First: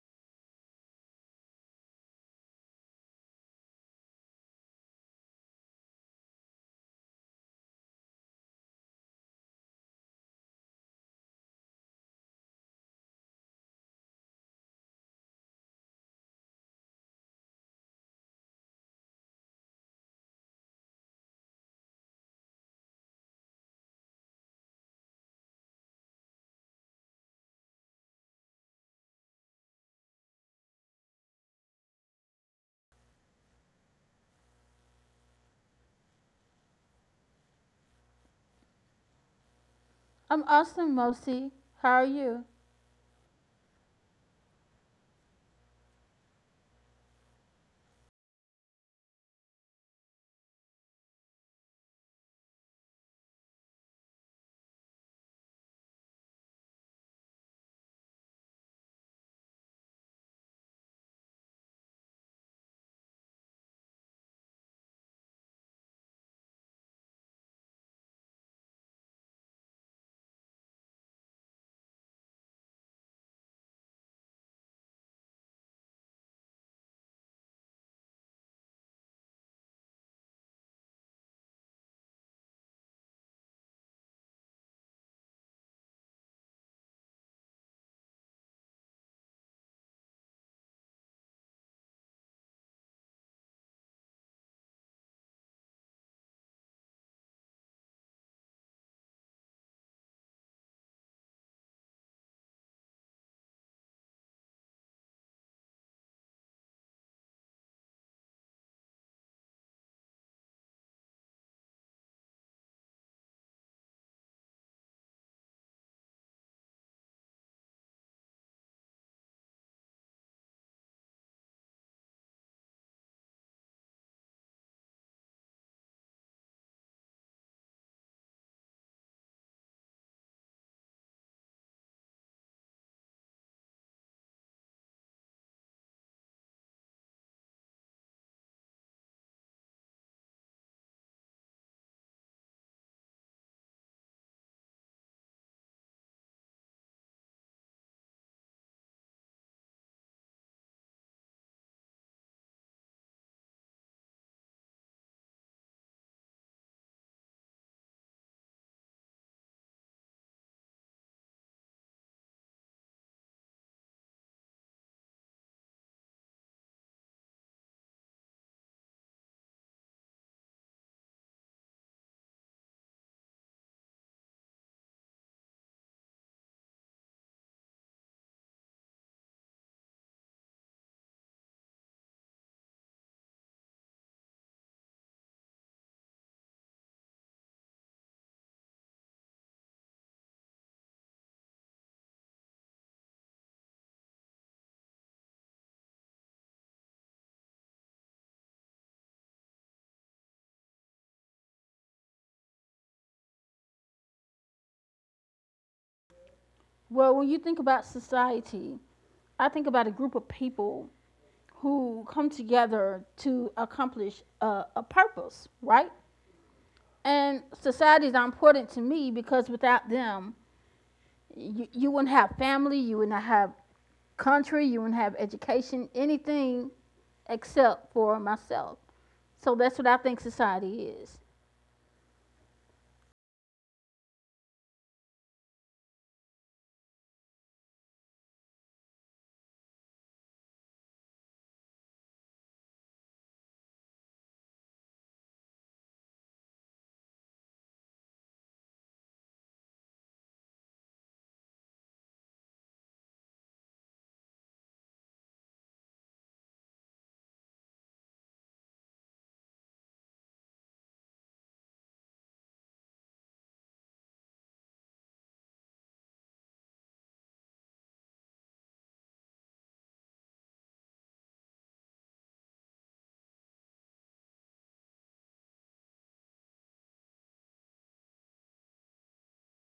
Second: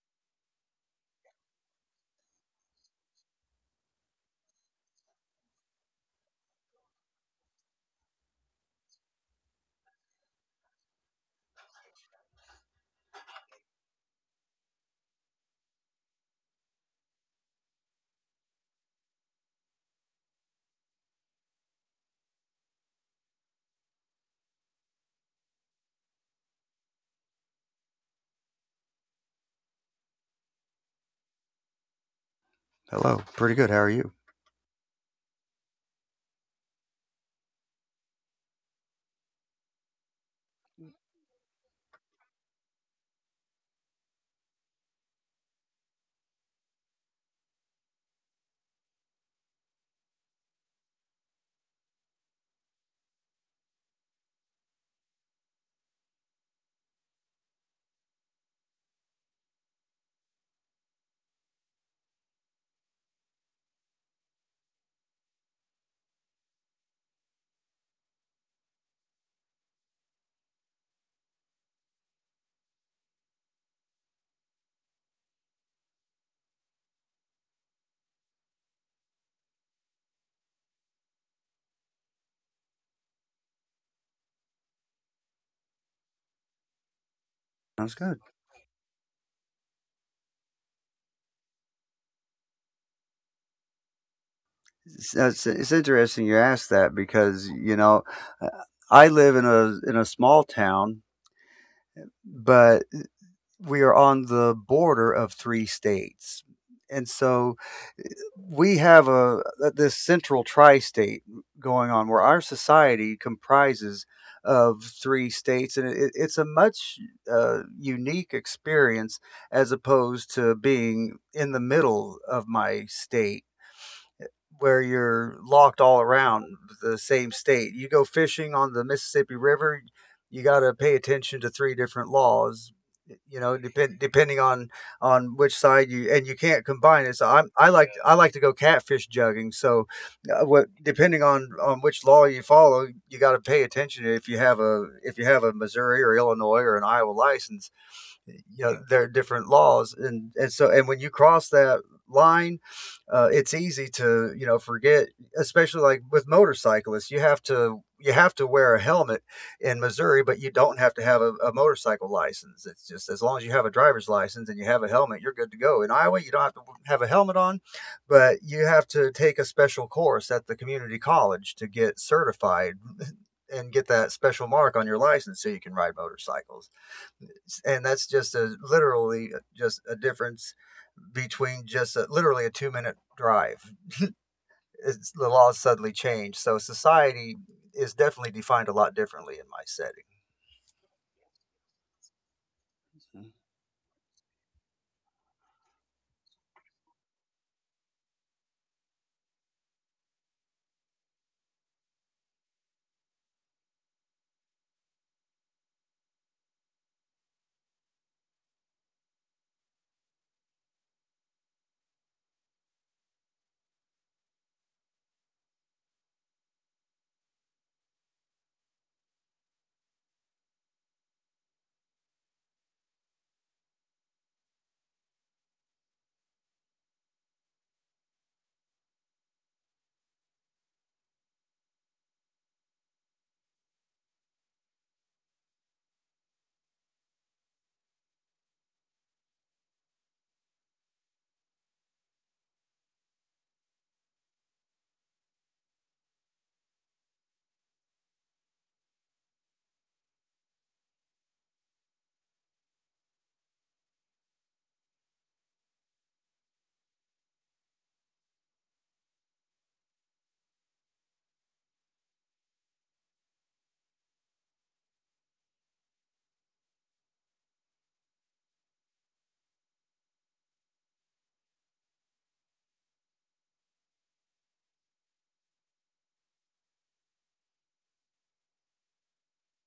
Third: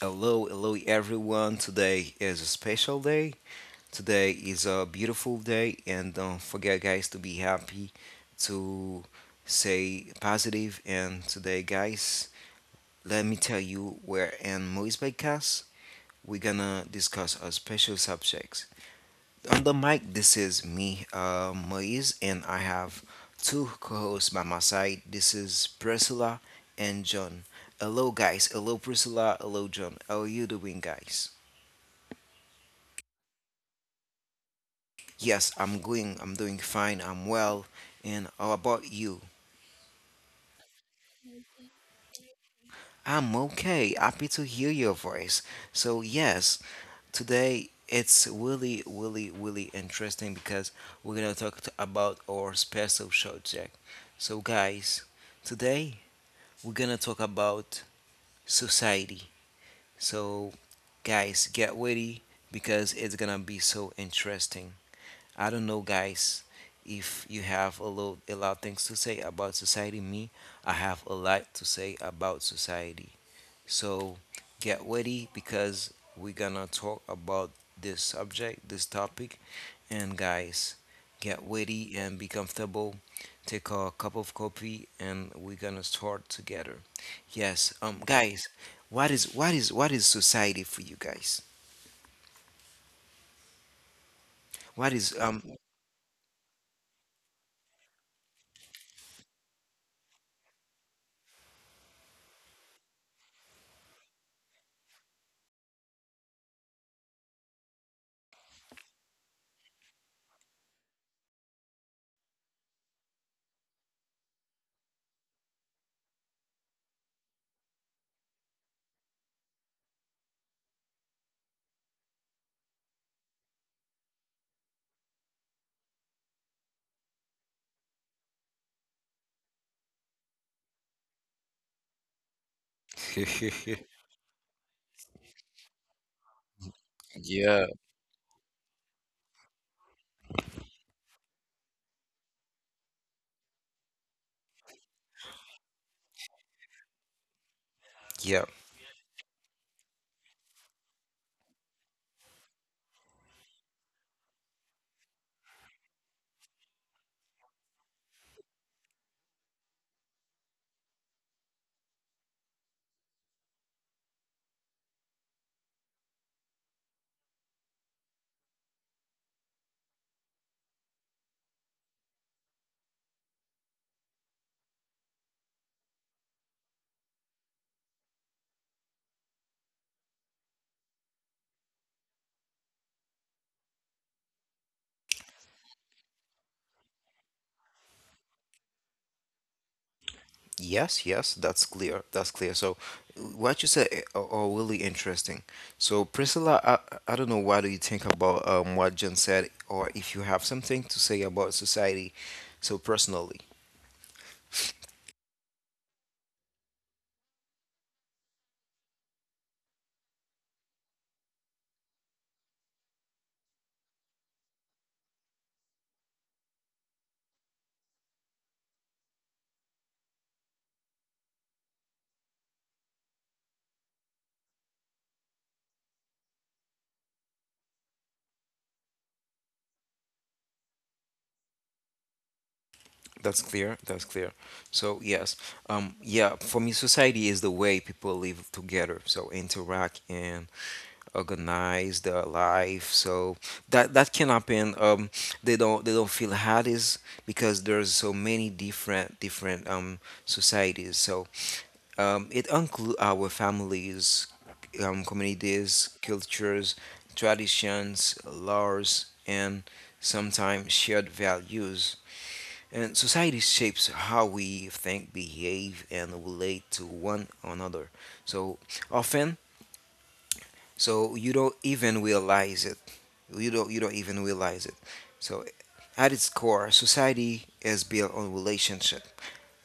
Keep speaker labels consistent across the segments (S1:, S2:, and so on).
S1: Hello, hello everyone. Today is a special day. Today is a beautiful day, and don't forget, guys, to be happy, to say positive. And today, guys, let me tell you, we're in Moise Podcast. We're gonna discuss a special subject. On the mic, this is me, Moise, and I have two co hosts by my side. This is Priscilla and John. Hello, guys. Hello, Priscilla. Hello, John. How are you doing, guys?
S2: Hello. Pretty good. How are you?
S1: Yes, I'm going. I'm doing fine. I'm well. And how about you?
S3: I'm Austin Mosi. How are you?
S1: I'm okay. Happy to hear your voice. So, yes, today it's really, really, really interesting because we're going to talk to, about our special subject. So, guys, today we're going to talk about society. So, guys, get ready because it's going to be so interesting. I don't know, guys, if you have a lot of things to say about society. Me, I have a lot to say about society. So get ready because we're gonna talk about this subject, this topic. And guys, get ready and be comfortable. Take a cup of coffee and we're gonna start together. Yes,
S2: That's good.
S1: guys, what is society for you guys? What is um?
S2: It's interesting you ask that because uh, I live in a small town, but we are on the border of three states, and so we have a this central tri-state going on where our society comprises of three states, and it's a much unique experience as opposed to being in the middle of my state where you're locked all around the same state. You go fishing on the Mississippi River, you got to pay attention to three different laws. You know, depending on which side you and you can't combine it. So I like to go catfish jugging. So, what depending on which law you follow, you got to pay attention if you have a if you have a Missouri or Illinois or an Iowa license. You
S1: Yeah.
S2: know, there are different laws, and so and when you cross that line, it's easy to you know forget, especially like with motorcyclists. You have to wear a helmet in Missouri, but you don't have to have a motorcycle license. It's just, as long as you have a driver's license and you have a helmet, you're good to go. In Iowa, you don't have to have a helmet on, but you have to take a special course at the community college to get certified and get that special mark on your license so you can ride motorcycles. And that's just a literally just a difference between literally a 2 minute drive. It's, the laws suddenly change, so society is definitely defined a lot differently in my setting.
S1: Yes, yes, that's clear. That's clear. So, what you said are really interesting. So, Priscilla, I don't know what do you think about what Jen said, or if you have something to say about society, so personally.
S3: Well, when you think about society, I think about a group of people who come together to accomplish a purpose, right? And societies are important to me because without them, you wouldn't have family, you wouldn't have country, you wouldn't have education, anything except for myself. So that's what I think society is.
S1: That's clear. That's clear. So yes, yeah. For me, society is the way people live together. So interact and organize their life. So that that can happen. They don't feel hard is because there's so many different societies. So it includes our families, communities, cultures, traditions, laws, and sometimes shared values. And society shapes how we think, behave, and relate to one another. So often, so you don't even realize it. You don't even realize it. So at its core, society is built on relationship.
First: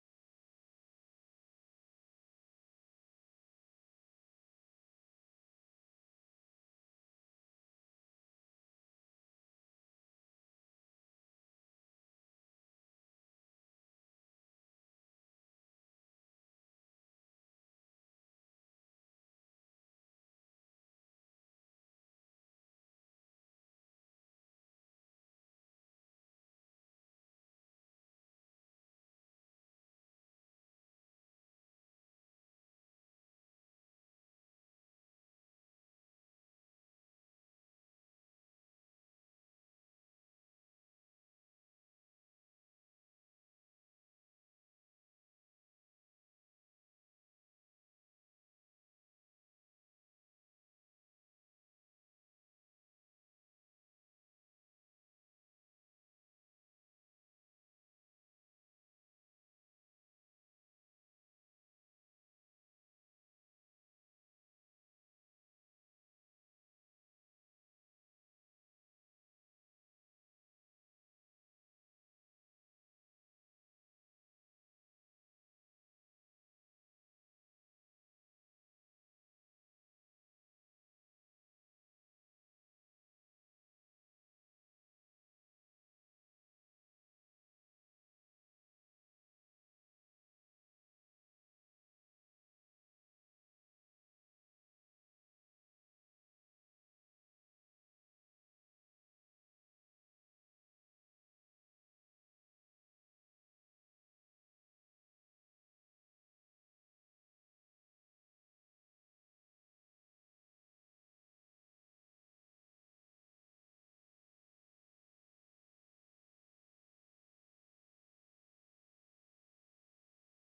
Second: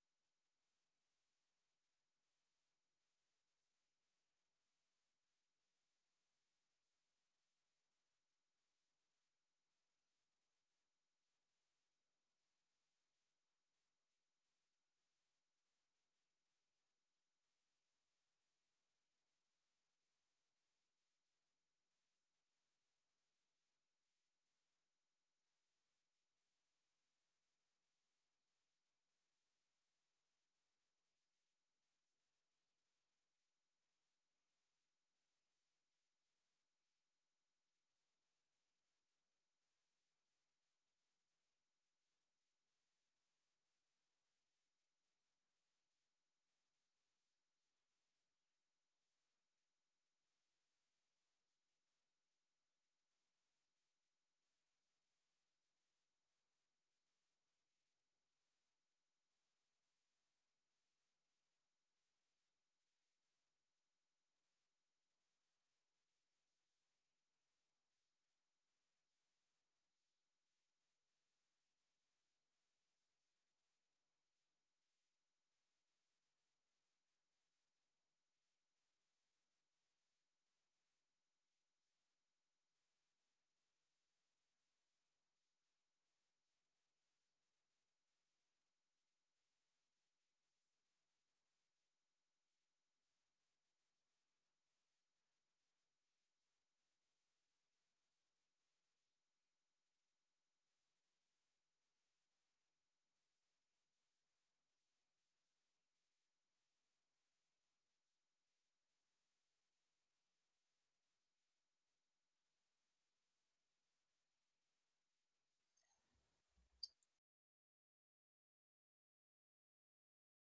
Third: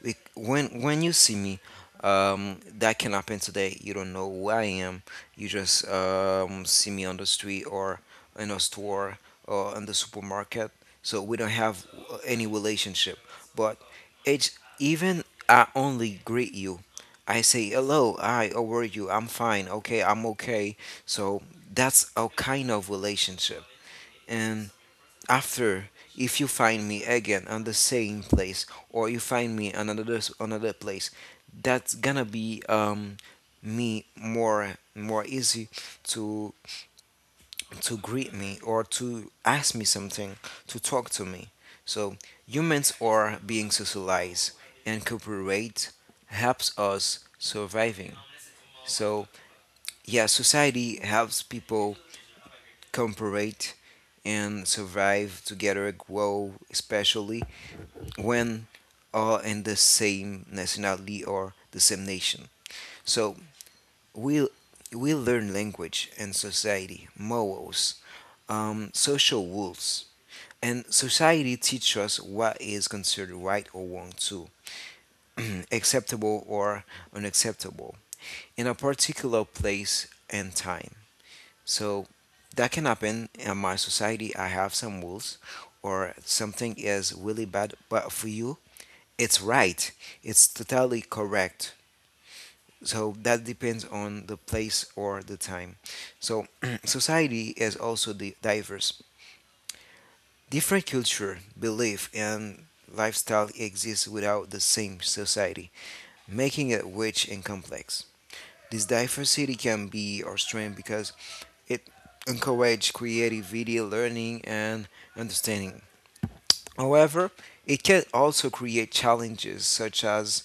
S1: Like, when you see me, that can happen today. You don't know who I am. You just see me on the street or in a store or in the supermarket. So we don't have any relationship. But it's even I only greet you. I say hello. Hi, how are you? I'm fine. Okay, I'm okay. So that's a kind of relationship. And after if you find me again on the same place or you find me on another another place, that's gonna be me more easy to to greet me or to ask me something, to talk to me. So humans are being socialized and cooperate helps us surviving. So yeah, society helps people cooperate and survive together grow, especially when are in the same nationality or the same nation. So we we learn language and society, morals, social rules, and society teaches us what is considered right or wrong too, acceptable or unacceptable in a particular place and time. So that can happen in my society. I have some rules or something is really bad, but for you it's right. It's totally correct. So that depends on the place or the time. So society is also diverse. Different culture, belief, and lifestyle exist without the same society, making it rich and complex. This diversity can be our strength because it encourages creativity, learning, and understanding. However, it can also create challenges such as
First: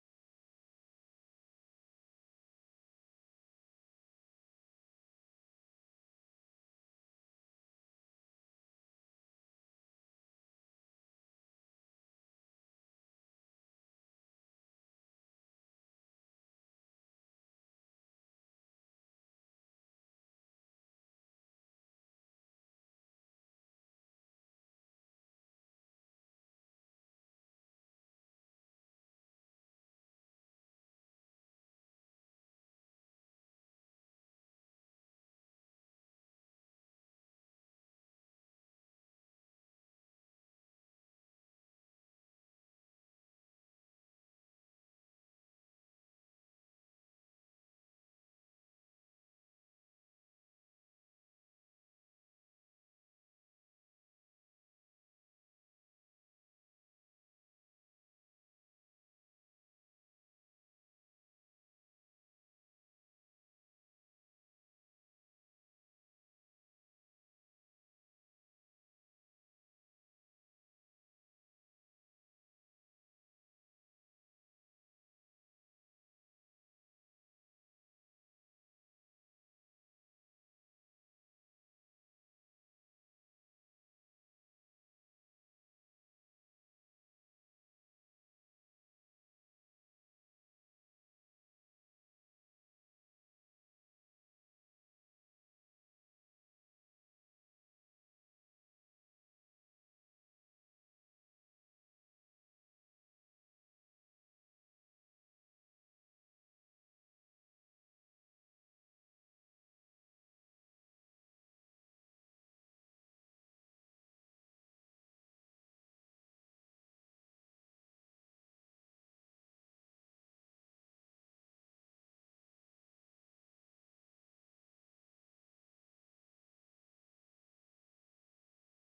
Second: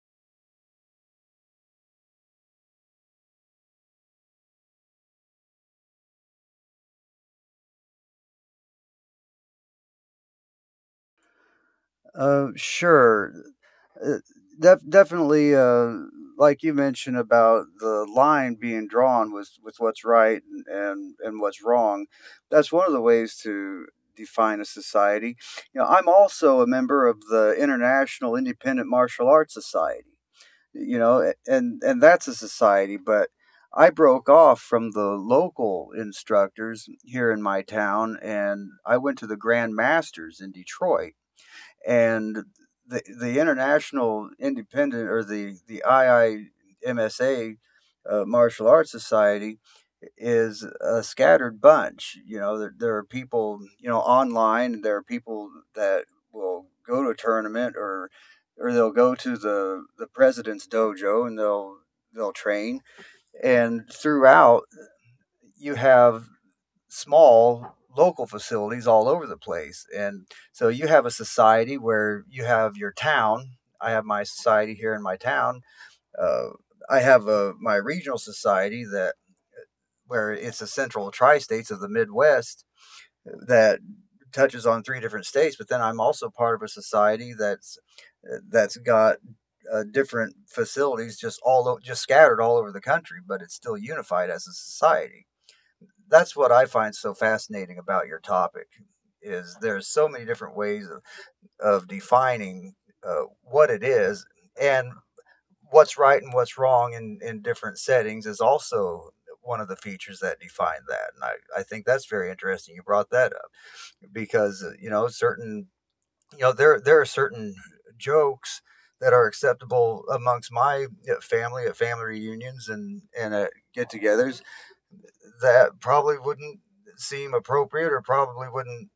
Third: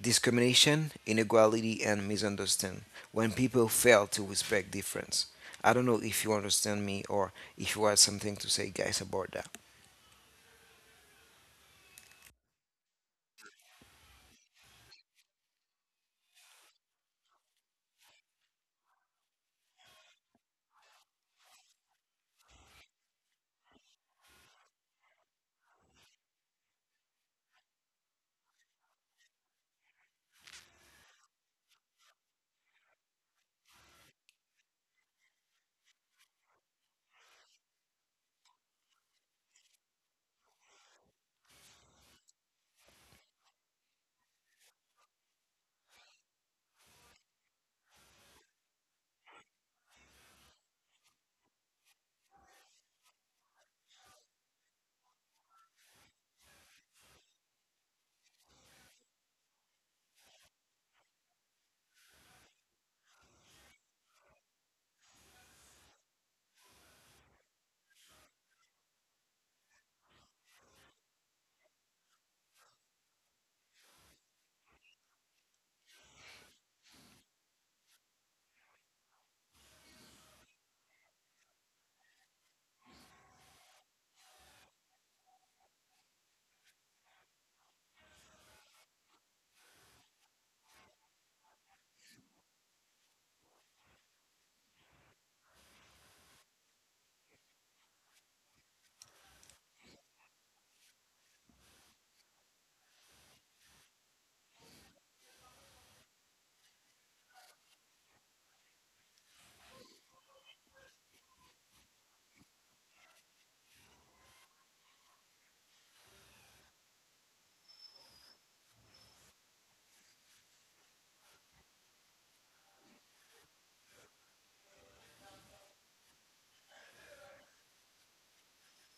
S1: discrimination, inequality, and misunderstanding when people fail to respect difference. I don't know if you understand me or if you have something to say, guys, about that.
S2: Uh, sure. Uh, Definitely, like you mentioned about the line being drawn with what's right and, and what's wrong. That's one of the ways to define a society. You know, I'm also a member of the International Independent Martial Arts Society. You know, and that's a society, but I broke off from the local instructors here in my town and I went to the Grand Masters in Detroit, and the International Independent, or the IIMSA Martial Arts Society, is a scattered bunch. You know, there are people you know online. There are people that will go to a tournament, or they'll go to the president's dojo, and they'll train. And throughout, you have small local facilities all over the place. And so you have a society where you have your town. I have my society here in my town. Uh, I have my regional society that where it's the central tri-states of the Midwest, that touches on three different states. But then I'm also part of a society that's got different facilities just just scattered all over the country, but it's still unified as a society. That's what I find so fascinating about your topic, is there's so many different ways of defining what it is and what's right and what's wrong in different settings is also one of the features that define that. And I think that's very interesting you brought that up, because you know certain there are certain jokes that are acceptable amongst my family at family reunions and at get-togethers, that probably wouldn't seem appropriate, or probably wouldn't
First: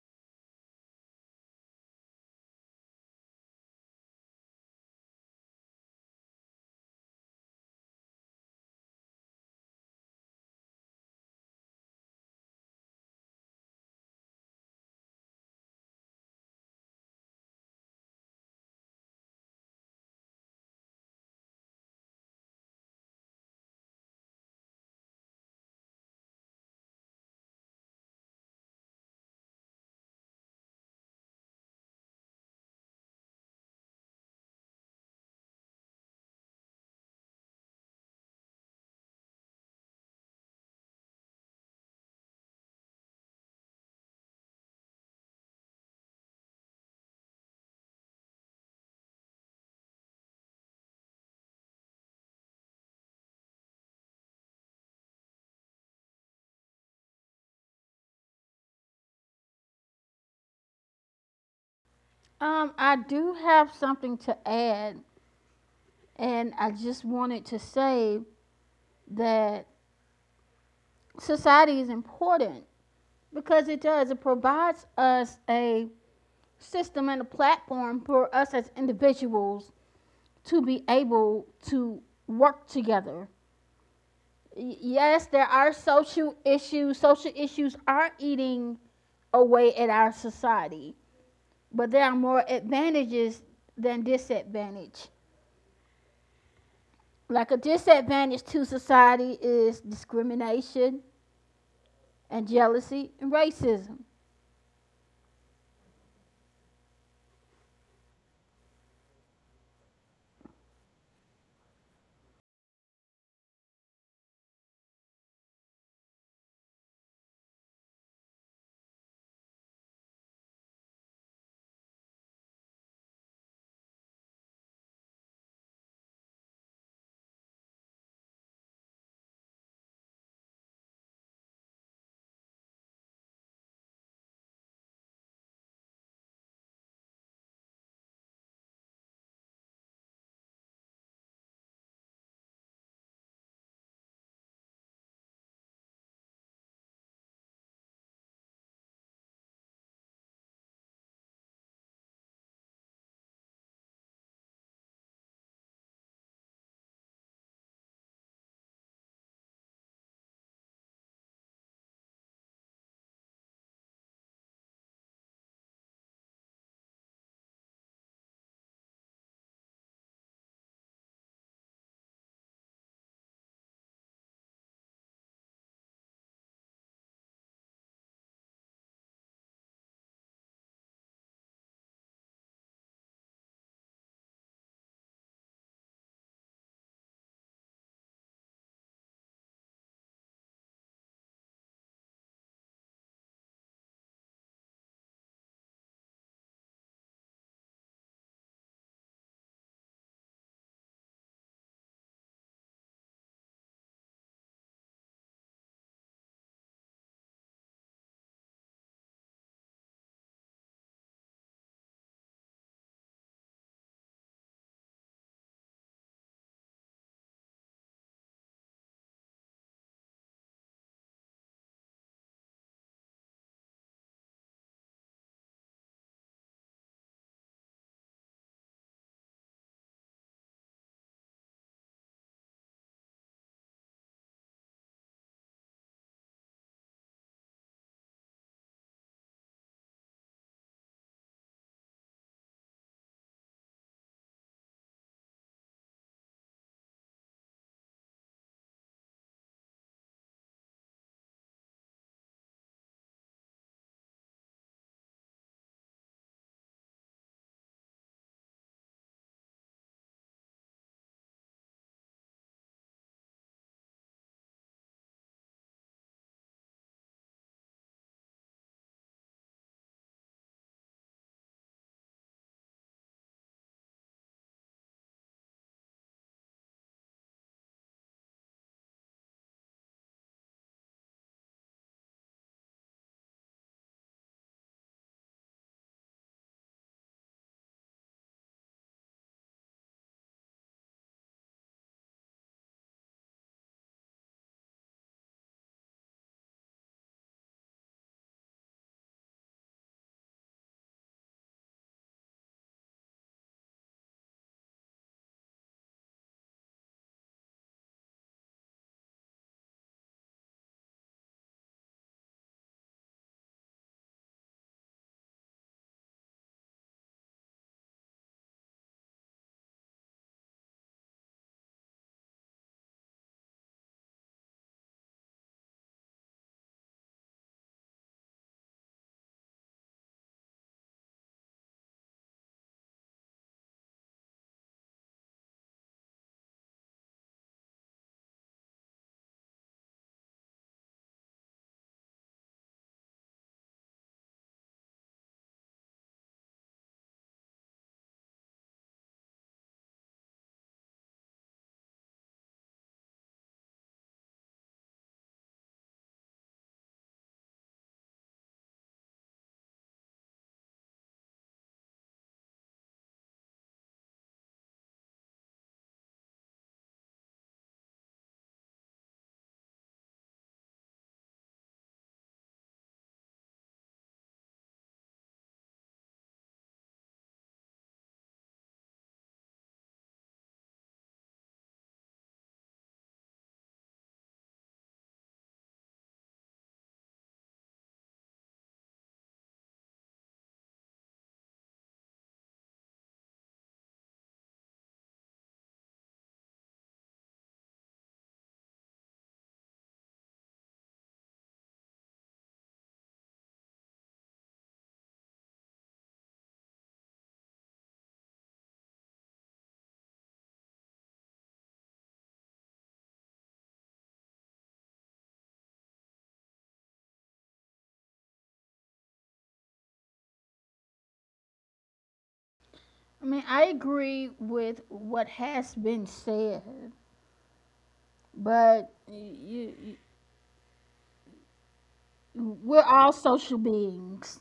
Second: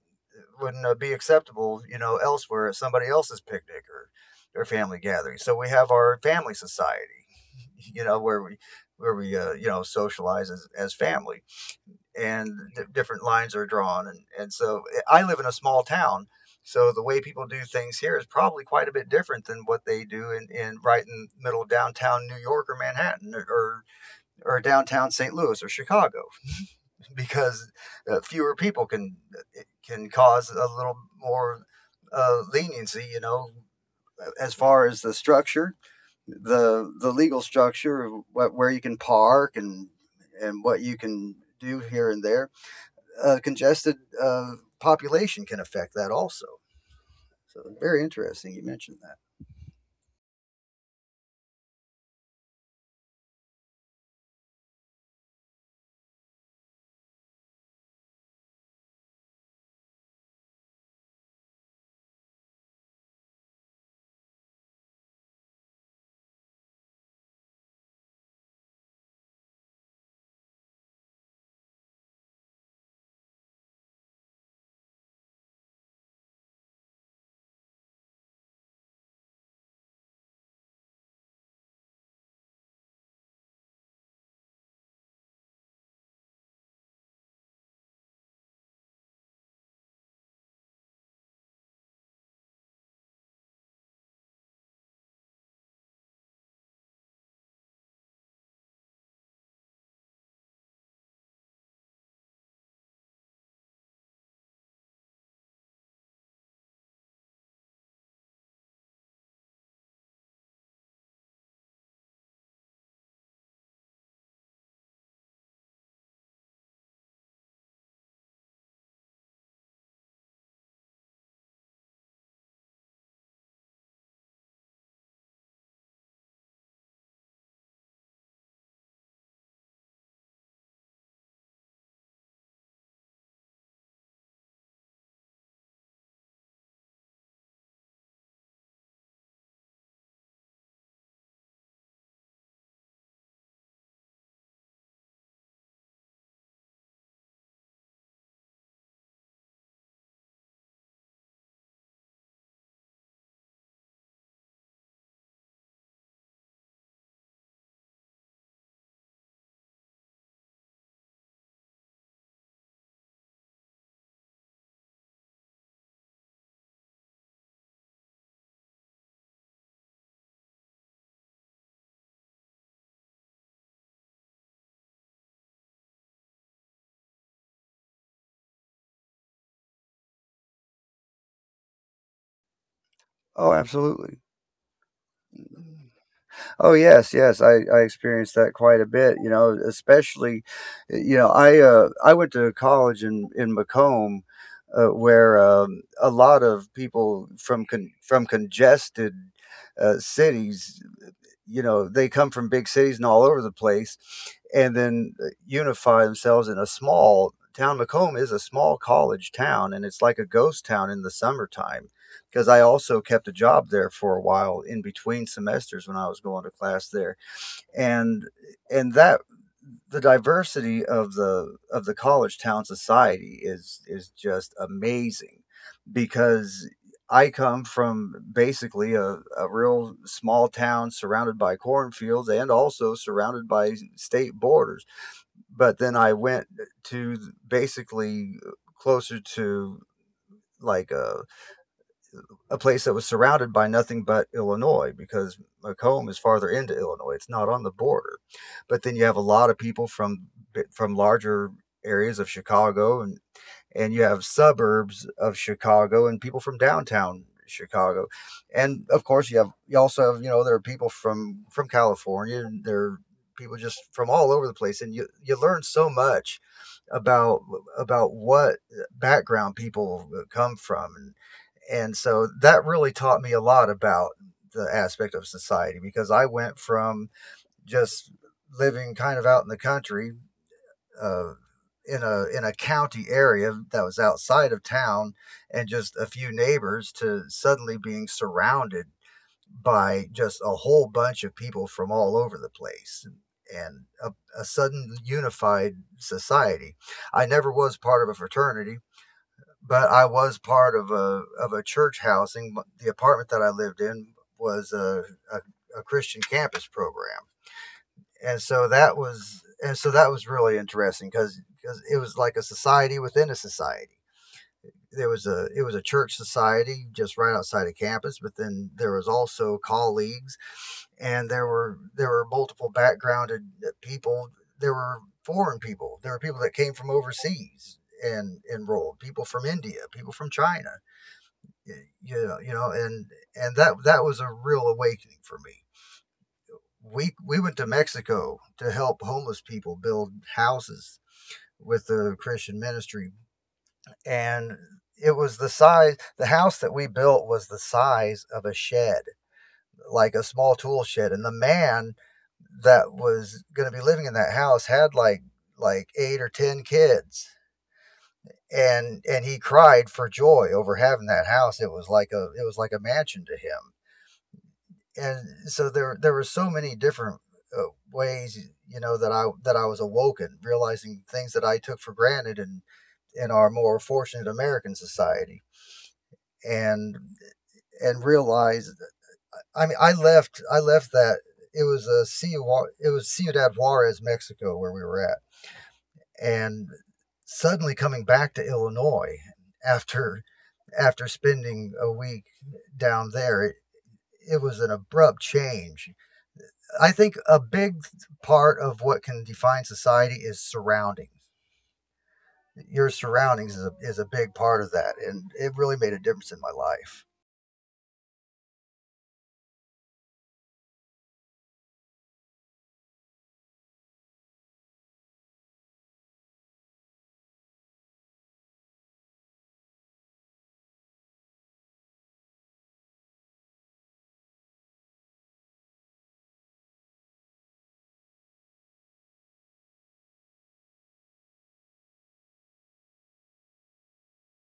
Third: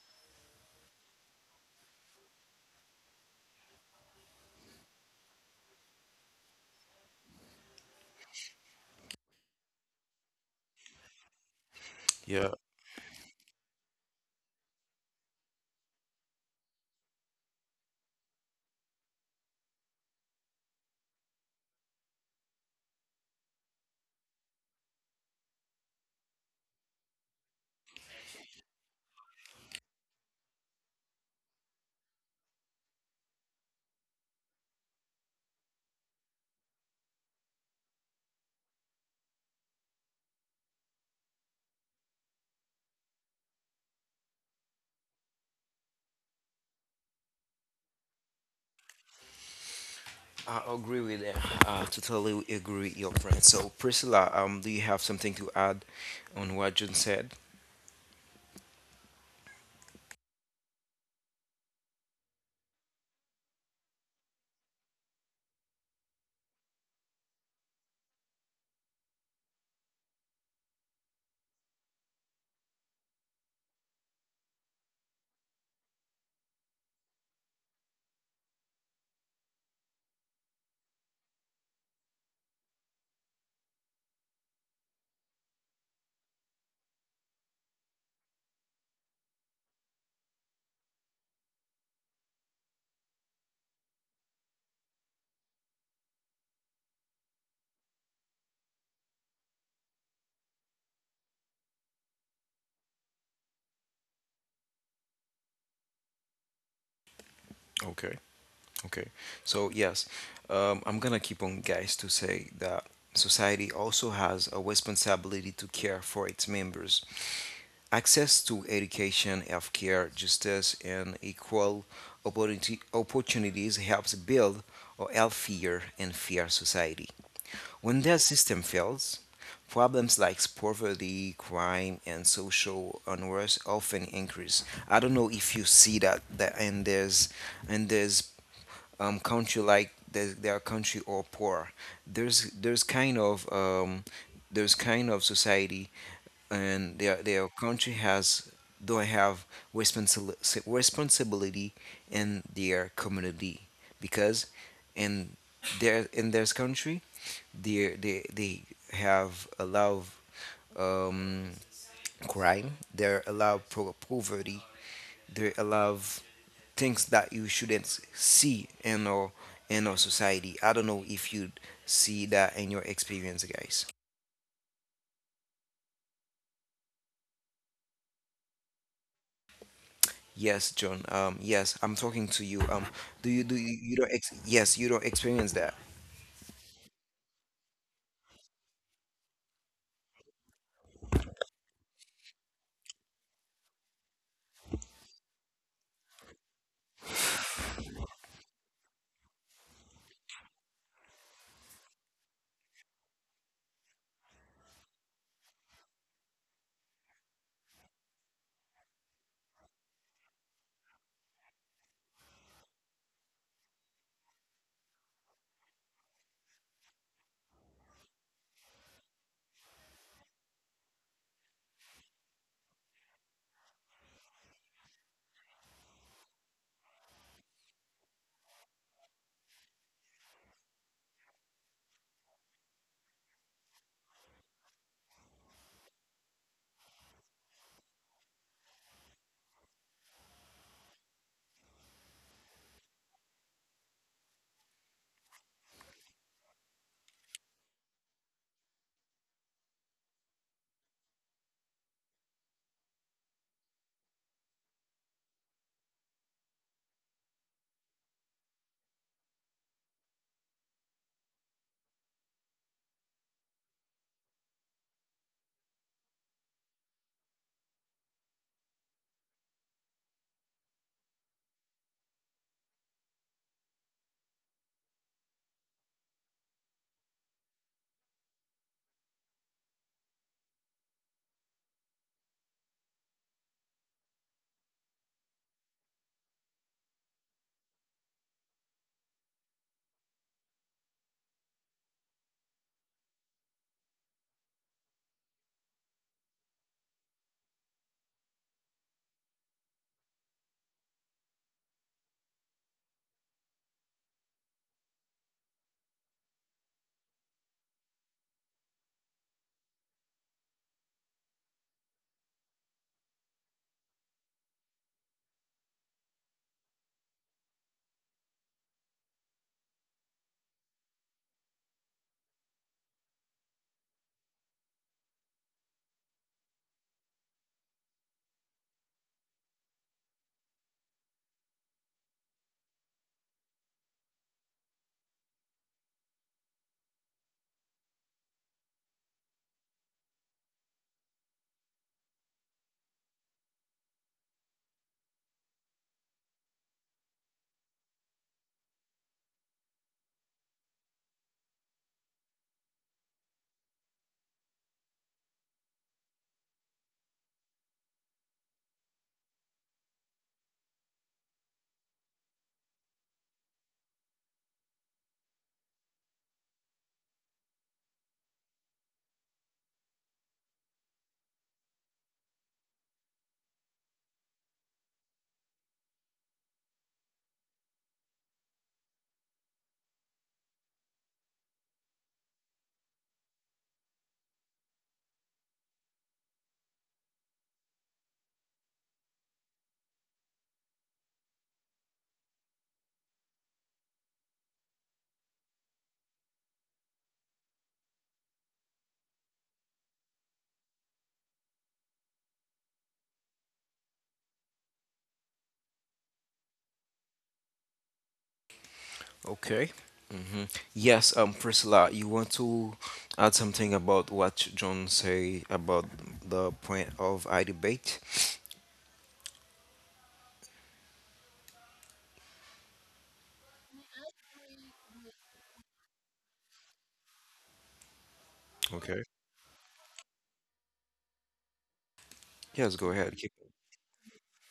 S2: wouldn't be acceptable, you know, elsewhere at somebody else's picnic or family gathering. So we have our family society, you know, where we you know socialize as, family, and different lines are drawn. And so I live in a small town, so the way people do things here is probably quite a bit different than what they do in right in middle of downtown New York or Manhattan or downtown St. Louis or Chicago, because fewer people can cause a little more leniency, you know, as far as the structure, the legal structure of what, where you can park and what you can do here and there. Congested uh, population can affect that also. So very interesting you mentioned that.
S1: I agree with that. I totally agree with your friend. So, Priscilla, do you have something to add on what June said?
S3: I do have something to add. And I just wanted to say that society is important because it does, it provides us a system and a platform for us as individuals to be able to work together. Yes, there are social issues. Social issues are eating away at our society, but there are more advantages than disadvantage. Like a disadvantage to society is discrimination, and jealousy and racism.
S1: Okay, okay. So, yes, I'm gonna keep on, guys, to say that society also has a responsibility to care for its members. Access to education, healthcare, justice, and opportunities helps build a healthier and fair society. When that system fails, problems like poverty, crime, and social unrest often increase. I don't know if you see that, that and there's country like there's, their country or poor. There's kind of society and their country has do have responsibility in their community because in their country they have a lot of um, crime, they allow poverty, they allow things that you shouldn't see in our society. I don't know if you see that in your experience, guys. Yes, John. Yes, I'm talking to you. Do you
S2: Oh,
S1: do you, you don't
S2: absolutely.
S1: ex yes, you don't experience that.
S2: Oh yes, yes, I experienced that quite a bit. You know, especially, you know, I went to college in Macomb, where a lot of people from from congested cities. You know, they come from big cities and all over the place, and then unify themselves in a small town. Macomb is a small college town, and it's like a ghost town in the summertime, because I also kept a job there for a while in between semesters when I was going to class there. And that the diversity of the college town society is just amazing, because I come from basically a real small town surrounded by cornfields and also surrounded by state borders. But then I went to basically closer to like a place that was surrounded by nothing but Illinois, because Macomb is farther into Illinois. It's not on the border. But then you have a lot of people from larger areas of Chicago, and you have suburbs of Chicago and people from downtown Chicago. And of course you have you also have, you know, there are people from California, and there are people just from all over the place. And you learn so much about what background people come from. And so that really taught me a lot about the aspect of society, because I went from just living kind of out in the country, uh, in a county area that was outside of town and just a few neighbors, to suddenly being surrounded by just a whole bunch of people from all over the place and a sudden unified society. I never was part of a fraternity, but I was part of a church housing. The apartment that I lived in was a, a Christian campus program, and so that was really interesting, because it was like a society within a society. There was a it was a church society just right outside of campus, but then there was also colleagues, and there were multiple backgrounded people. There were foreign people. There were people that came from overseas and enrolled. People from India. People from China. y- you know, and that that was a real awakening for me. We went to Mexico to help homeless people build houses with the Christian ministry, and it was the size. The house that we built was the size of a shed, like a small tool shed, and the man that was going to be living in that house had like eight or ten kids. And he cried for joy over having that house. It was like a mansion to him. And so there were so many different uh, ways, you know, that I was awoken realizing things that I took for granted in our more fortunate American society. And realized, I mean, I left that. It was a Ciudad, it was Ciudad Juarez Mexico where we were at. And suddenly coming back to Illinois after spending a week down there, it was an abrupt change. I think a big part of what can define society is surroundings. Your surroundings is is a big part of that, and it really made a difference in my life.
S1: Okay. Hmm. Yes, Priscilla, you want to add something about what John say about the point of I debate?
S3: I mean, I agree with what has been said, but
S1: Okay. Yes, go
S3: we're
S1: ahead.
S3: all
S1: Keep.
S3: social beings,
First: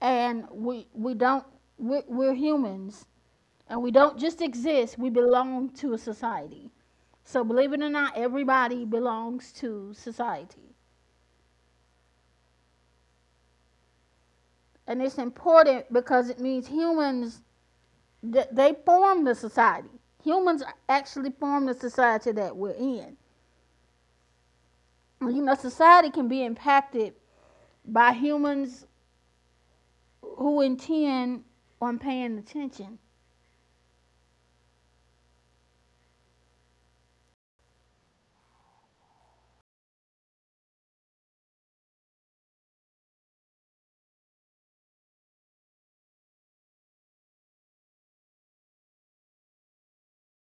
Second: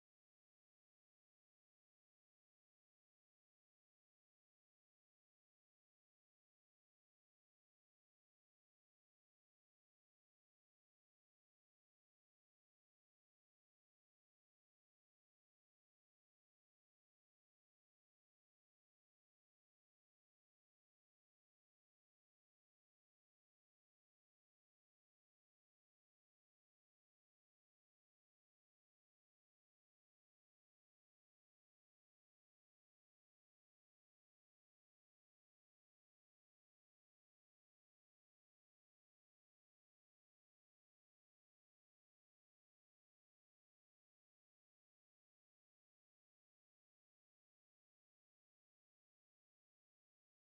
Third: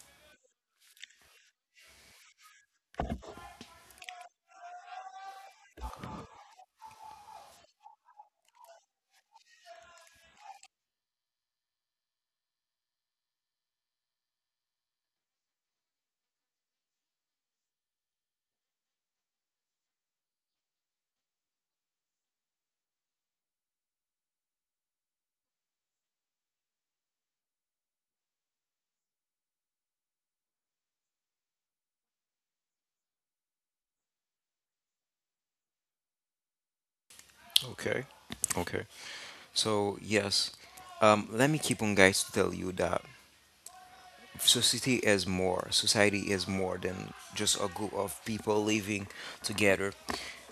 S3: and we don't we're humans, and we don't just exist. We belong to a society. So believe it or not, everybody belongs to society, and it's important because it means humans they form the society. Humans actually form the society that we're in. Well, you know, society can be impacted by humans who intend on paying attention.
S1: Okay. Okay. So, yes, let me keep on, guys, to tell you that society is more than just a group of people living together.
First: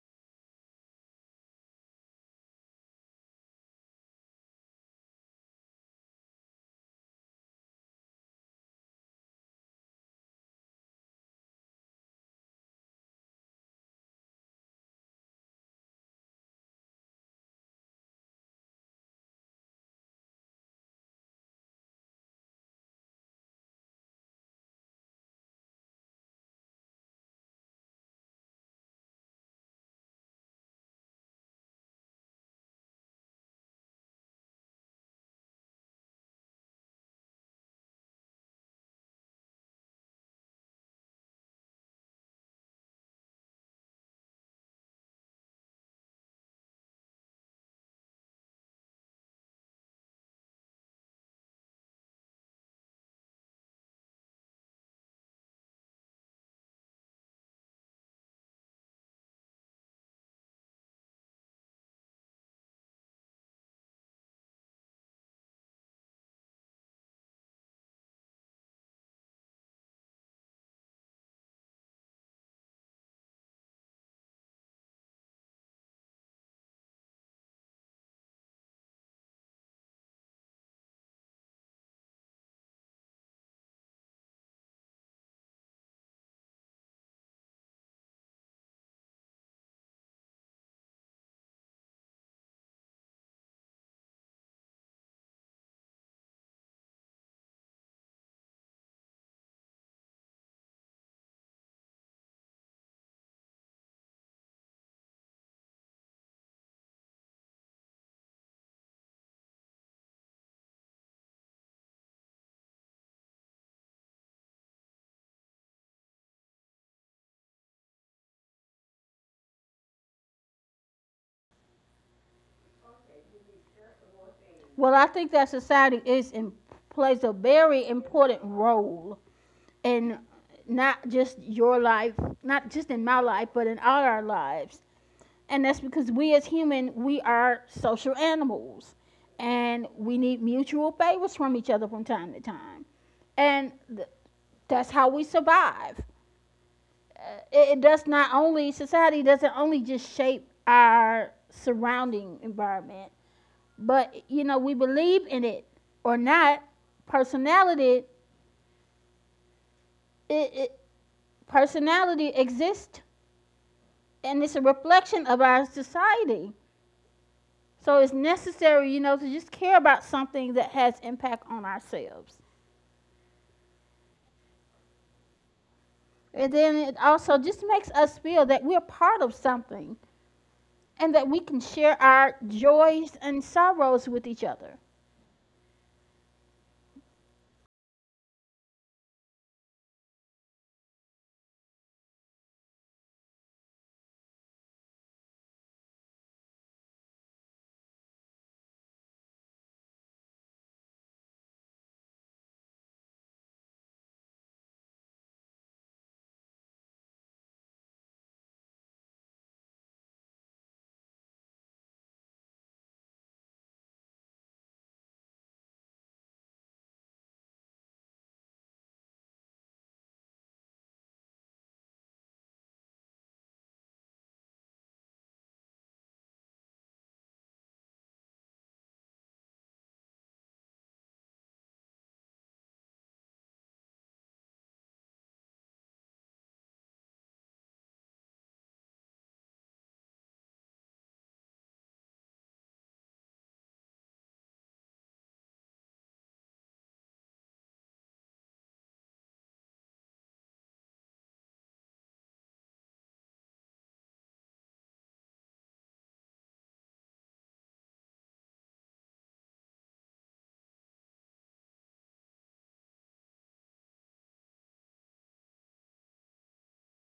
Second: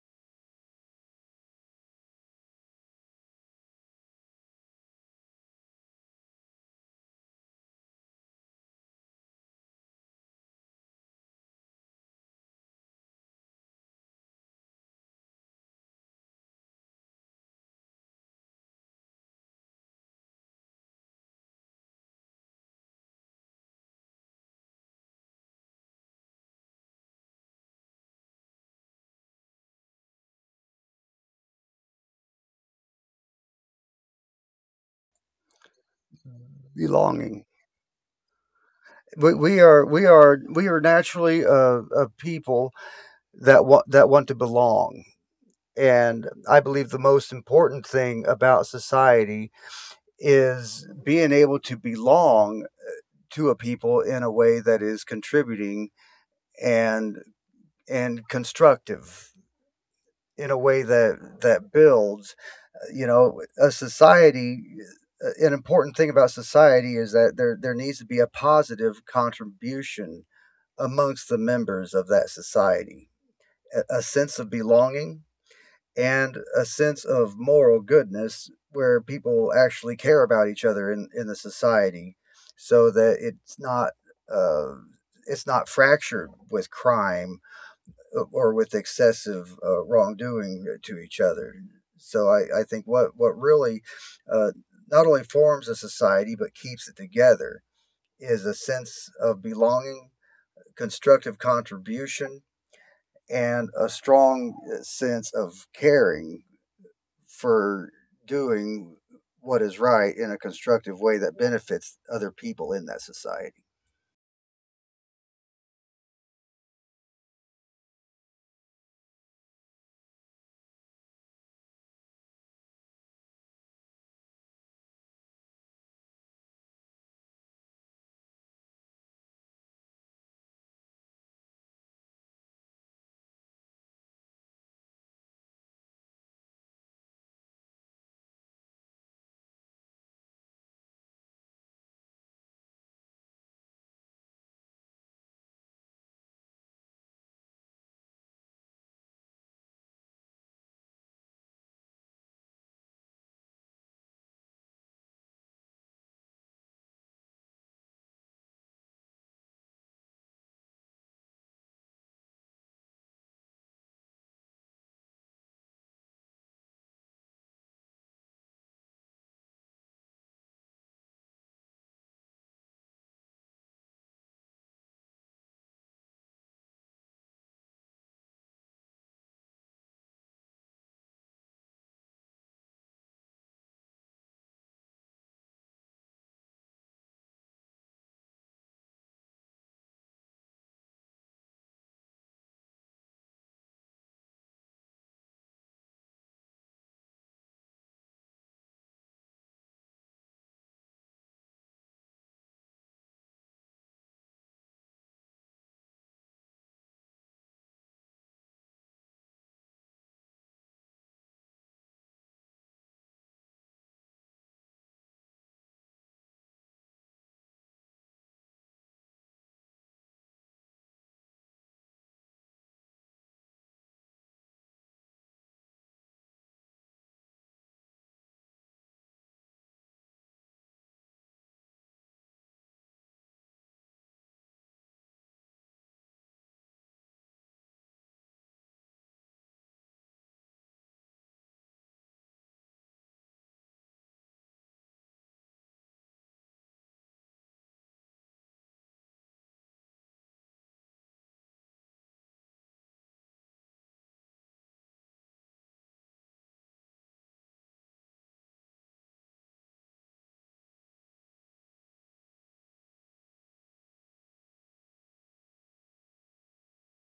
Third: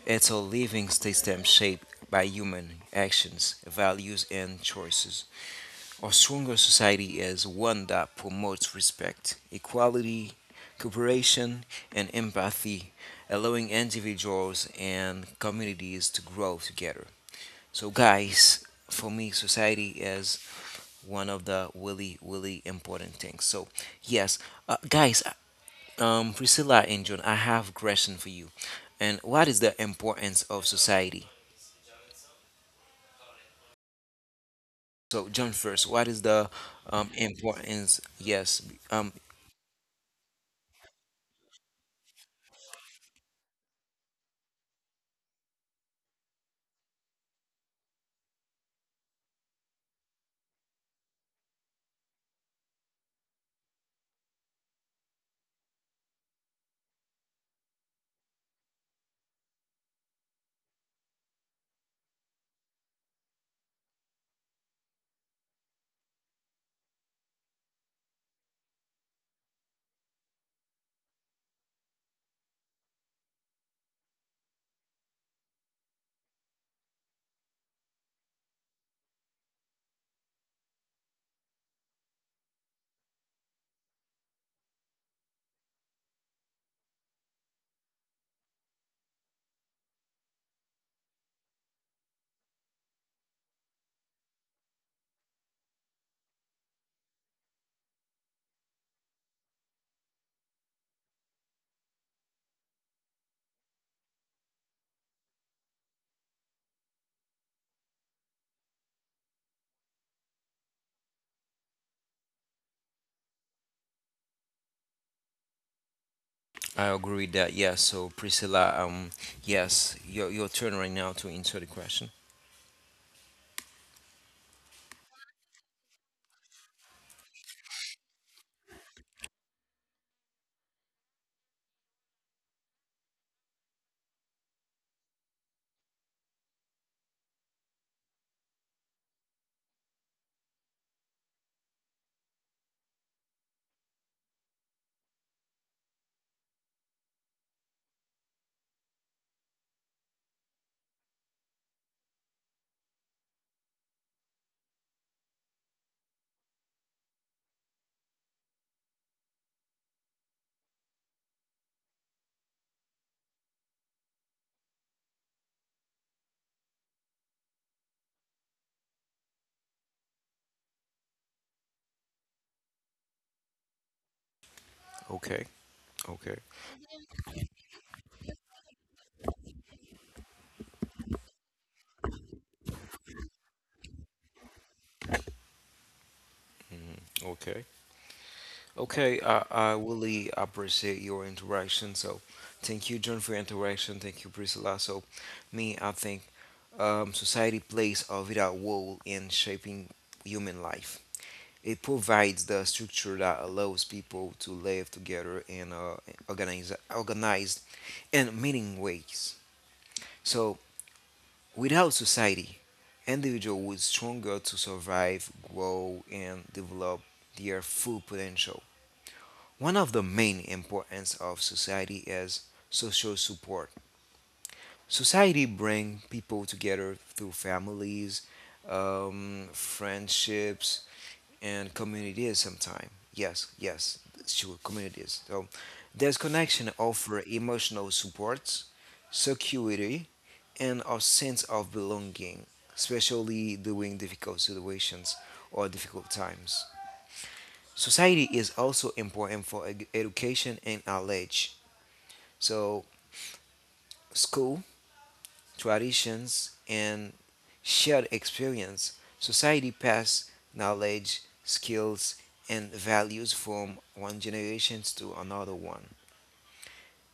S1: It's a living system shaped by human actions, values, and choices. A stronger society is one that promotes respect, equality, cooperation, and empathy, allowing individuals and communities to grow together. So, guys, for me, society is one of the really, really important things. So, yes, guys, Priscilla and John, I have question for you. And what is the importance of society? So, John, first, what is the
S2: Belonging.
S1: importance? Yes, um,
S2: We are we are we are naturally a people that want to belong, and I believe the most important thing about society is being able to belong to a people in a way that is contributing and constructive, in a way that builds you know a society. An important thing about society is that there needs to be a positive contribution amongst the members of that society, a sense of belonging and a sense of moral goodness where people actually care about each other in the society, so that uh, it's not fractured with crime or with excessive wrongdoing to each other. So I think what really uh, not only forms a society but keeps it together is a sense of belonging, constructive contribution, and a strong sense of caring for doing what is right in a constructive way that benefits other people in that society.
S1: I agree with that. Yes. So, Priscilla, yes, your turn right now to answer the question.
S3: Well, I think that plays a very important role in not just your life, not just in my life, but in all our lives. And that's because we as human, we are social animals and we need mutual favors from each other from time to time. And that's how we survive. It does not only society doesn't only just shape our surrounding environment, but you know, we believe in it or not, personality, it personality exists, and it's a reflection of our society. So it's necessary, you know, to just care about something that has impact on ourselves.
S1: Okay. Okay.
S3: And then it also just makes us feel that we're part of something and that we can share our joys and sorrows with each other.
S1: Okay. Okay. I really appreciate your interaction. So, thank you, John, for your interaction. Thank you, Priscilla. So, me, I think society plays a vital role in shaping human life. It provides the structure that allows people to live together in organized and meaning ways. So, without society, individual would stronger to survive, grow, and develop their full potential. One of the main importance of society is social support. Society brings people together through families, friendships, and communities sometime. Yes, yes, sure, communities. So this connection offer emotional support, security, and a sense of belonging, especially during difficult situations or difficult times. Society is also important for education and knowledge. So school, traditions, and shared experience, society passes knowledge, skills, and values from one generation to another one.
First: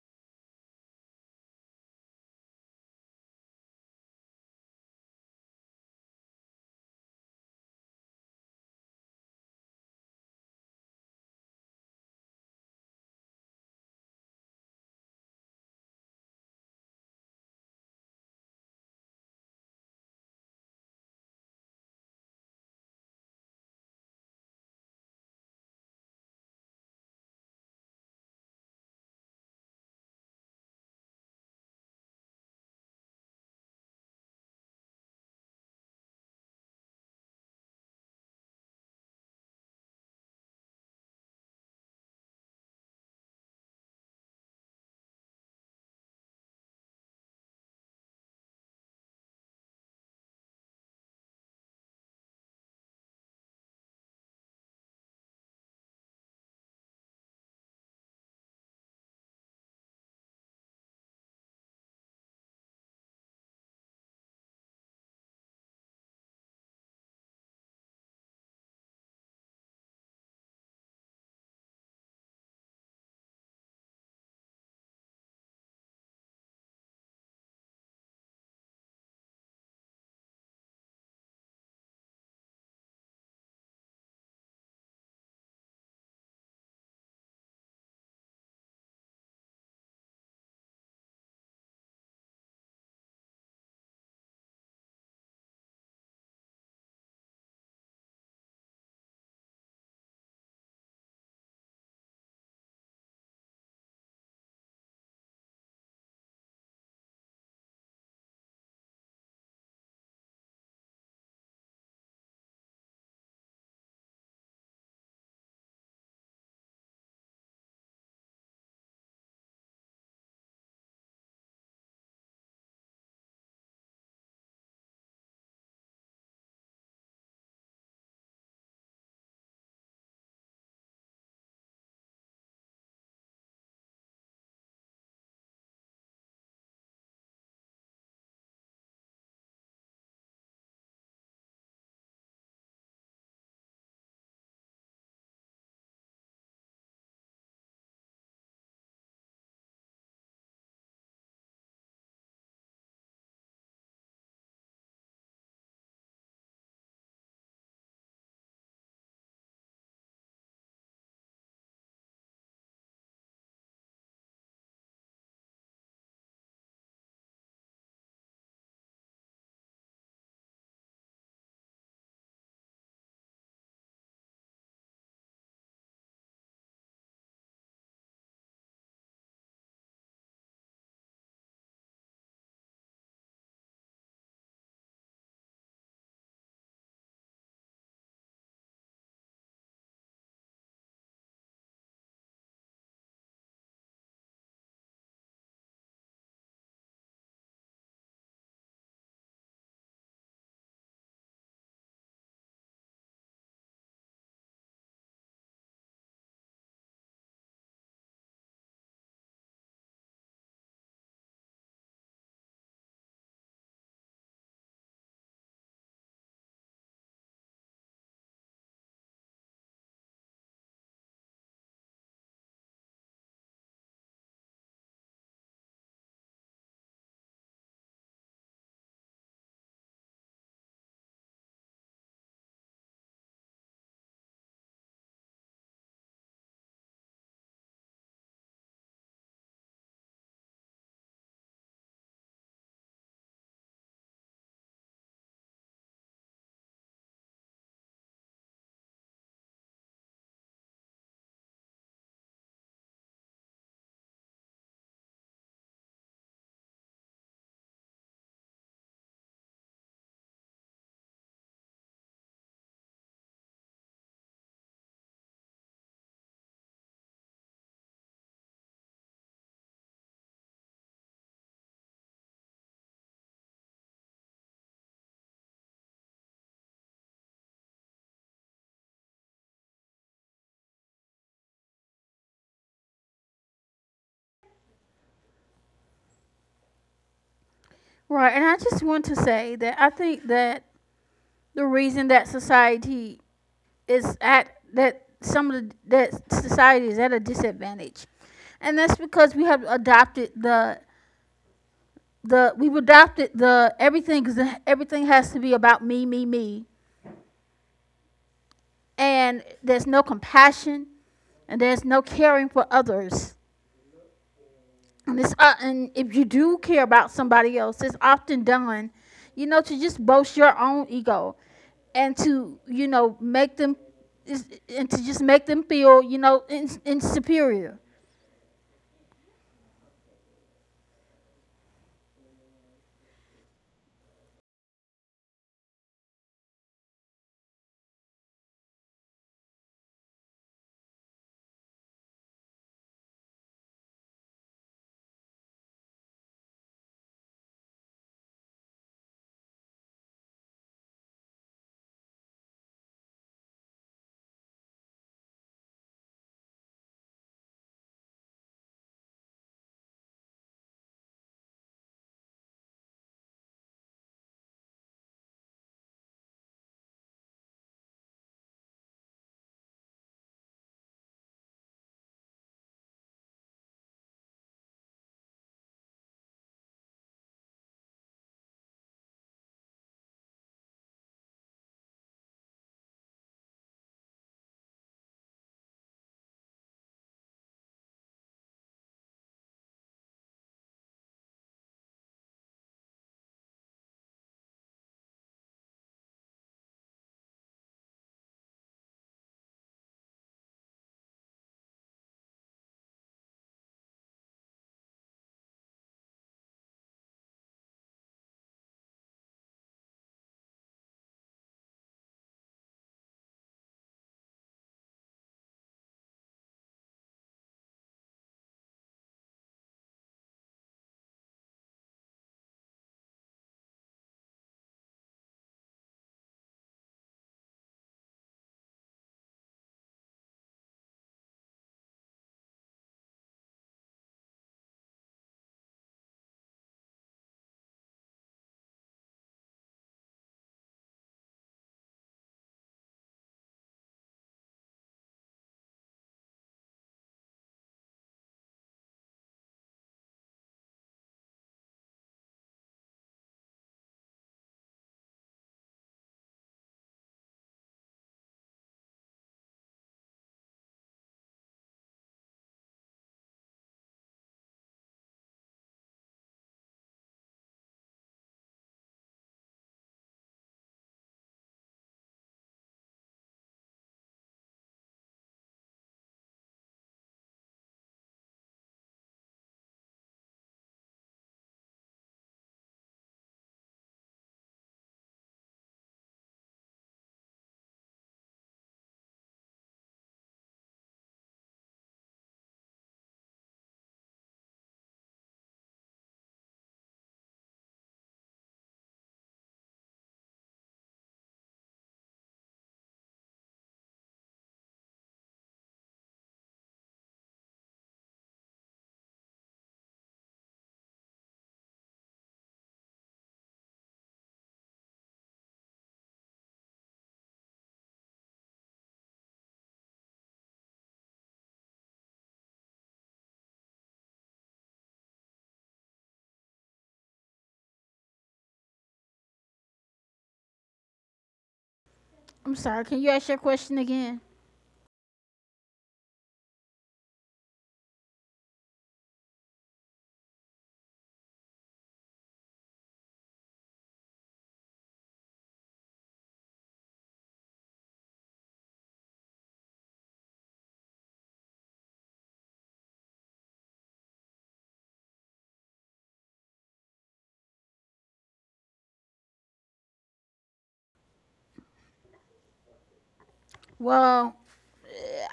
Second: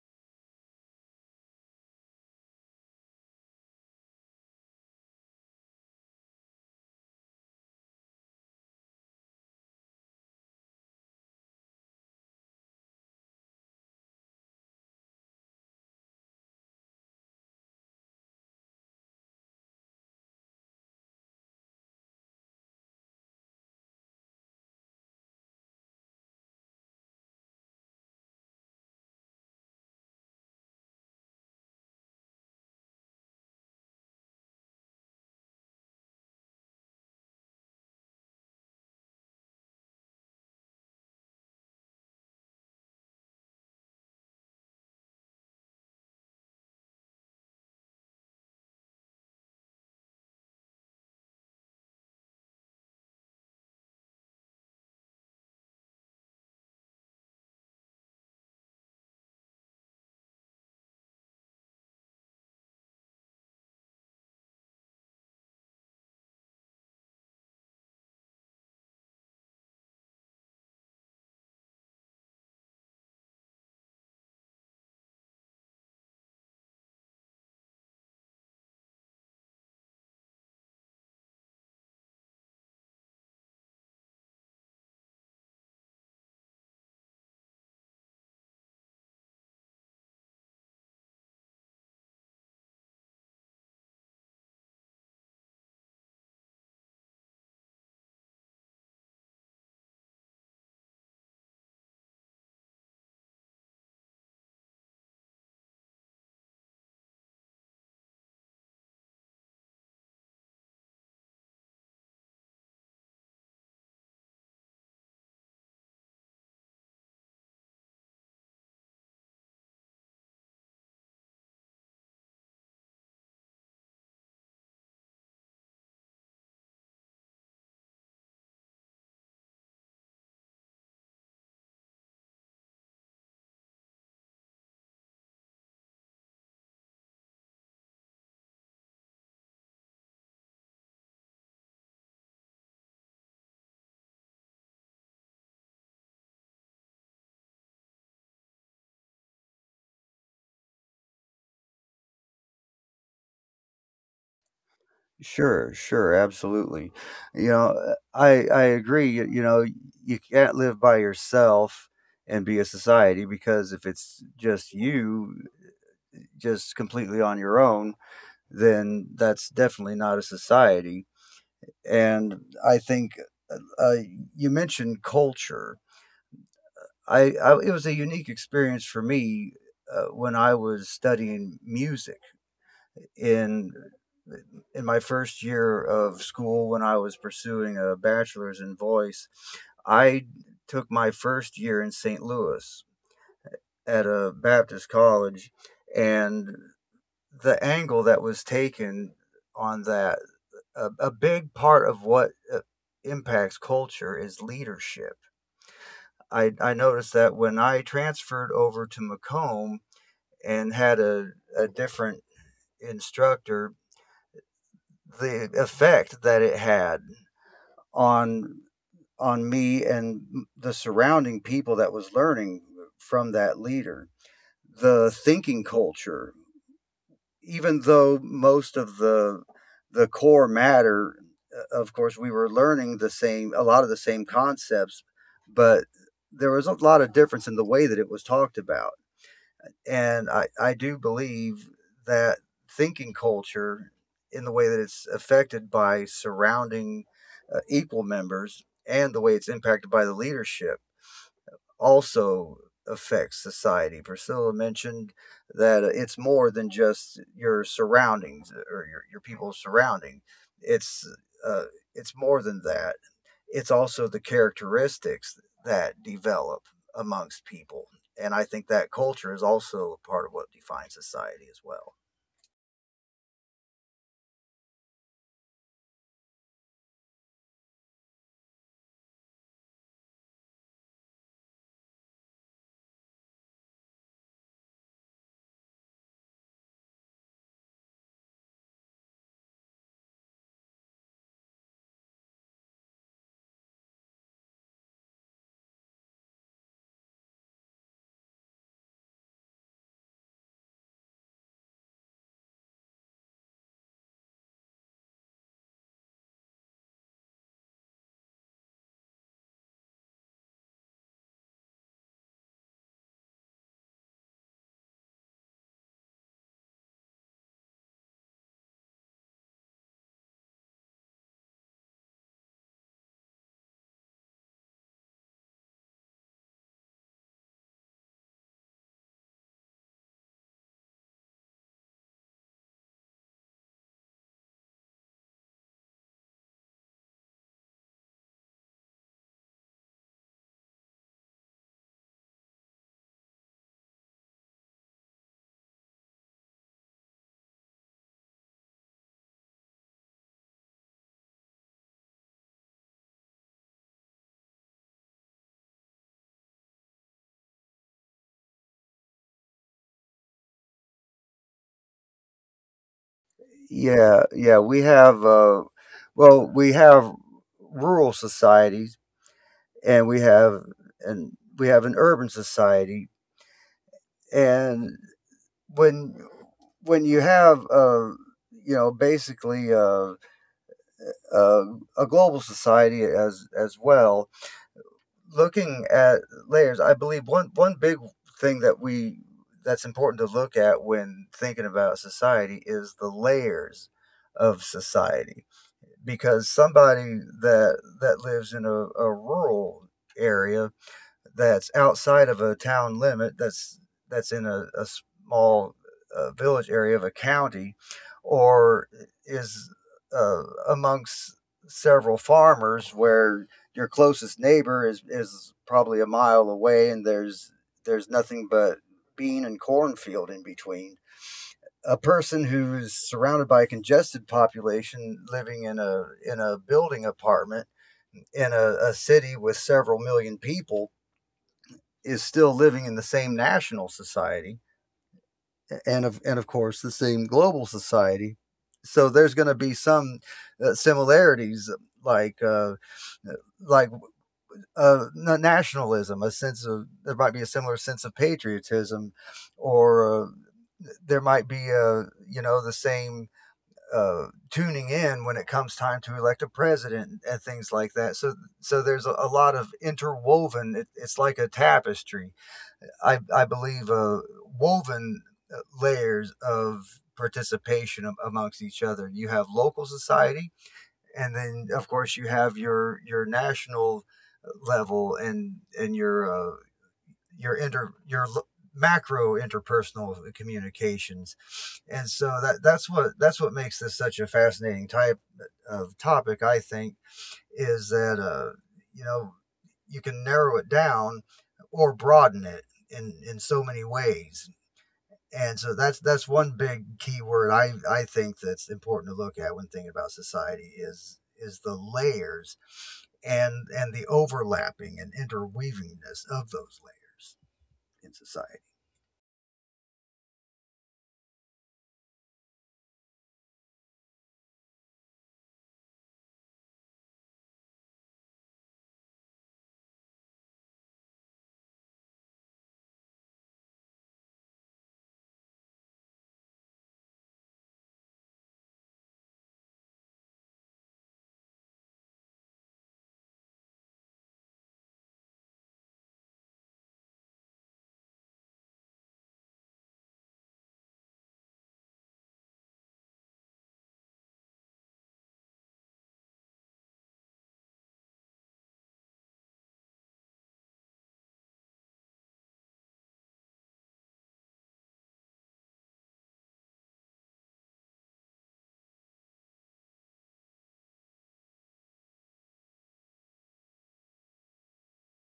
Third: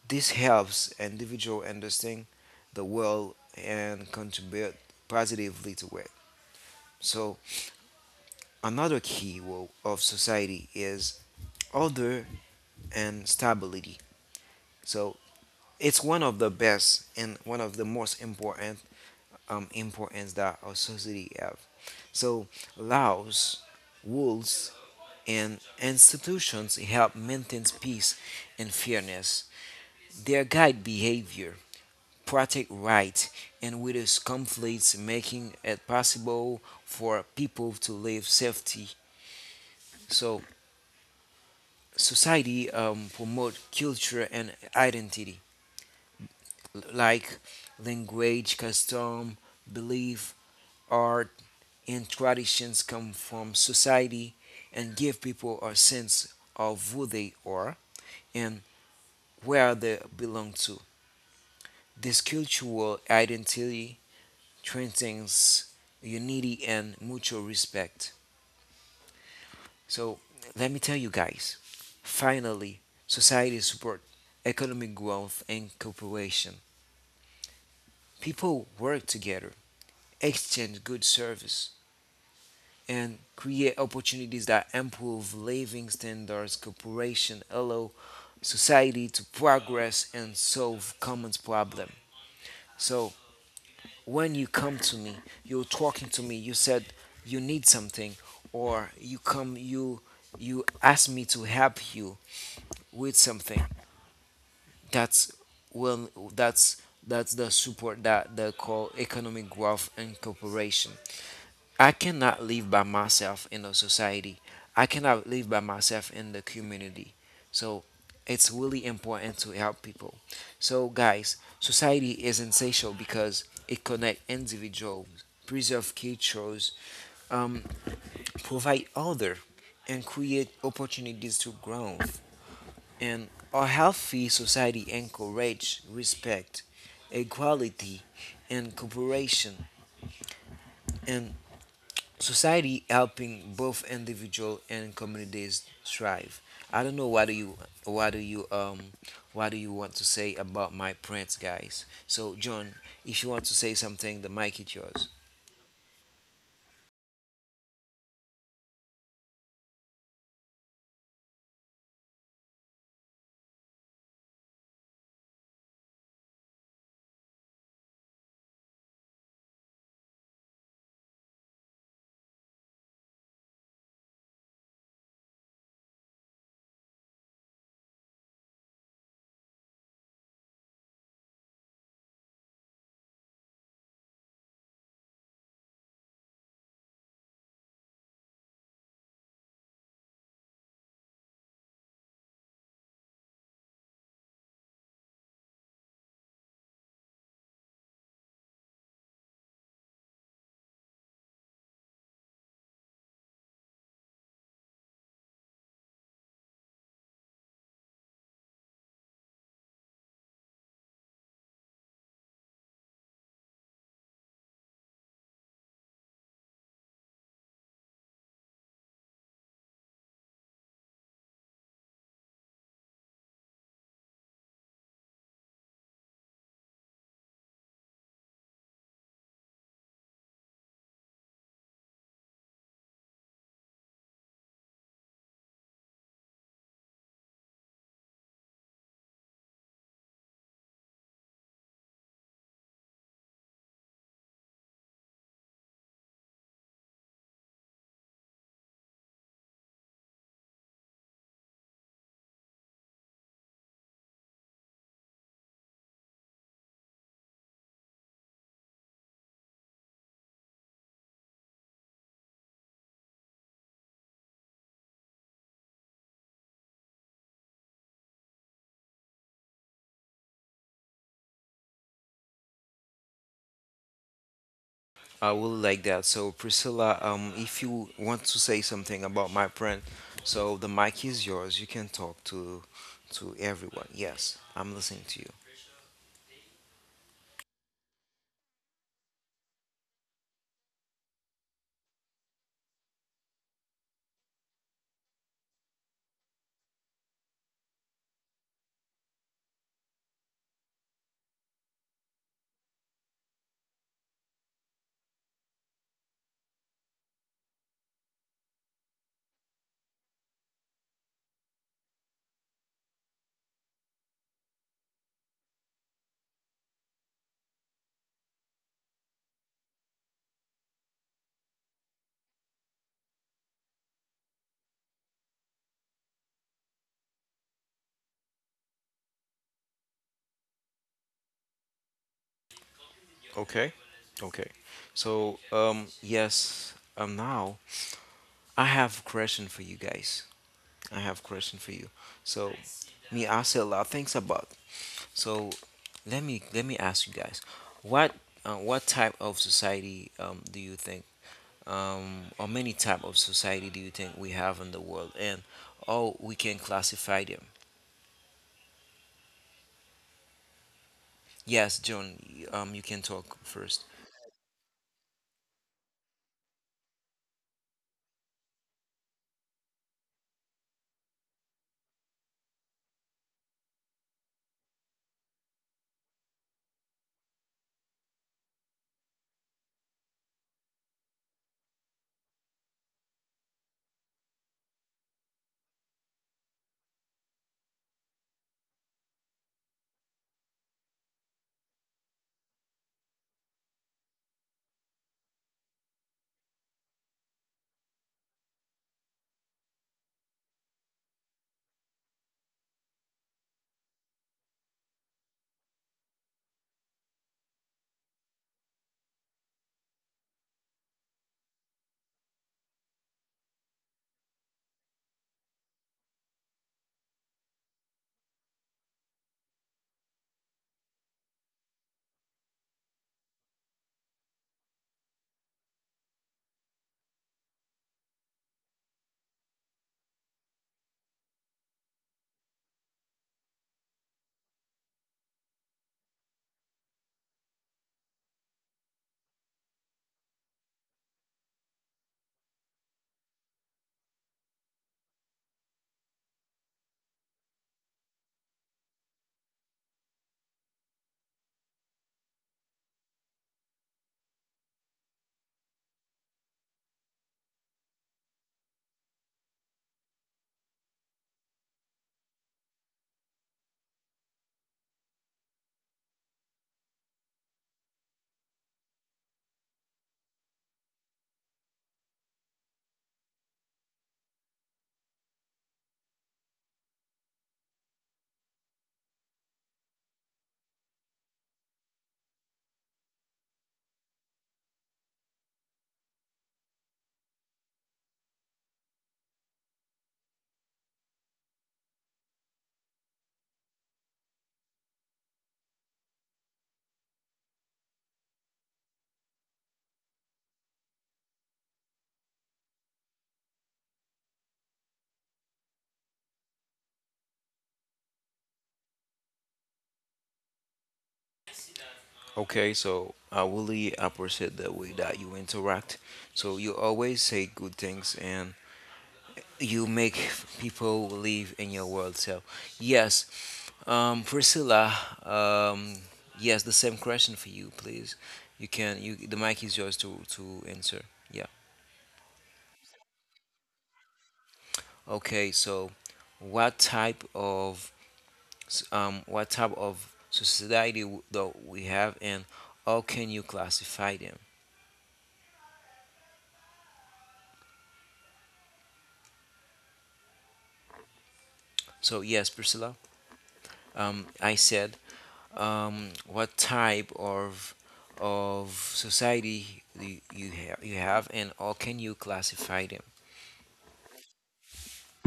S1: This helps individuals understand the world and contribute positively to it. So another key of society is order and stability. So it's one of the best and one of the most important importance that our society have. So laws, rules, and institutions help maintain peace and fairness. They guide behavior, protect rights, and reduce conflicts, making it possible for people to live safety. So society promote culture and identity, like language, custom, belief, art, and traditions come from society and give people a sense of who they are and where they belong to. This cultural identity strengthens unity and mutual respect. So, let me tell you guys finally, society support economic growth and cooperation. People work together, exchange good service, and create opportunities that improve living standards, cooperation, allow society to progress and solve common problem. So when you come to me, you're talking to me, you said you need something or you come you you ask me to help you with something. That's well that's that's the support that they call economic growth and cooperation. I cannot live by myself in the society. I cannot live by myself in the community. So it's really important to help people. So guys, society is essential because it connects individuals, preserve cultures, um, provide order, and create opportunities to growth. And a healthy society encourage respect, equality, and cooperation. And society helping both individual and communities thrive. I don't know what do you what do you what do you want to say about my prints, guys. So John, if you want to say something, the mic is yours.
S2: Sure, sure, absolutely. You know, I I agree. You know you can't live by yourself and be a society because if it's just you, just completely on your own, then that's definitely not a society. And I think uh, uh, you mentioned culture. I, it was a unique experience for me when I was studying music. in in my first year of school when I was pursuing a bachelor's in voice, I took my first year in St. Louis at a Baptist college, and the angle that was taken on that, a big part of what impacts culture is leadership. I noticed that when I transferred over to Macomb and had a different instructor, the effect that it had on on me and the surrounding people that was learning from that leader, the thinking culture, even though most of the core matter, of course we were learning the same, a lot of the same concepts, but there was a lot of difference in the way that it was talked about. And I do believe that thinking culture, in the way that it's affected by surrounding equal members and the way it's impacted by the leadership, also affects society. Priscilla mentioned that it's more than just your surroundings, or your people's surrounding. It's uh, it's more than that. It's also the characteristics that develop amongst people. And I think that culture is also a part of what defines society as well.
S1: I will like that. So Priscilla, if you want to say something about my print, so the mic is yours. You can talk to everyone. Yes, I'm listening to you.
S3: Right, and I just want to say that I think that the reason that society is at that some of the, that society is at a disadvantage, and that's because we've adopted the everything, because everything has to be about me, me, me, and there's no compassion, and there's no caring for others. And it's, and if you do care about somebody else, it's often done, you know, to just boast your own ego and to, you know, make them, and to just make them feel, you know, in superior.
S1: Okay? Okay. So yes, now I have a question for you guys. I have question for you. So, me, I see a lot of things about. So, let me ask you guys, what what type of society do you think, or many type of society do you think we have in the world, and how we can classify them? Yes, John, you can talk first.
S2: Yeah, yeah, we have well, we have rural societies and and we have an urban society, and when when you have you know basically uh, a global society as well. Looking at layers, I believe one big thing that we that's important to look at when thinking about society is the layers of society, because somebody that lives in a rural area that's outside of a town limit, that's in a small village area of a county, or is uh, amongst several farmers where your closest neighbor is probably a mile away, and there's nothing but bean and cornfield in between. A person who's surrounded by a congested population living in a building apartment in a city with several million people is still living in the same national society, and of course the same global society, so there's going to be some similarities, like like uh, nationalism, a sense of, there might be a similar sense of patriotism, or there might be a, you know, the same tuning in when it comes time to elect a president and things like that. So there's a lot of interwoven, it's like a tapestry, I believe, woven layers of participation amongst each other. You have local society, and then of course you have your national level, and your inter your l- macro interpersonal communications. And so that's what makes this such a fascinating type of topic, I think, is that you know, you can narrow it down or broaden it in so many ways. And so that's one big key word I think that's important to look at when thinking about society is the layers and the overlapping and interweavingness of those layers in society.
S1: Okay, so I really appreciate the way that you interact. So you always say good things, and you make people live in your world. So, yes, Priscilla, um, yes, the same question for you, please. You can, you the mic is yours to answer. Yeah.
S3: I'm sorry, can you ask your question again?
S1: Okay. So, what type of what type of society that we have, and how can you classify them? So, yes, Priscilla. I said, what type of society do you have, and how can you classify them?
S3: Well,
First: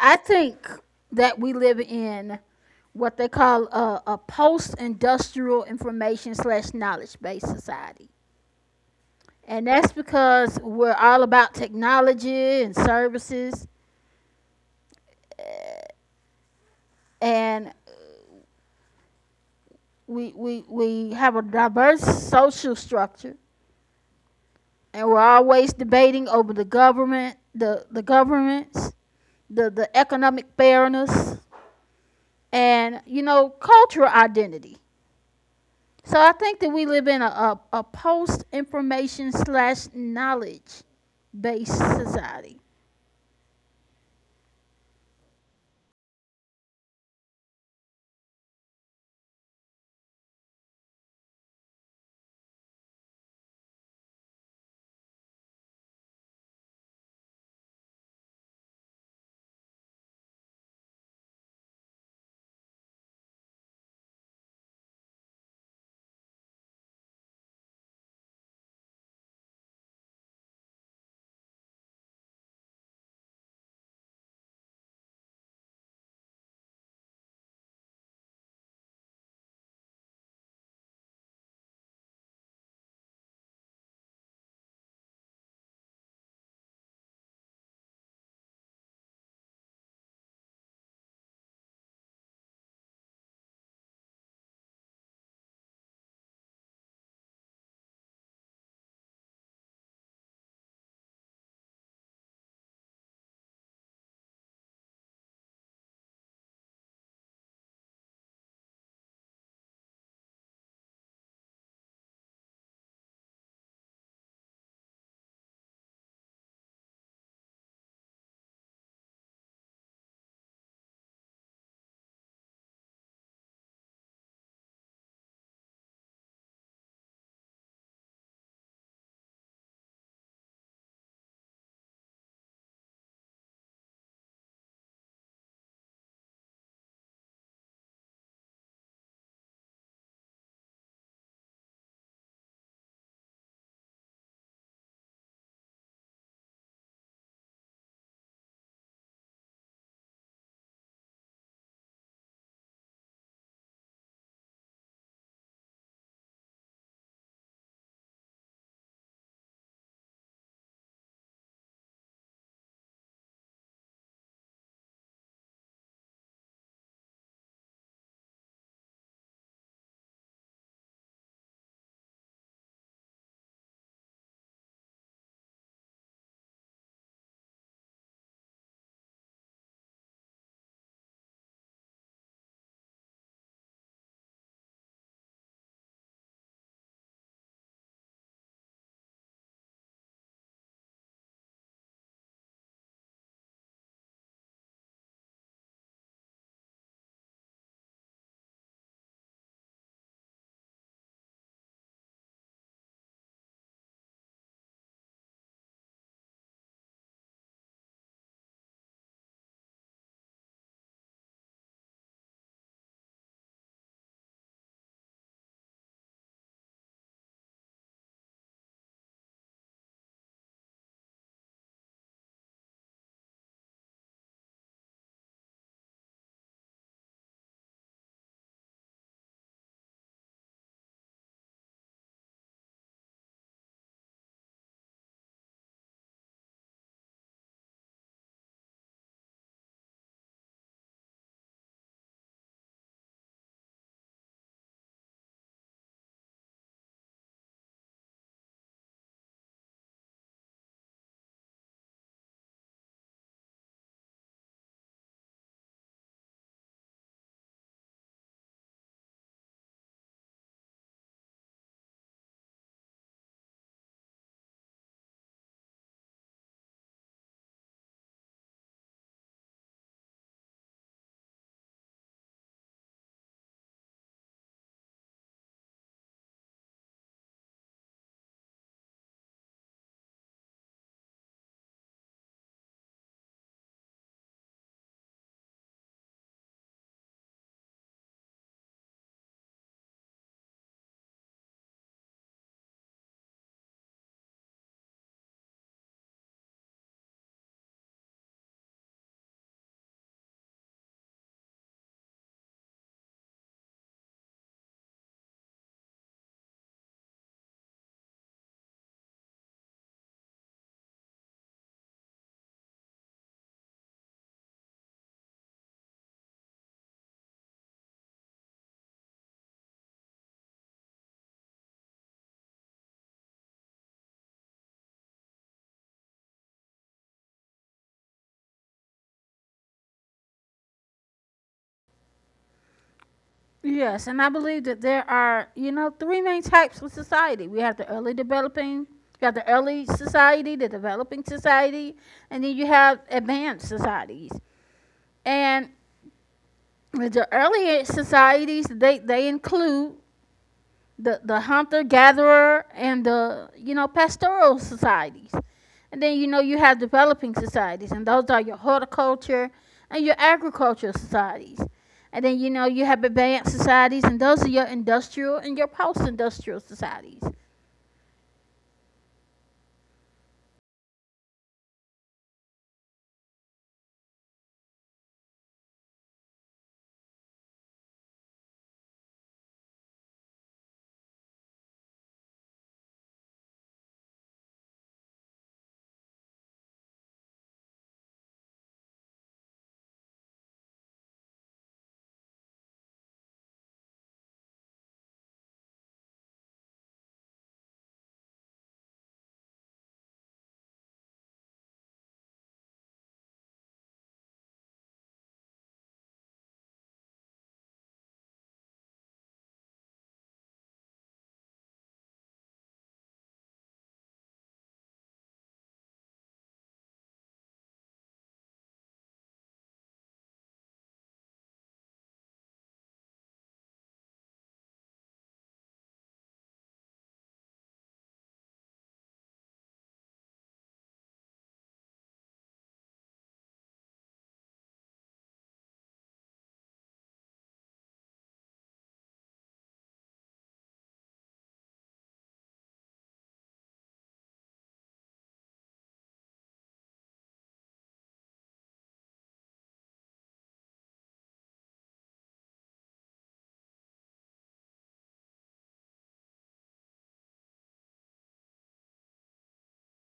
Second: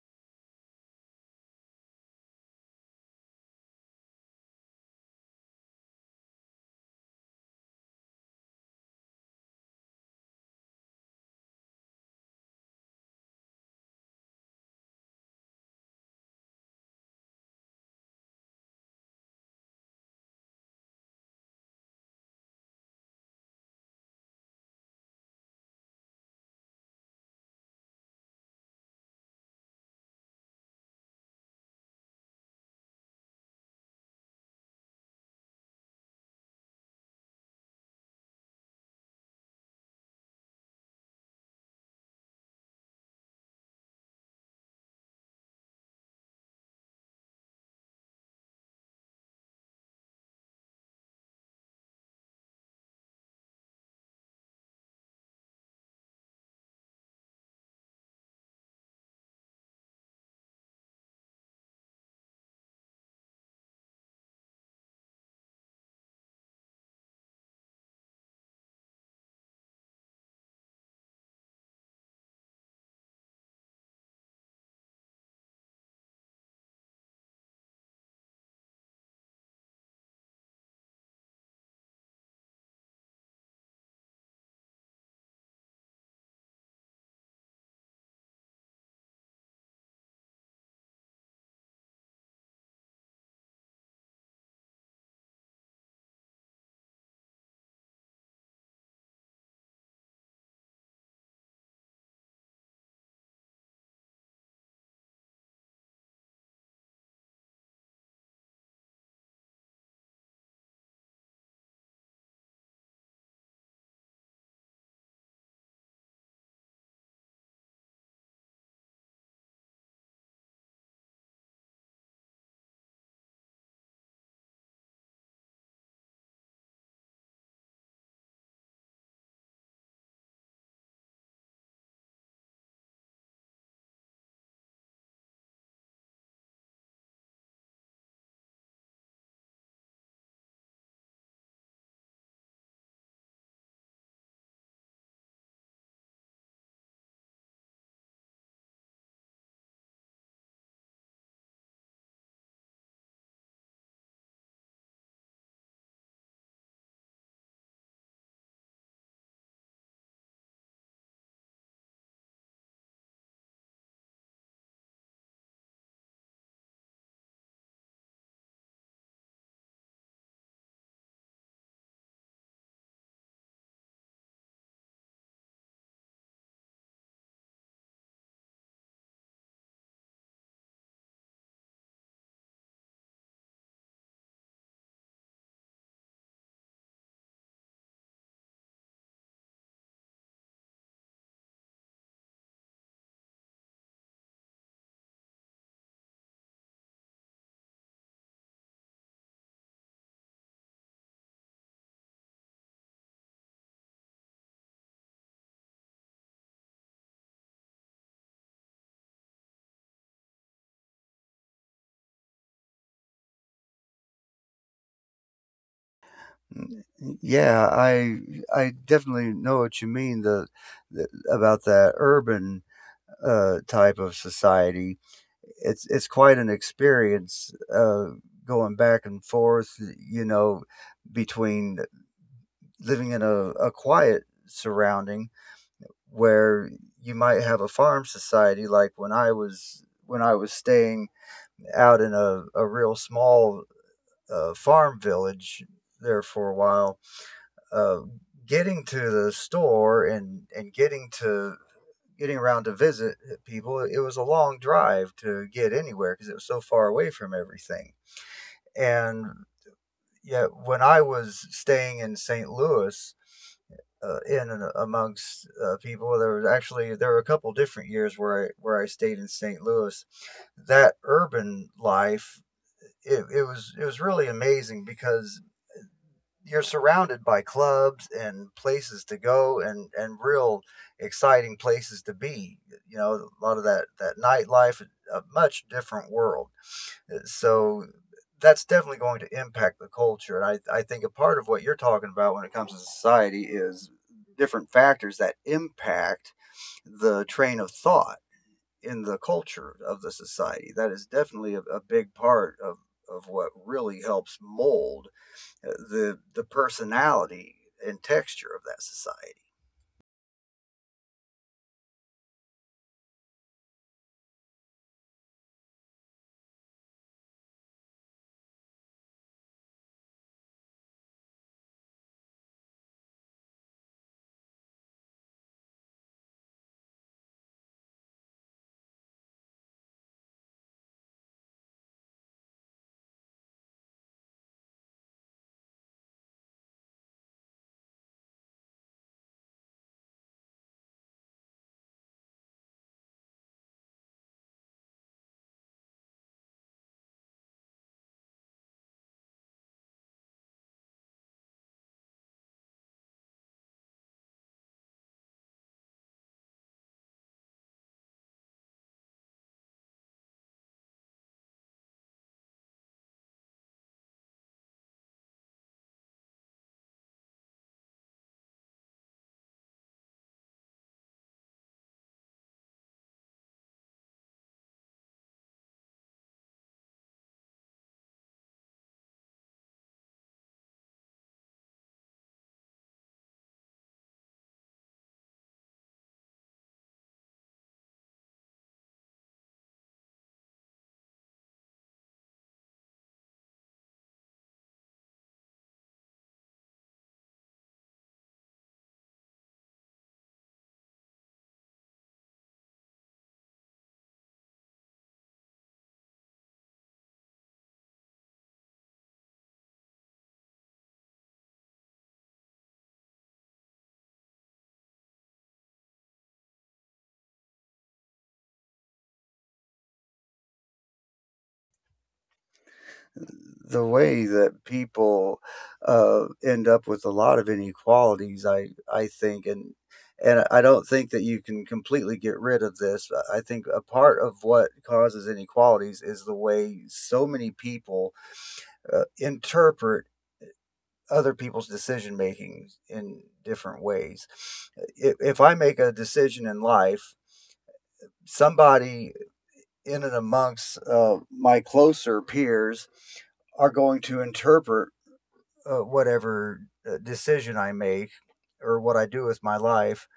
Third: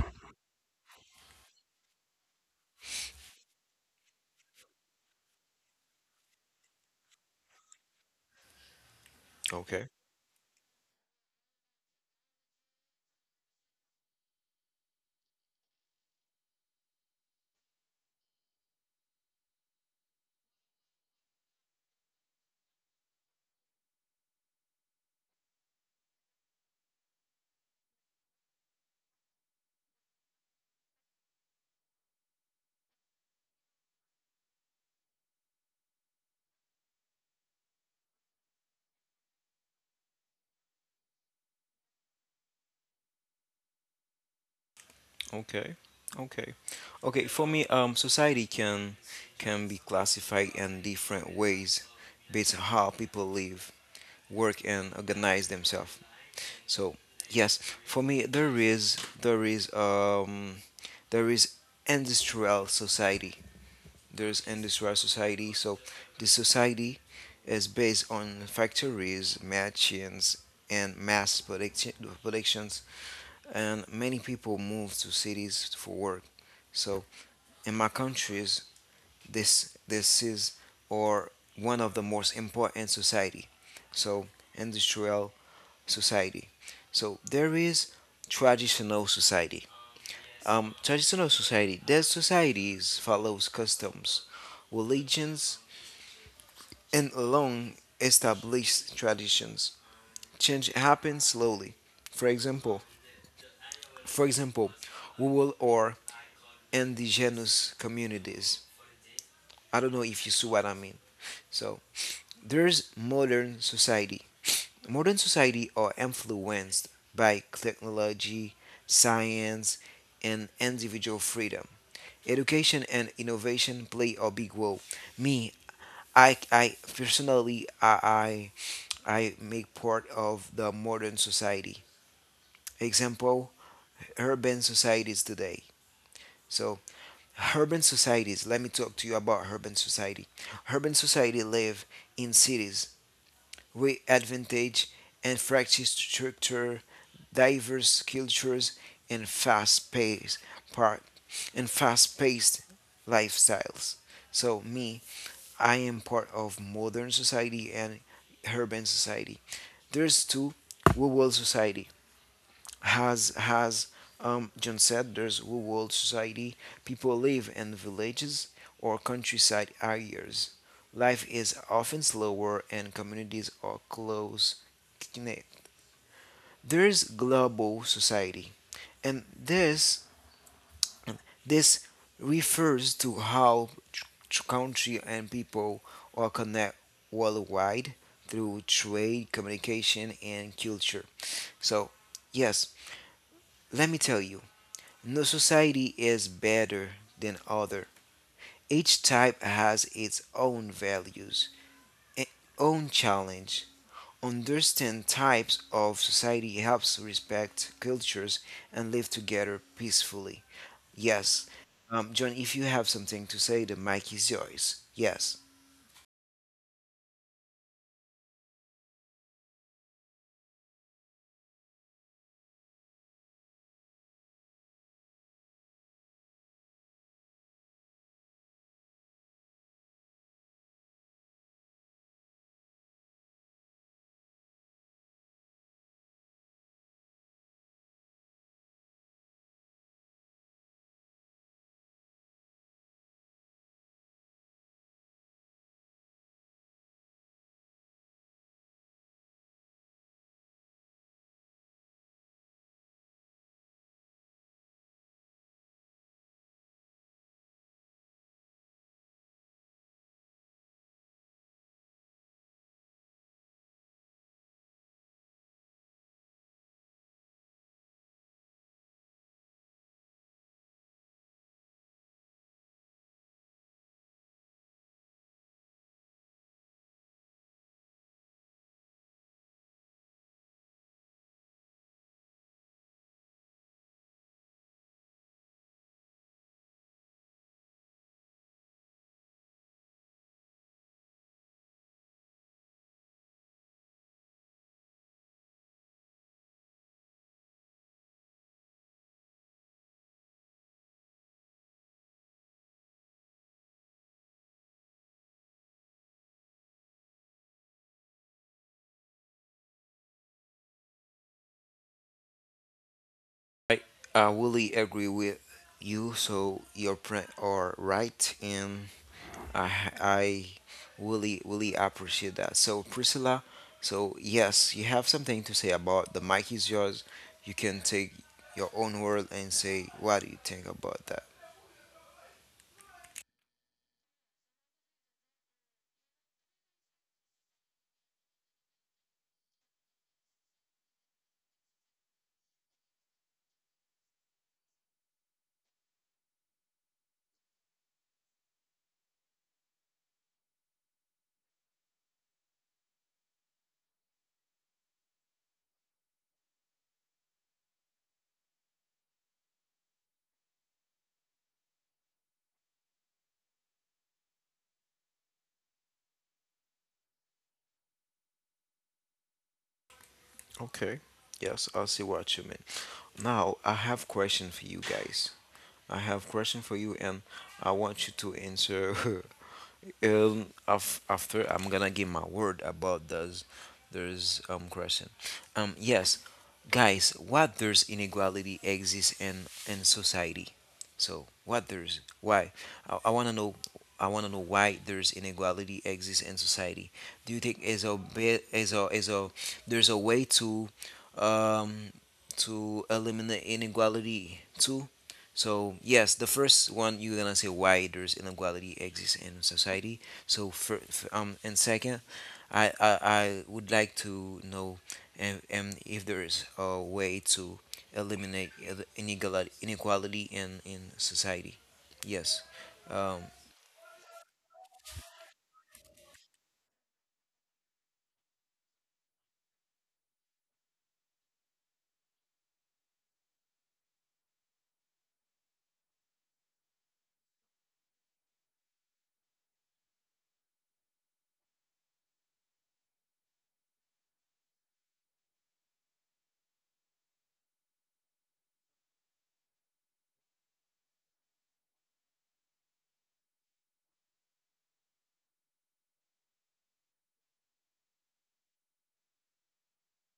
S3: I think that we live in what they call a post-industrial information slash knowledge-based society. And
S1: Okay.
S3: that's because we're all about technology and services. And we have a diverse social structure, and we're always debating over the governments, the economic fairness, and you know, cultural identity. So I think that we live in a post information slash knowledge based society.
S1: Okay. Okay. Okay, for me, society can be classified in different ways based on how people live, work, and organize themselves. So yes, for me, there is industrial society. There's industrial society. So the society is based on factories, machines, and mass productions. And many people move to cities for work. So in my countries, this is or one of the most important society. So industrial society. So there is traditional society. Traditional society. Their societies follows customs, religions, and long established traditions. Change happens slowly. For example, for example, rural or indigenous communities. I don't know if you see what I mean. So there's modern society. Modern society are influenced by technology, science, and individual freedom. Education and innovation play a big role. Me, I personally, I make part of the modern society. Example, urban societies today. So, urban societies, let me talk to you about urban society. Urban society live in cities with advantage and fractured structure, diverse cultures, and fast-paced part and fast-paced lifestyles. So me, I am part of modern society and urban society. There's two, we will society. As John said, there's rural world society. People live in villages or countryside areas. Life is often slower, and communities are close. Knit. There's global society, and this refers to how country and people are connect worldwide through trade, communication, and culture. So, yes, let me tell you, no society is better than other. Each type has its own values, its own challenge. Understand types of society helps respect cultures and live together peacefully. Yes. John, if you have something to say, the mic is yours. Yes.
S2: Mm, yeah, I definitely know what you mean, the about that urban type of society. It's quite an experience, going back and forth, you know, between living in a quiet surrounding where you might have a farm society, like when I was staying out in a real small farm village there for a while. uh, Getting to the store, and getting around to visit people, it was a long drive to get anywhere because it was so far away from everything. And yet, when I was staying in St. Louis, in and amongst people, there was actually there were a couple different years where I stayed in St. Louis. That urban life, it was really amazing because you're surrounded by clubs and places to go, and real exciting places to be, you know, a lot of that nightlife, a much different world. So that's definitely going to impact the culture, and I think a part of what you're talking about when it comes to society is different factors that impact the train of thought in the culture of the society. That is definitely a big part of what really helps mold the personality and texture of that society.
S1: I, I really agree with you, so your are right in I I really really appreciate that. So Priscilla, so yes, you have something to say about the mic is yours. You can take your own word and say what do you think about that.
S3: Yes, and I believe that there are, you know, three main types of society. We have you have the early society, the developing society, and then you have advanced societies. And with the earlier societies, they include the hunter gatherer and the, you know, pastoral societies. And then, you know, you have developing societies, and those are your horticulture and your agricultural societies. And then, you know, you have advanced societies, and those are your industrial and your post-industrial societies.
S1: Okay. Yes, I see what you mean. Now I have question for you guys. I have question for you and I want you to answer After I'm gonna give my word about those question. Yes, guys, what there's inequality exists in society. So what there's why? I wanna know. I wanna know why there's inequality exists in society. Do you think is a there's a way um to eliminate inequality too? So yes, the first one you're gonna say why there's inequality exists in society. So and second, I would like to know and if there is a way to eliminate inequality in society. Yes. Um,
S2: The way that people end up with a lot of inequalities, I think, and I don't think that you can completely get rid of this. I think a part of what causes inequalities is the way so many people interpret other people's decision making in different ways. If I make a decision in life, somebody in and amongst my closer peers are going to interpret whatever decision I make or what I do with my life.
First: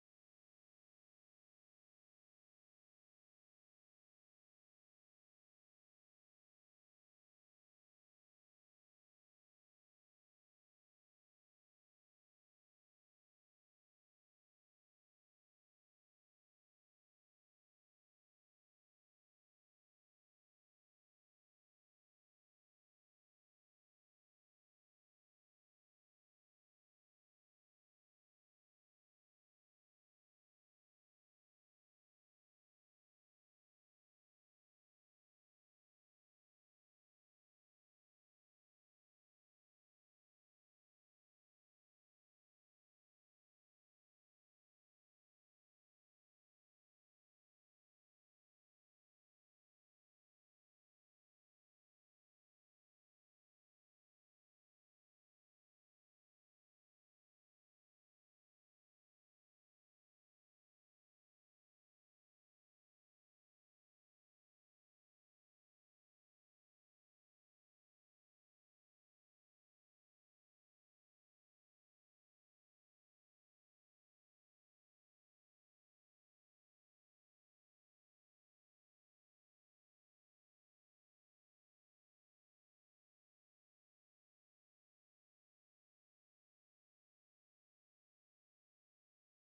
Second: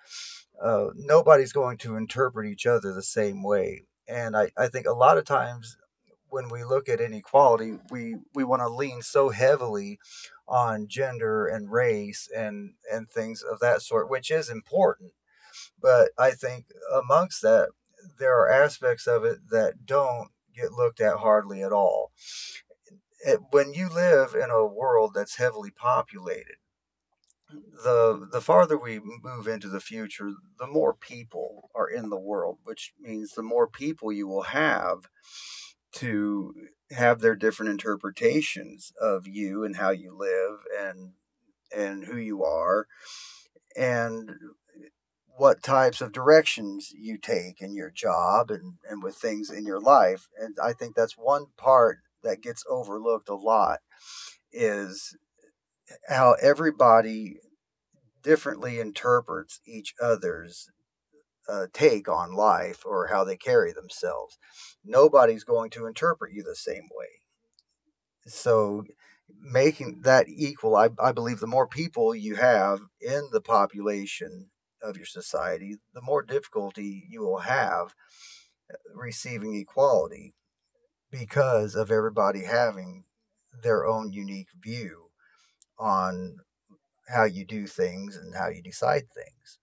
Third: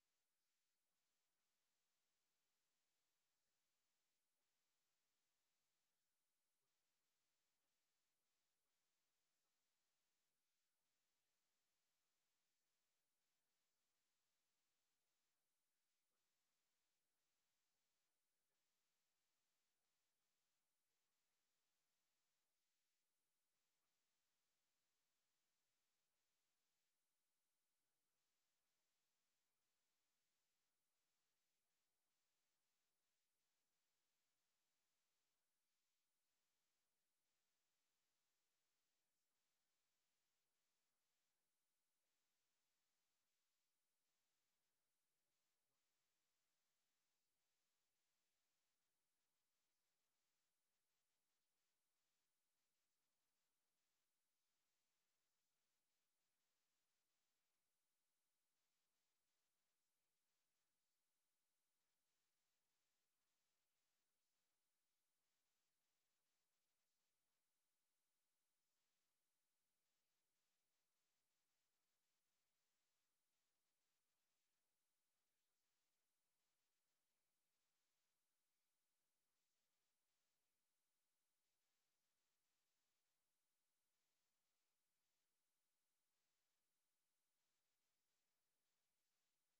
S2: Nobody's going to interpret each other the same way. And I think a lot of times, when we look at inequality, we want to lean so heavily on gender and race, and things of that sort, which is important. But I think amongst that, there are aspects of it that don't get looked at hardly at all. It, when you live in a world that's heavily populated, the farther we move into the future, the more people are in the world, which means the more people you will have to have their different interpretations of you and how you live and who you are. And what types of directions you take in your job, and with things in your life. And I think that's one part that gets overlooked a lot, is how everybody differently interprets each other's take on life or how they carry themselves. Nobody's going to interpret you the same way. So making that equal, I believe the more people you have in the population of your society, the more difficulty you will have receiving equality, because of everybody having their own unique view on how you do things and how you decide things.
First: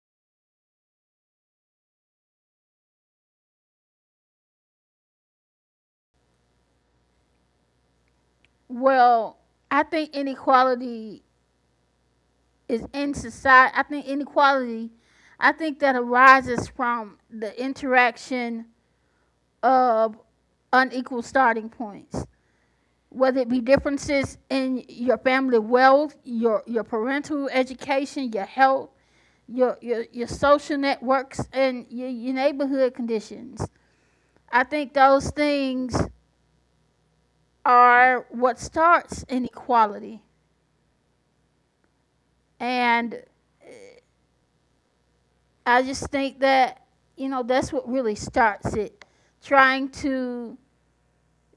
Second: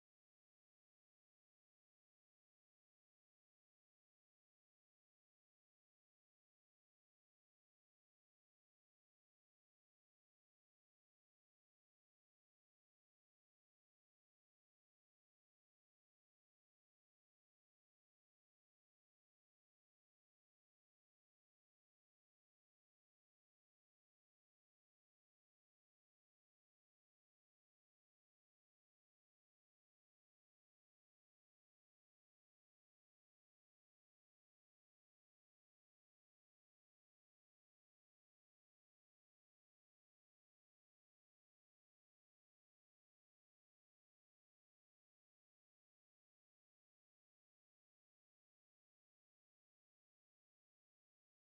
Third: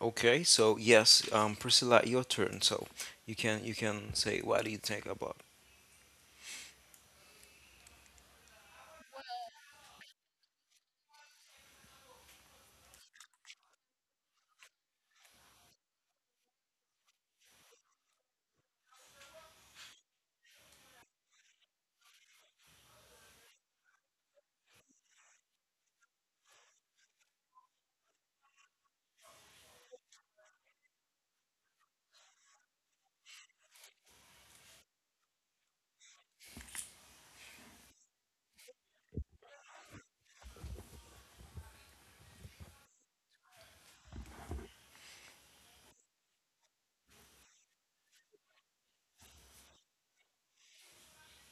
S1: okay. So yes, Priscilla, your turn. So you can say what do you think about?
S3: Well, I think inequality, I think that arises from the interaction of unequal starting points, whether it be differences in your family wealth, your parental education, your health, your social networks, and your neighborhood conditions. I think those things are what starts inequality. And I just think that, you know, that's what really starts it. Trying to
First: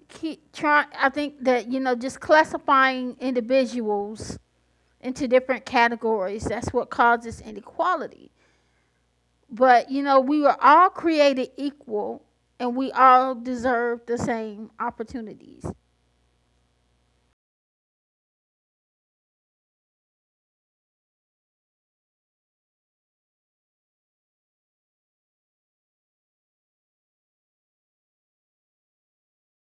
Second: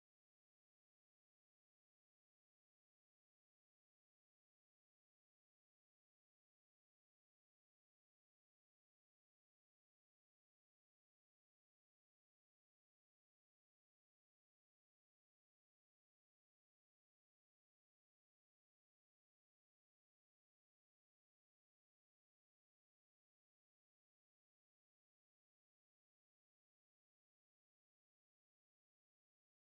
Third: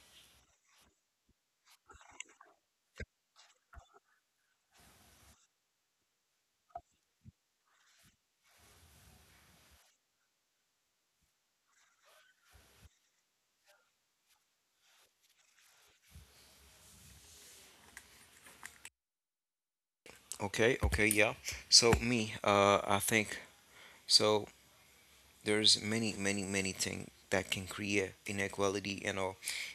S3: keep, try, I think that, you know, just classifying individuals into different categories, that's what causes inequality. But, you know, we were all created equal and we all deserve the same opportunities.
S1: Okay. Okay. Yeah. So me, I think so. There's many, many, many things that can create inequality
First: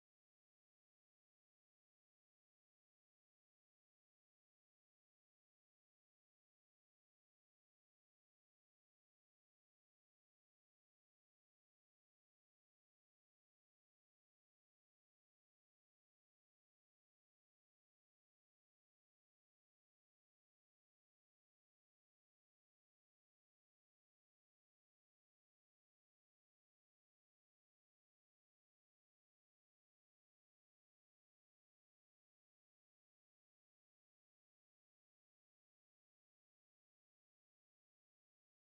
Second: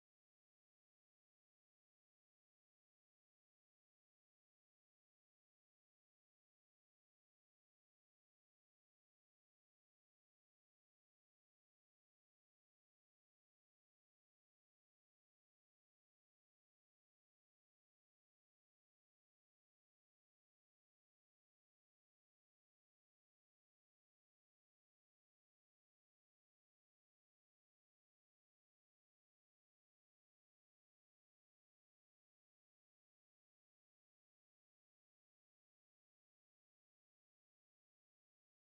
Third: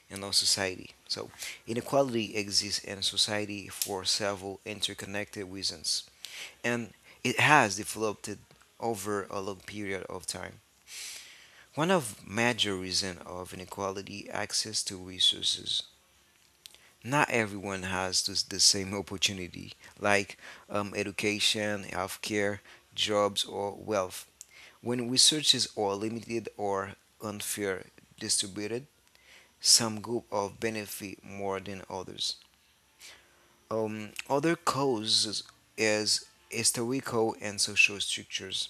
S1: in our society. So inequality exists in society for several interconnected reasons, and it has developed over a long period of time. One of major reasons of inequality access to resources. Not everyone has the same opportunity, like education, healthcare, jobs, or wealth. When resources are limited or unfair distributed, some groups of benefit more than others. Other causes is historical and social structures.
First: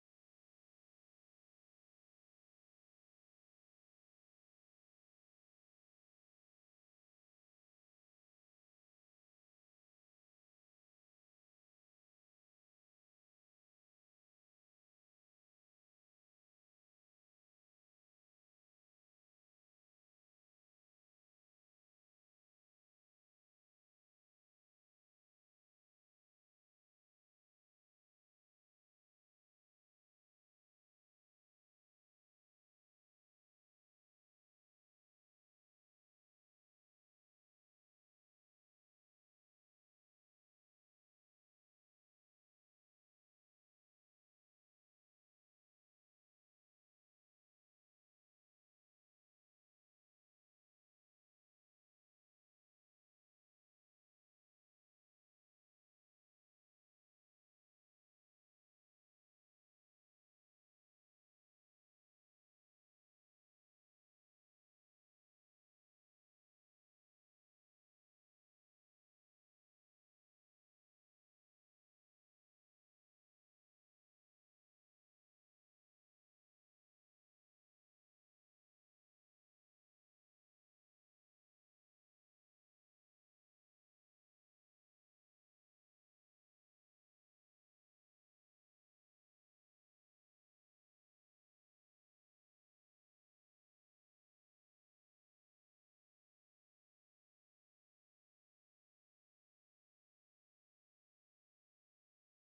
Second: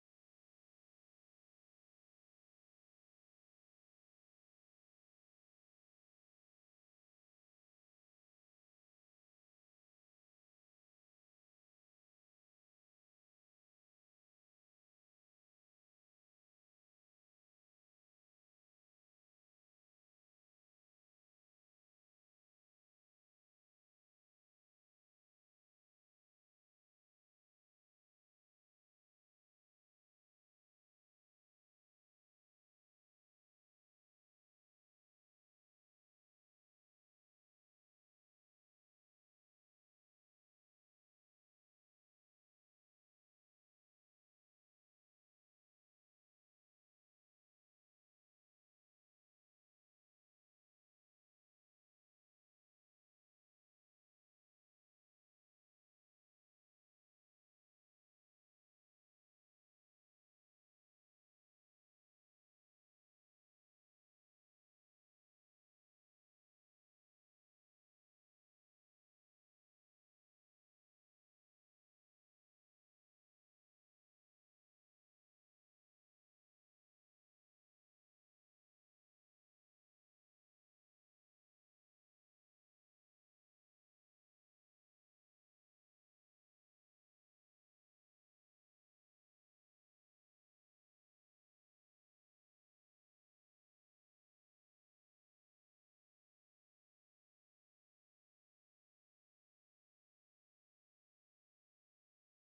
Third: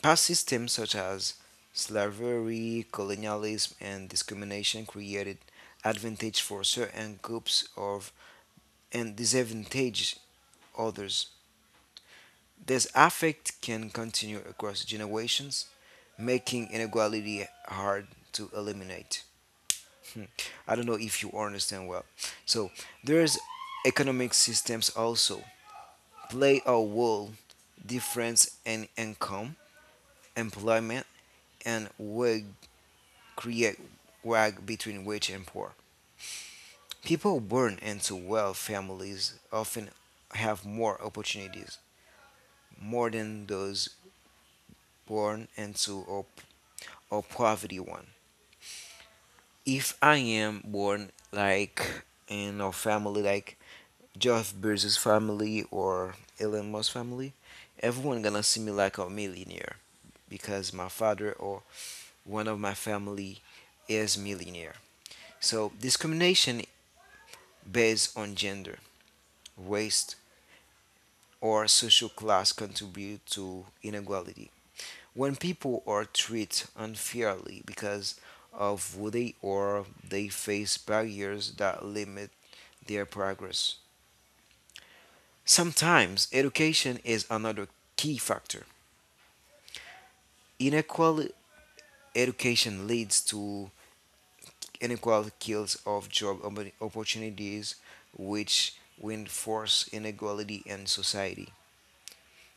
S1: Past systems such as slavery, colonialism, and discrimination created advantage for certain groups of and disadvantage others. This effect can continue across generations, making inequality hard to eliminate. Hmm. I don't know if you understand well. So there's economic systems also play a role. Difference in income, employment, and wage create wag between rich and poor. People born into wealth families often have more opportunities more than those born into a poverty one. If I am born like in a family like Jeff Bezos family or Elon Musk family, everyone gonna see me like a millionaire because my father or one of my family is millionaire. So discrimination based on gender, race, or social class contribute to inequality. When people are treated unfairly because of who they are, they face barriers that limit their progress. Sometimes education is another key factor. Unequal education leads to unequal skills of job opportunities, which reinforce inequality in society.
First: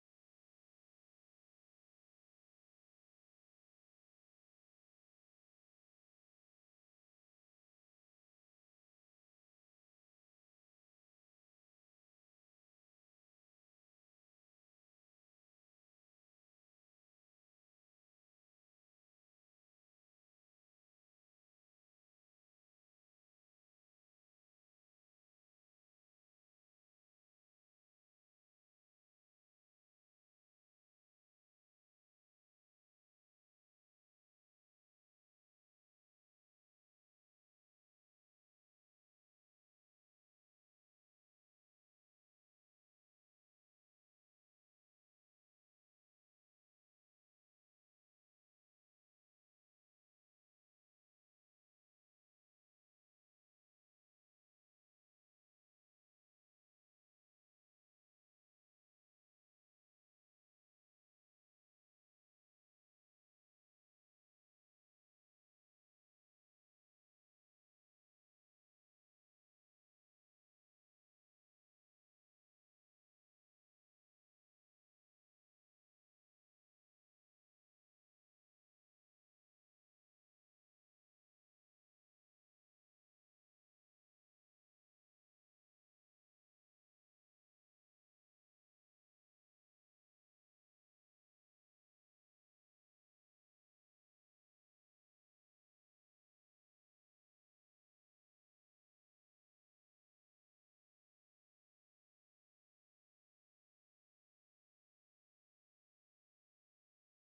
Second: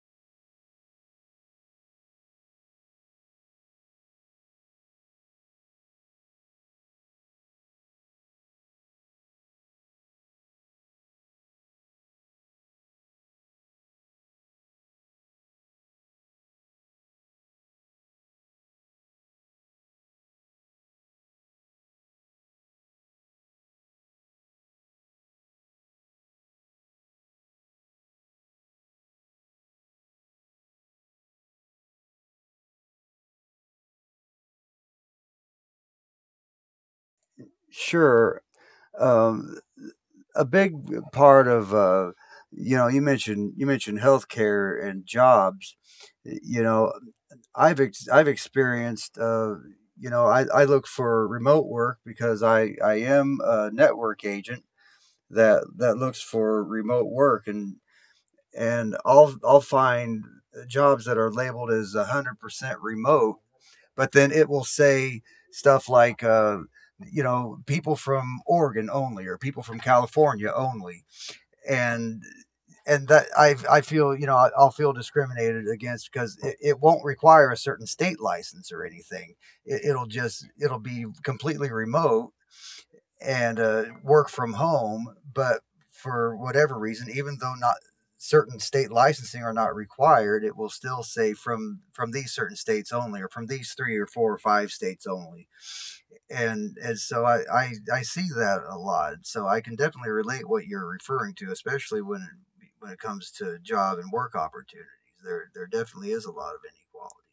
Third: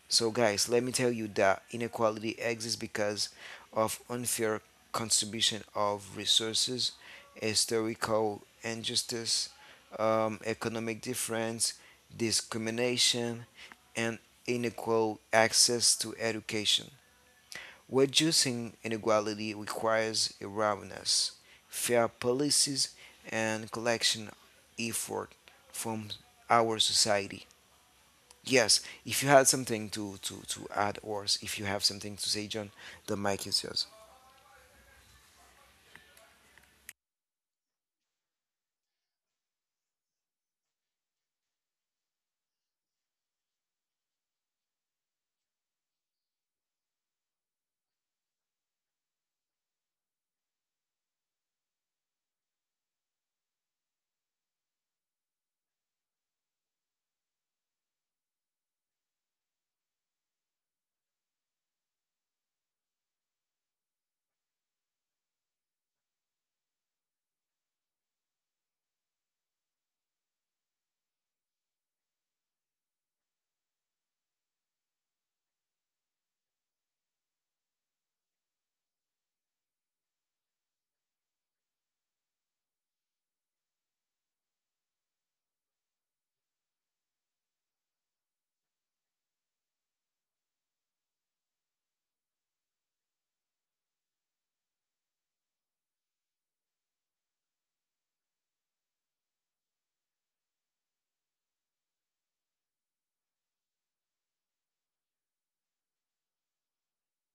S1: So, guys, let me tell you that inequality exists because of unfair contribution of resources, historical injustice, economic difference, discrimination, and unequal access to education. Reducing inequality requires awareness, fair policies, and collection effort from our society. Yes, if you had something to add, or s- if you have something to say, John, the mic is yours.
S2: Sure. Um, a big part of, you know, you mentioned healthcare and jobs. You know, I've experienced. You know, I look for remote work because I am a network agent that looks for remote work, and I'll find jobs that are labeled as 100% remote, but then it will say stuff like, you know, people from Oregon only or people from California only. And that, I feel, you know, I'll feel discriminated against, because it won't require a certain state license or anything. It'll just it'll be completely remote, and work from home. But for whatever reason, even though not certain state licensing are not required, it will still say from these certain states only, or from these three or four or five states only. And I see that a lot. So I can definitely relate what you're referring to, especially when when it comes to job and work opportunities. There definitely is a lot of inequality.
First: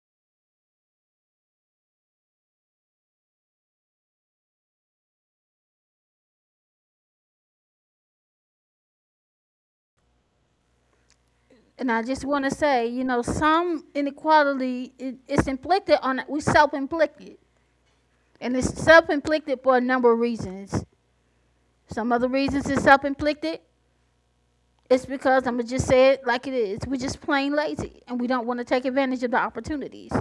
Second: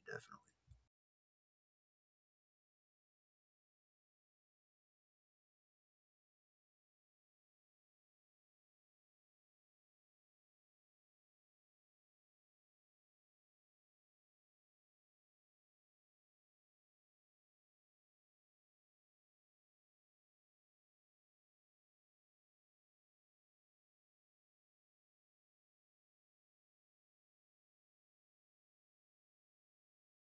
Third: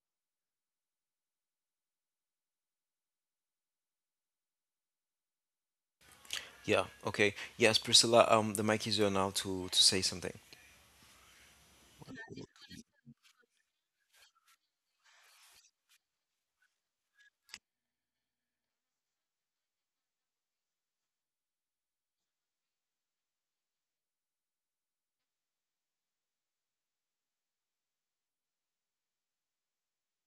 S1: Yeah, okay. Yes, Priscilla, the mic is yours now to say something.
S3: And I just want to say, you know, some inequality it, it's inflicted on we self-inflicted, and it's self-inflicted for a number of reasons. Some of the reasons it's self-inflicted, it's because I'm gonna just say it like it is. We're just plain lazy, and we don't want to take advantage of the opportunities.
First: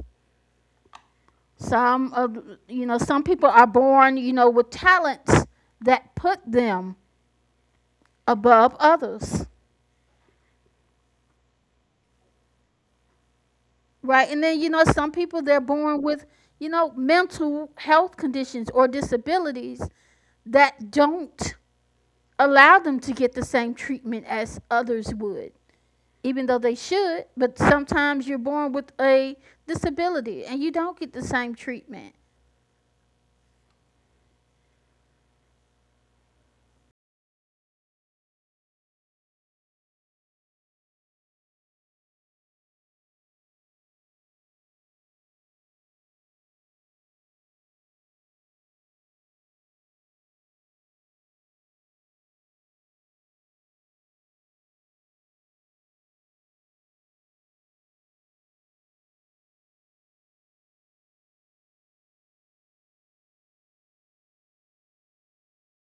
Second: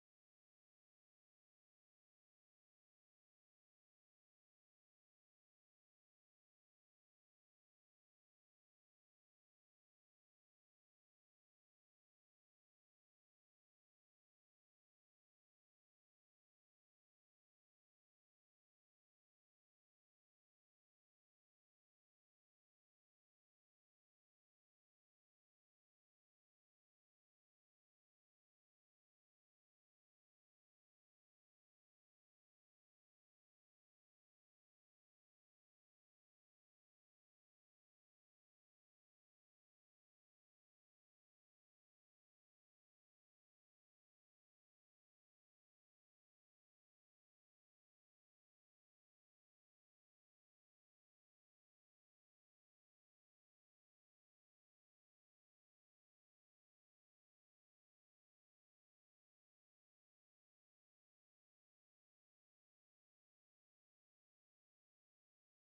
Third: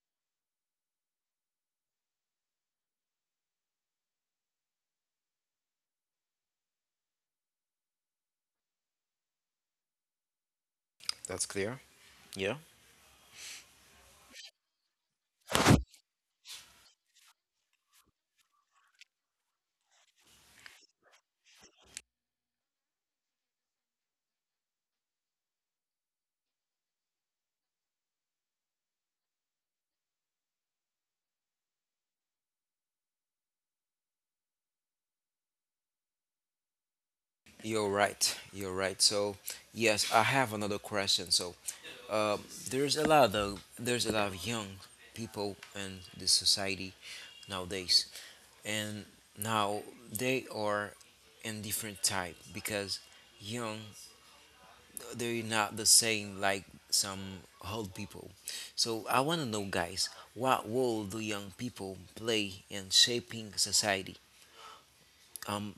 S3: Some of, you know, some people are born, you know, with talents that put them above others,
S1: That's clear? Yeah?
S3: right? And then, you know, some people they're born with, you know, mental health conditions or disabilities that don't allow them to get the same treatment as others would, even though they should. But sometimes you're born with a disability and you don't get the same treatment.
S1: You're right. You're right. So, yes, I have another question. So, um, there's a lot of young people in the society nowadays, and now they are in different type because young they're not the same like some old people. So I want to know, guys, what role do young people play in shaping society? Um,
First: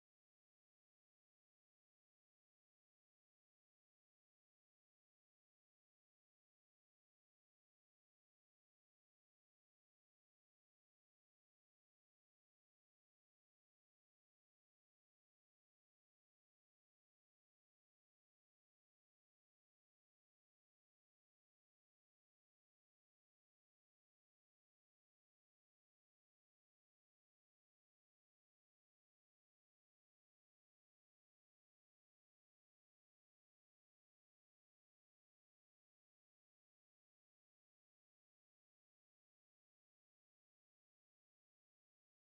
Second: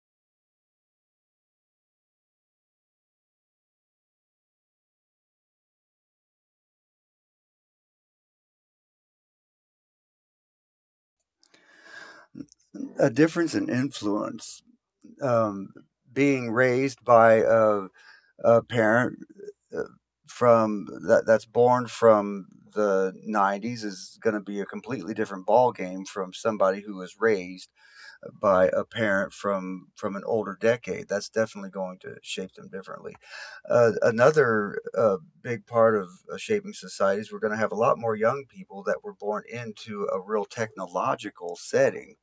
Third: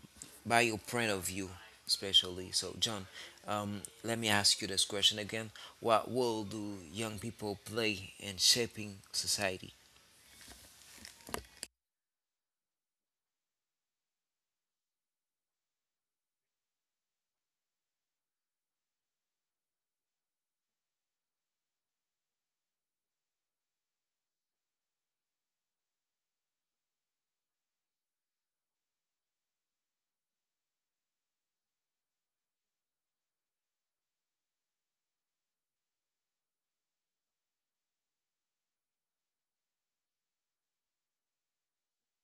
S1: by your point of view, especially. So, John, let me ask you this question again. What role do young people play in shaping society?
S2: Definitely a difference in influence, um, being raised by a parent uh, from that's born from the 90s is going to be a completely different ball game from somebody who was raised by a parent from an older decade. That's definitely going to shape them differently. Another big part of shaping societies, we're going to have a lot more young people that were born into a real technological setting.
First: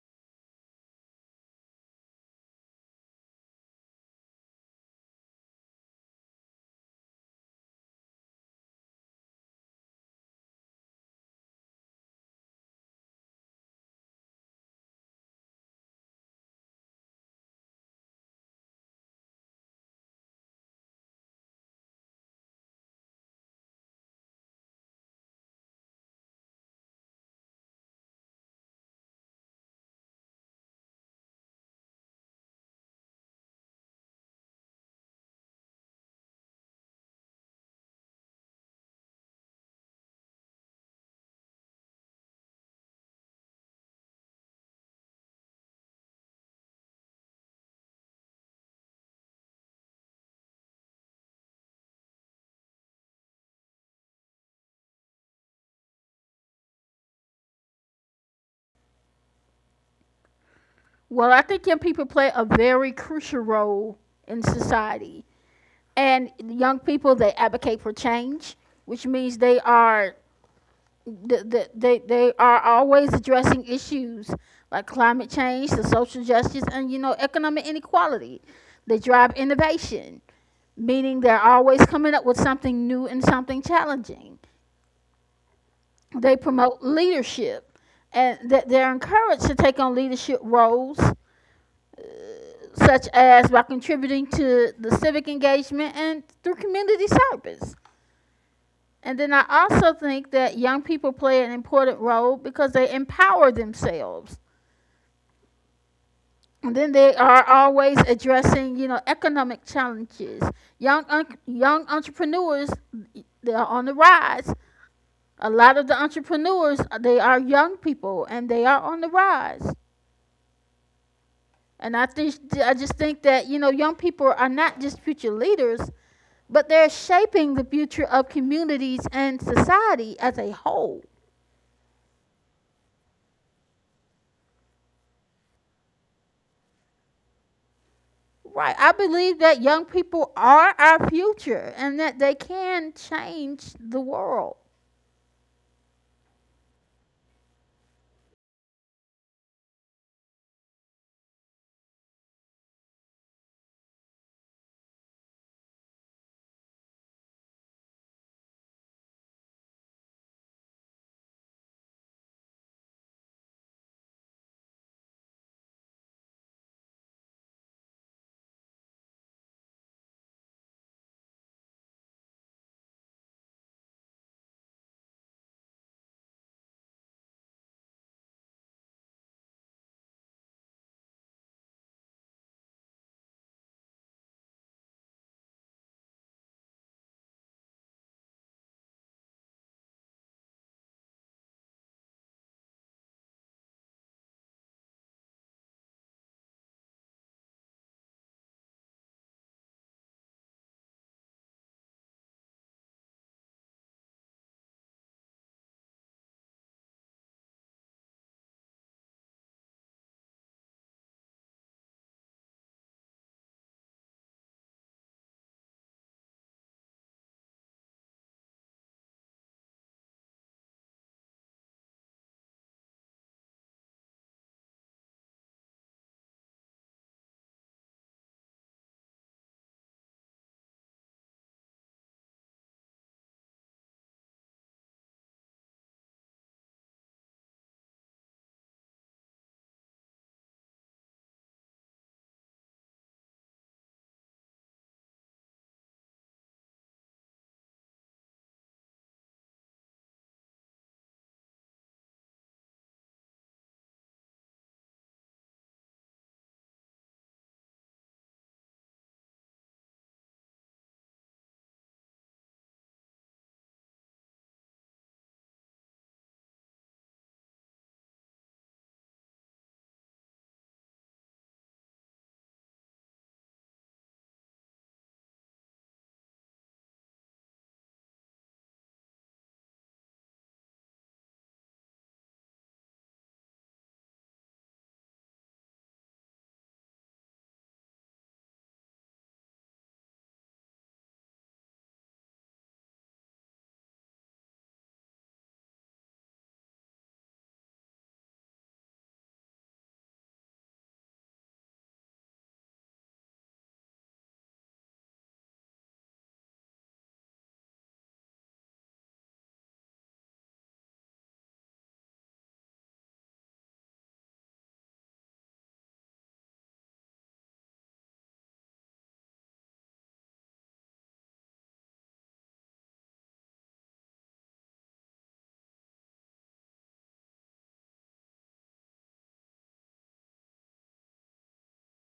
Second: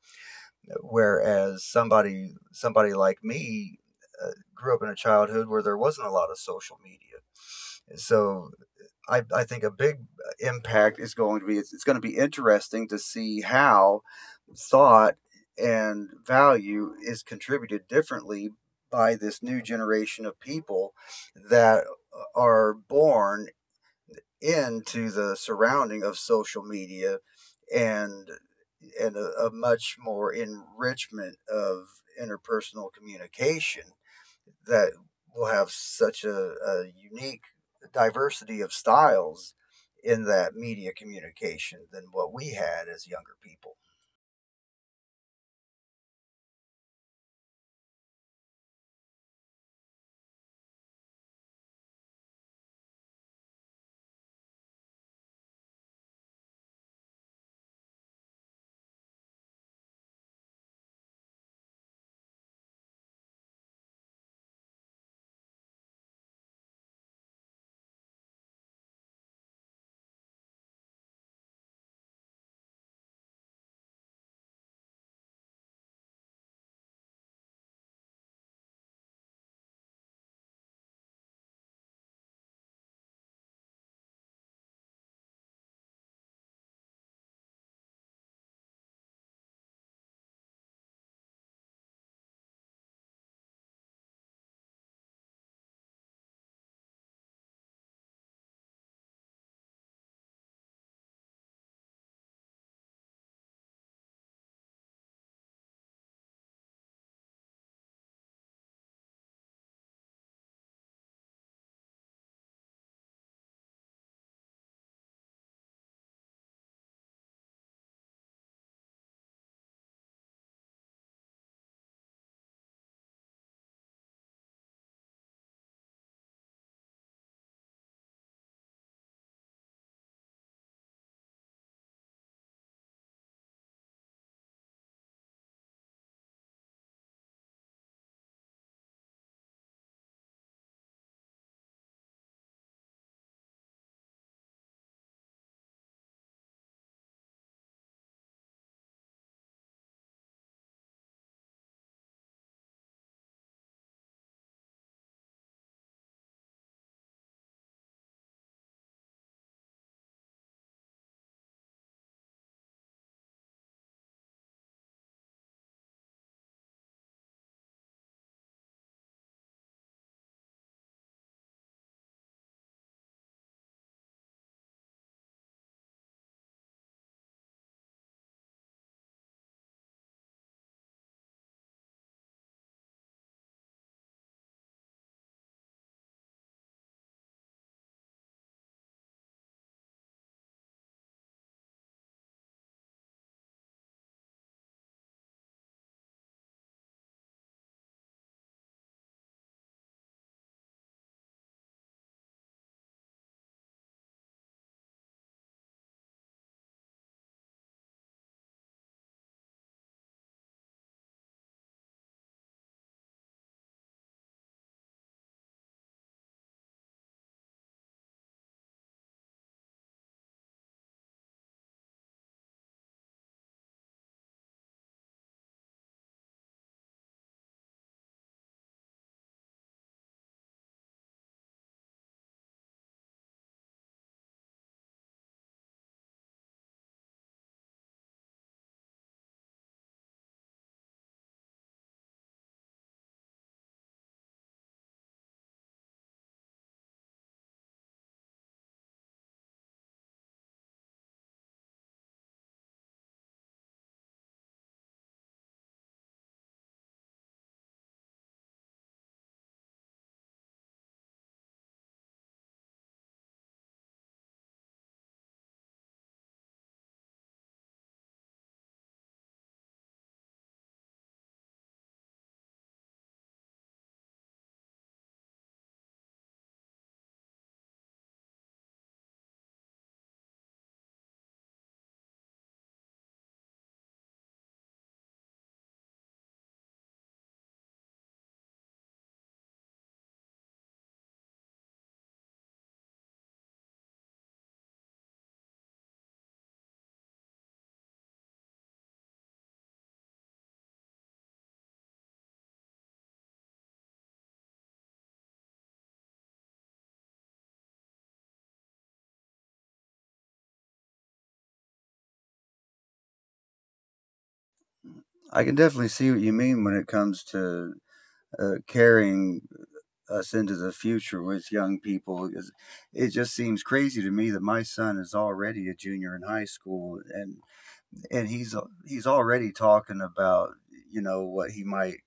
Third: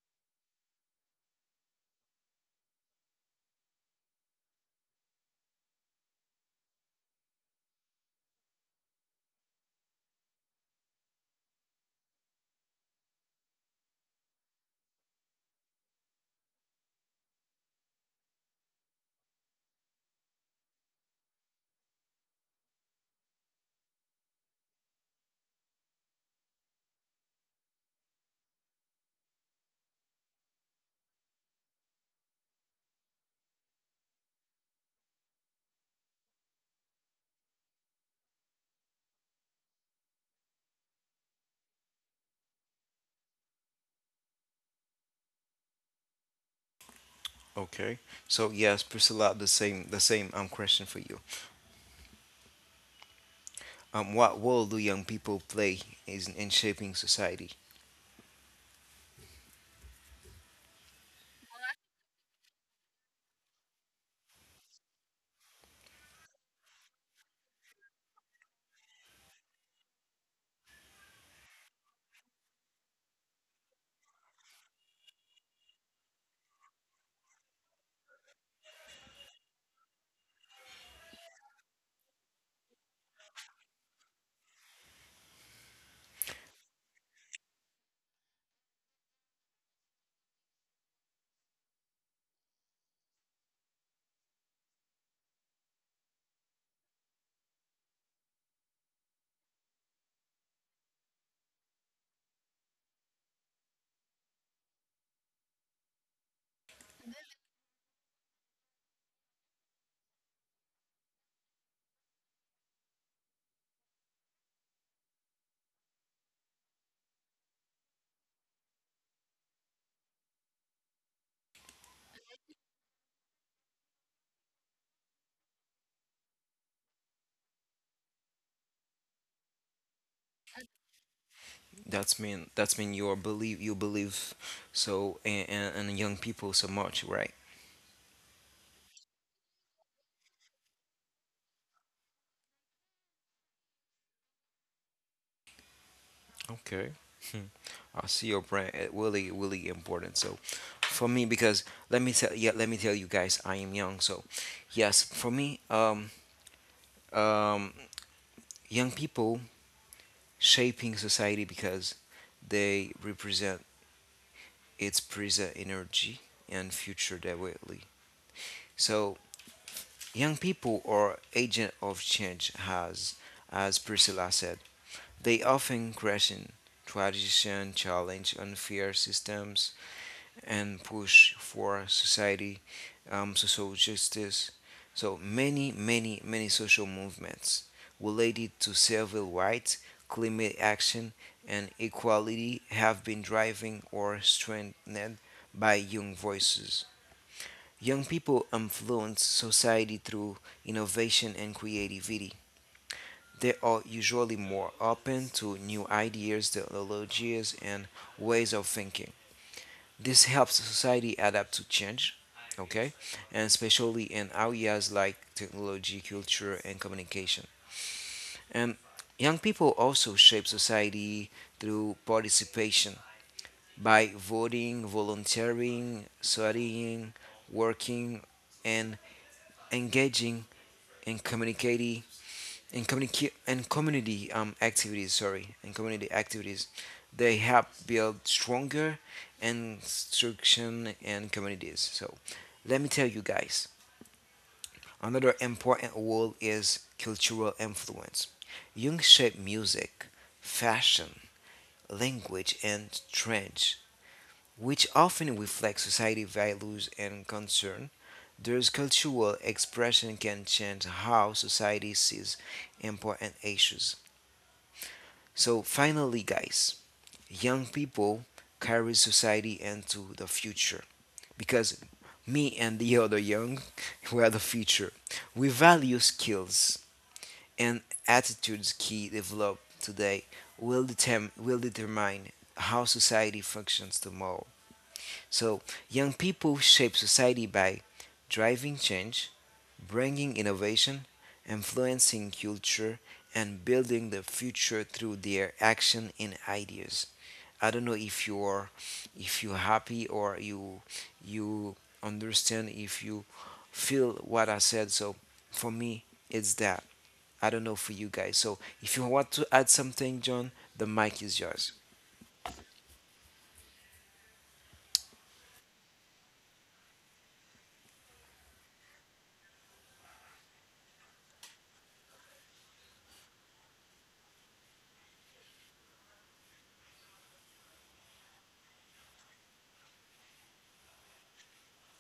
S2: Whereas somebody like me, grew up in a childhood where there wasn't a lot of social media. So I think a big impact is going to be, it's going to be interesting to see how thought and value is contributed differently by this new generation of people that are born into the surrounding of social media, and a much more enrichment of interpersonal communication that will have such a unique diversity of styles in that media communication than what we had as younger people.
S1: Okay. So yes, Priscilla, the same question for you. What role do young people play is in shaping society?
S3: Well, I think young people play a very crucial role in society, and young people, they advocate for change, which means they are always addressing issues like climate change, the social justice, and you know, economic inequality. They drive innovation, meaning they're always coming up with something new and something challenging. They promote leadership, and that they're encouraged to take on leadership roles, such as by contributing to the civic engagement and through community service. And then I also think that young people play an important role because they empower themselves. And then they are always addressing, you know, economic challenges. Young entrepreneurs, they are on the rise. A lot of the entrepreneurs, they are young people, and they are on the rise. And I just think that, you know, young people are not just future leaders, but they're shaping the future of communities and society as a whole.
S1: That's mean you believe so and young people so much, right?
S3: Right. I believe that young people are our future and that they can change the world.
S1: Okay. Hmm. I see your brand. It really, really important. So, for me, because let me tell you guys, I am young. So, yes, for me, um, young people shaping society because they represent its present energy and future directly. So, young people are agent of change. Has as Priscilla said, they often question, tradition, challenge unfair systems and push for society, social justice. So many, many, many social movements related to civil rights, climate action, and equality have been driving or strengthened by young voices. Young people influence society through innovation and creativity. They are usually more open to new ideas, technologies, and ways of thinking. This helps society adapt to change, okay, and especially in areas like technology, culture, and communication. And young people also shape society through participation by voting, volunteering, studying, working, and engaging in community activities sorry and community activities they help build stronger instruction and communities. So let me tell you guys another important role is cultural influence. Young shape music, fashion, language and trends which often reflect society values and concern. There's cultural expression can change how society sees important issues. So finally, guys, young people carry society into the future because me and the other young we are the future. We value skills and attitudes key developed today will determine how society functions tomorrow. So young people shape society by driving change, bringing innovation, influencing culture, and building the future through their action and ideas. I don't know if you're happy or you understand if you feel what I said. So for me, it's that. I don't know for you guys. So if you want to add something, John, the mic is yours.
S2: I can definitely see what you mean when it comes to carrying us into the future with young people. It just seems crazy to me that my son is already a junior in high school, and and he's he's already talking about, you know, what he might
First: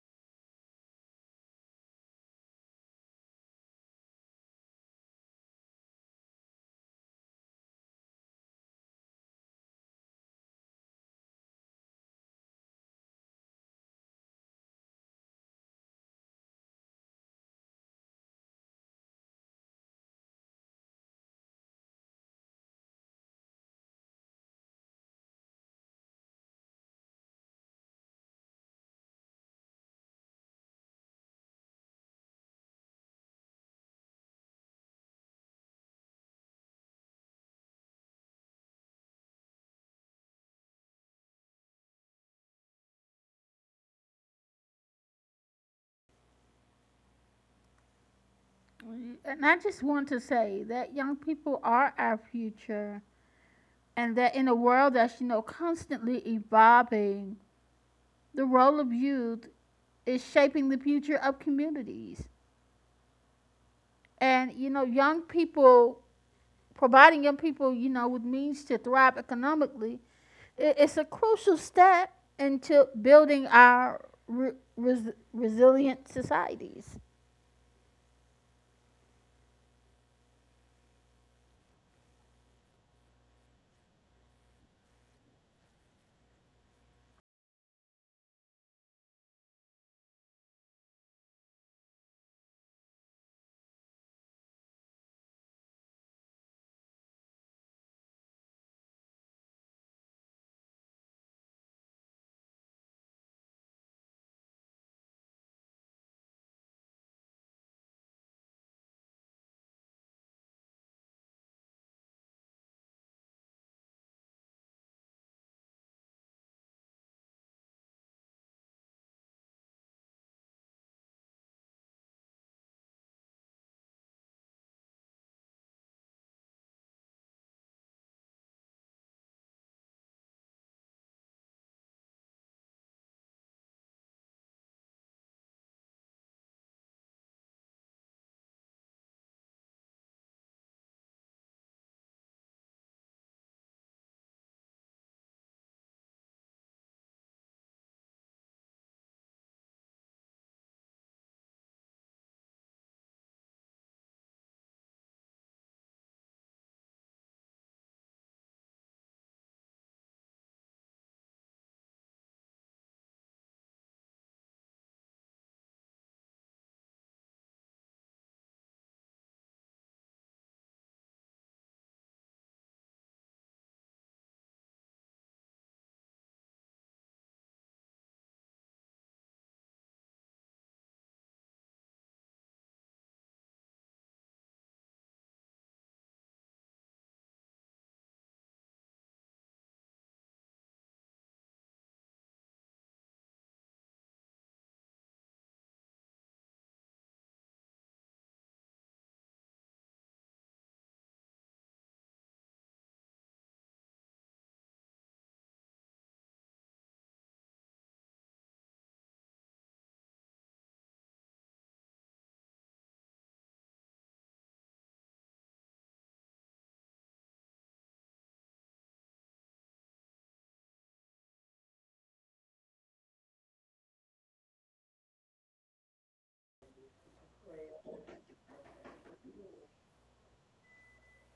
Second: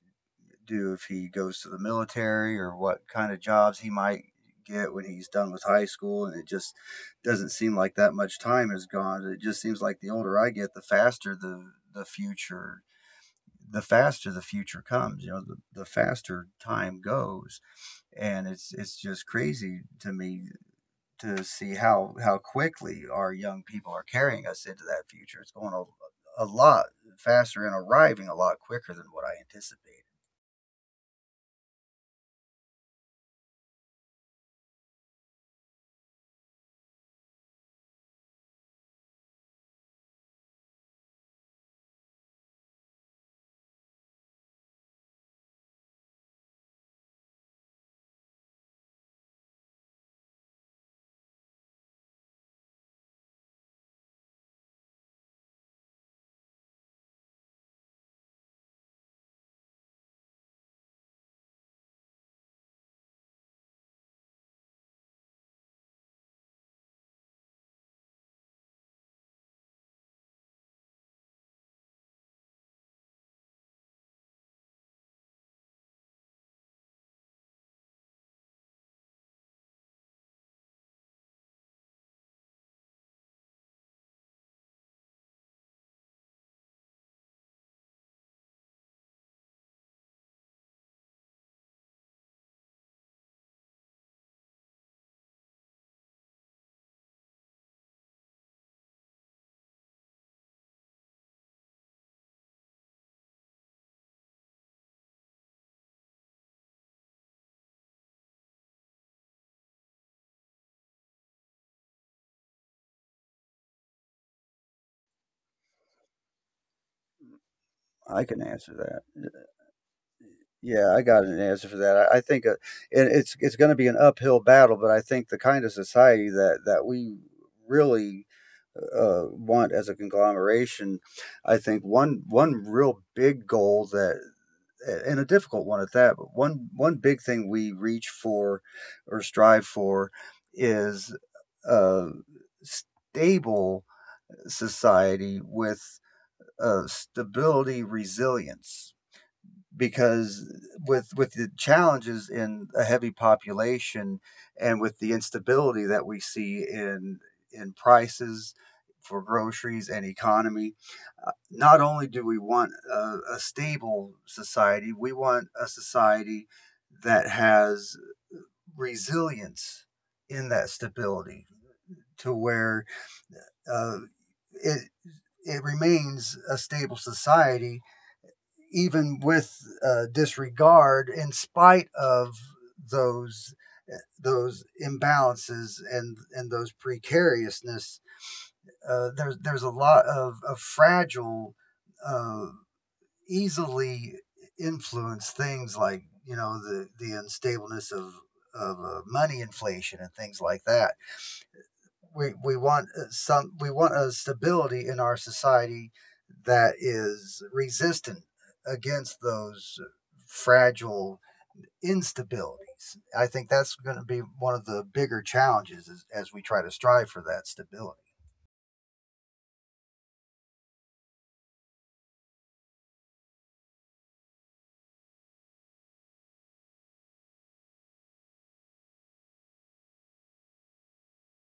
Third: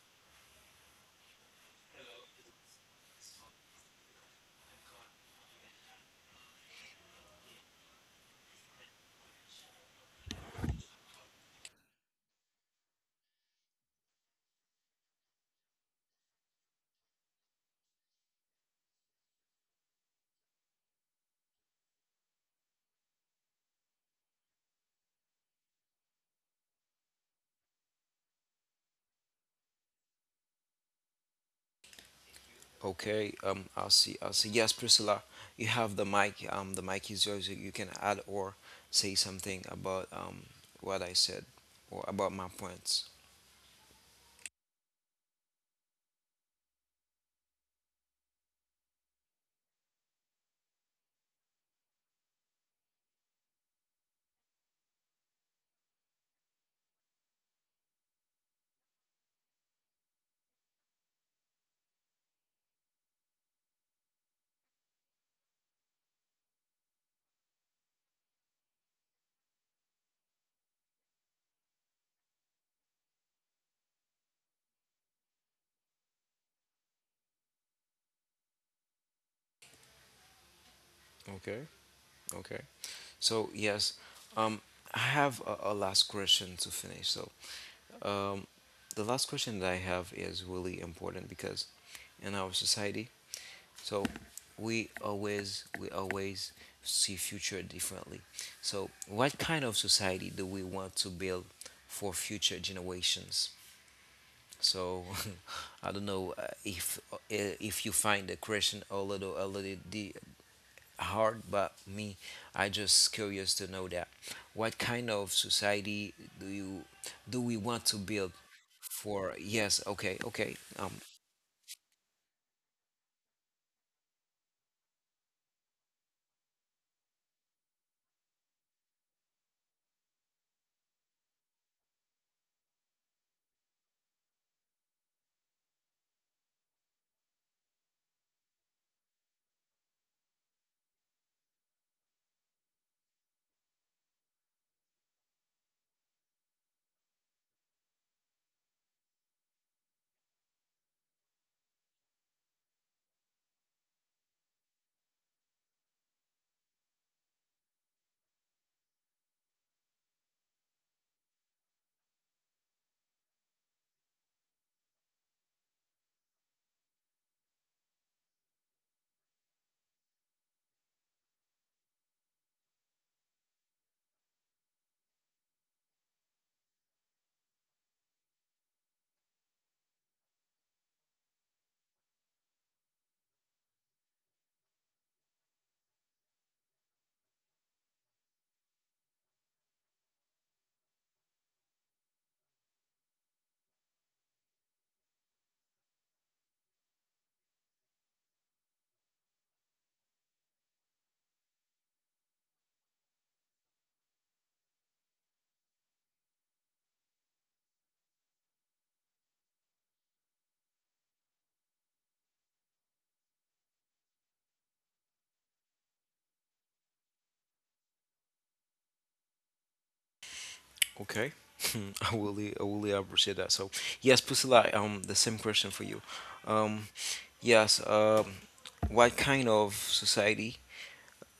S2: do if he goes to the military, or what kind of jobs he might get when he's done with high school. And it just doesn't seem like that much time has gone. It just seems like the older I get, the faster the faster the future comes. You know, the faster time goes. And it's just crazy to me to see how quickly our young people are carrying us into that future. It's going a lot faster and arriving a lot quicker than what I anticipated.
S1: Okay. I'll see. Yes, Priscilla, you have the mic. The mic is yours. You can add or say something about what I said or about my points.
S3: And I just want to say that young people are our future, and that in a world that's, you know, constantly evolving, the role of youth is shaping the future of communities. And you know, young people, you know, with means to thrive economically, it's a crucial step into building our resilient societies.
S1: Okay. Okay. So yes, um, I have a last question to finish. So um, the last question that I have is really important because in our society, so we always see future differently. So what kind of society do we want to build for future generations? So I don't know if you find the question a little di- hard, but me, I just curious to know that. What kind of society do you do we want to
S2: I
S1: build
S2: can answer that.
S1: for? Yes, okay, okay,
S2: Yeah, I got an answer for that. I think it's going to be an uphill battle, but I think the kind of society that we really want as a conglomeration. I think one real big goal that, and a difficult one at that, but one big thing we reach for or strive for is a stable society with stability, resilience. Because with the challenges in a heavy population, and with the instability that we see in prices for groceries and economy, not only do we want a stable society, we want a society that has resilience in that stability, to where uh, it remains a stable society, even with disregard, in spite of those those imbalances and those precariousness. There's a lot of, fragile, uh, easily influenced things, like, you know, the unstableness of money inflation and things like that. We want a stability in our society that is resistant against those fragile instabilities. I think that's going to be one of the bigger challenges, as we try to strive for that stability.
S1: okay. I really appreciate that. So, yes, Priscilla, the same question for you. Um, yes, what kind of society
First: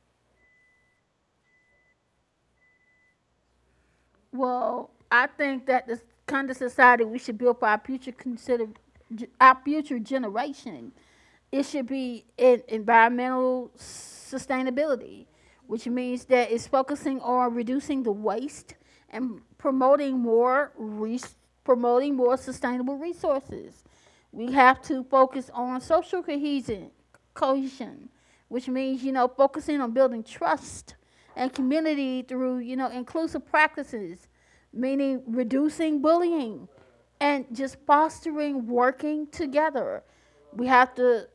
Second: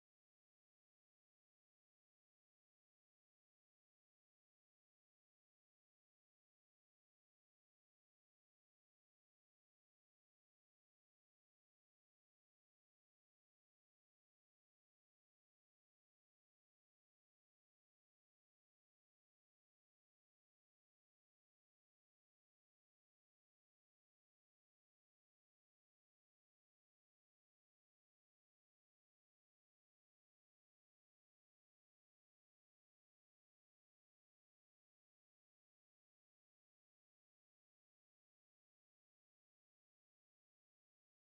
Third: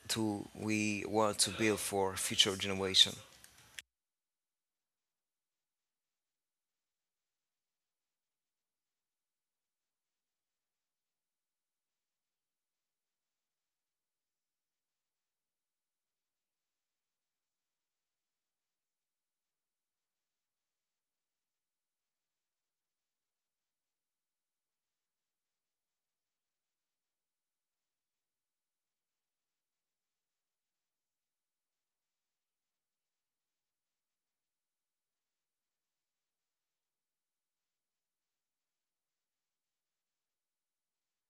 S1: do we want to build for future generation?
S3: Well, I think that the kind of society we should build for our future consider our future generation, it should be in environmental sustainability, which means that it's focusing on reducing the waste and promoting more promoting more sustainable resources. We have to focus on social cohesion, which means, you know, focusing on building trust and community through, you know, inclusive practices, meaning reducing bullying and just fostering working together. We have to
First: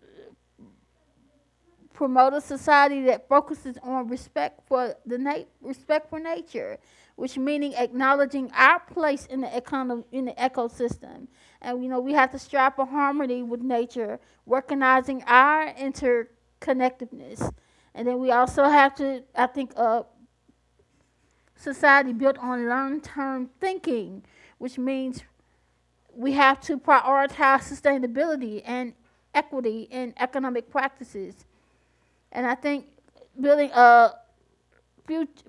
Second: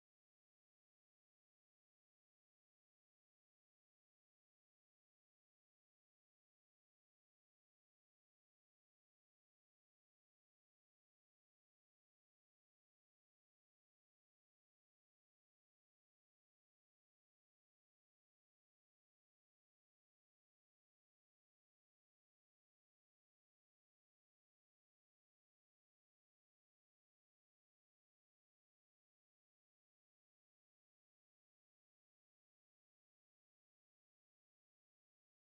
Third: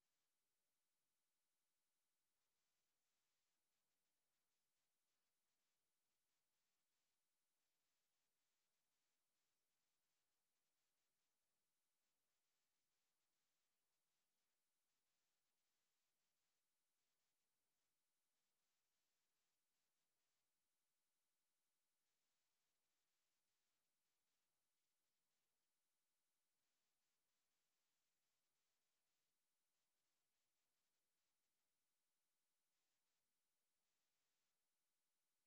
S3: promote a society that focuses on respect for respect for nature, which meaning acknowledging our place in the in the ecosystem. And you know, we have to strive for harmony with nature, recognizing our interconnectedness. And then we also have to, I think, society built on long-term thinking, which means we have to prioritize sustainability and equity in economic practices. And I think building a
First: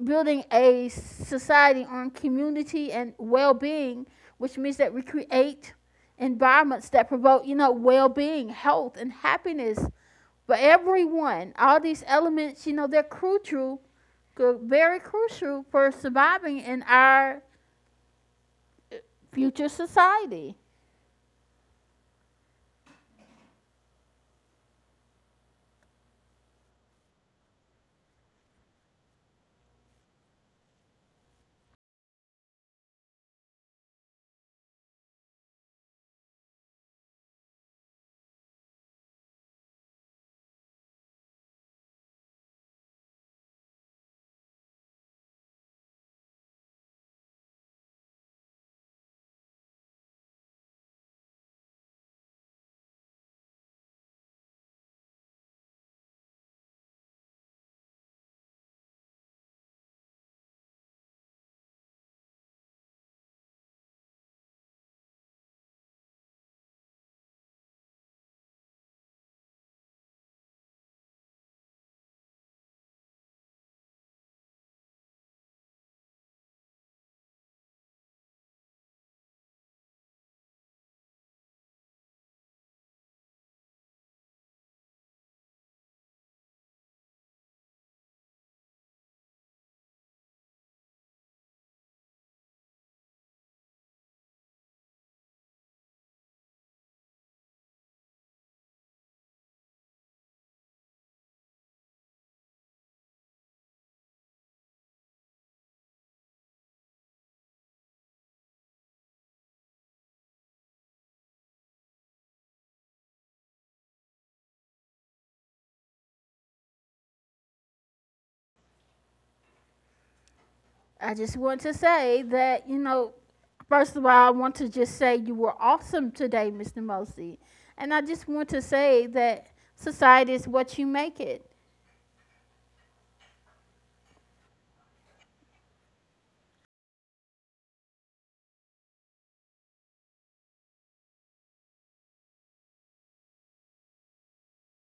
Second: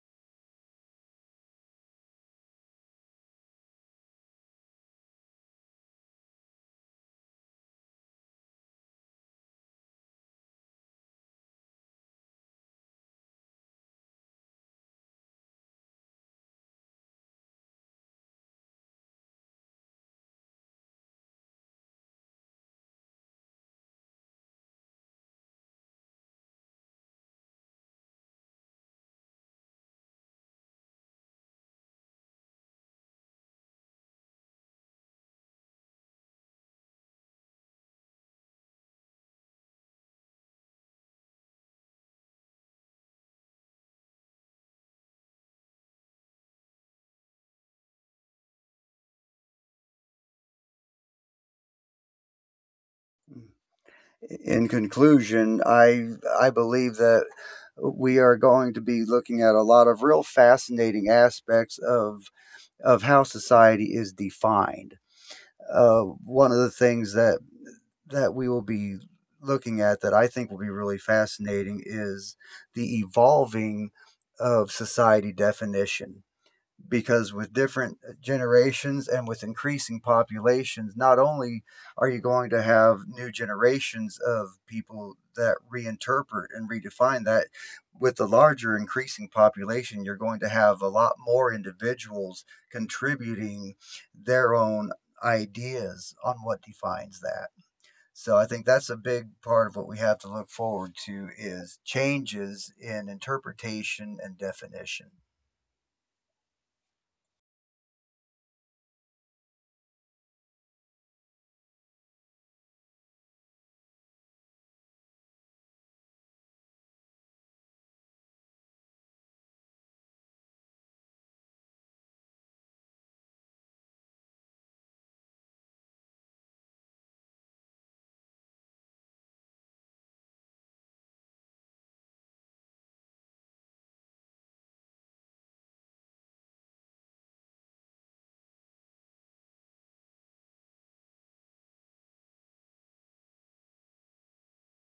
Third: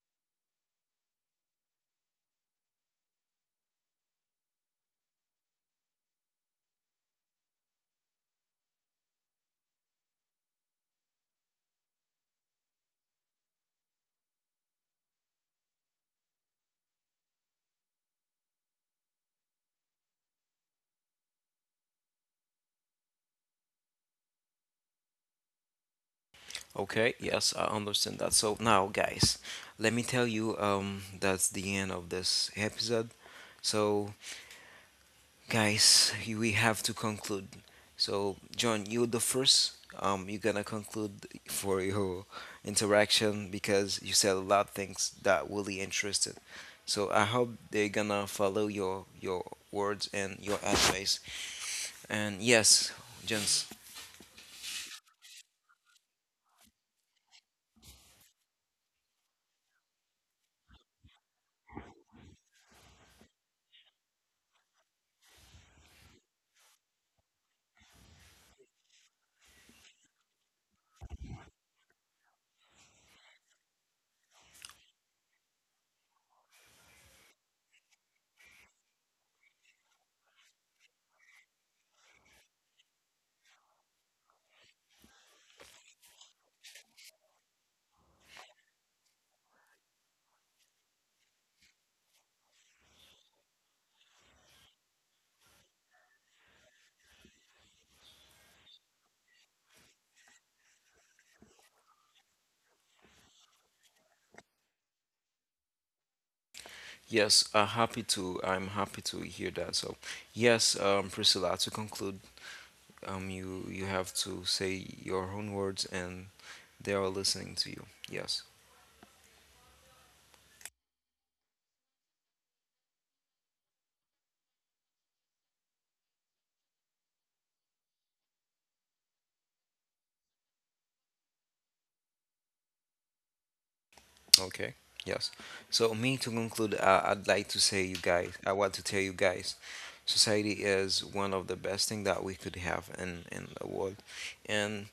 S3: building a society on community and well-being, which means that we create environments that promote, you know, well-being, health, and happiness for everyone. All these elements, you know, they're crucial, very crucial for surviving in our future society.
S1: Okay, yes, I understand that. So now, guys, let me tell you, that's the end of this episode. So, guys, you- we have to conclude. So, John, you're the first. You're gonna conclude for your interaction because you said a lot of things that really interested. So I hope they're gonna follow your words and your advice. And yes, gents,
S2: In conclusion, I believe that we are going to be looking at a lot of real fascinating aspects of how society is defined. One of the things that we will be looking at that I think will be really fascinating is the evolving of society definition. Because with different generations and with increasing populations, not only are you going to have new generations of people that reinterpret and redefine that, with the larger increasing population, you're going to have a lot more individuals contributing their own ideas on what defines that. So I think that's a big part of what we have to look forward to is changes in interpretation and definition.
S1: yes, happy to. I'm happy to hear that. So, yes, Priscilla, to conclude, you have to say your own words, and they are listening to you. Yes.
S3: I just want to say that, you know, first of all, I want to just say you were awesome today, Mr. Mosey. And I just want to say that society is what you make it.
S1: Okay. Yes. So, me to conclude, I'd like to say, you guys, I want to tell you guys, society is one of the best thing that we could have in the world, and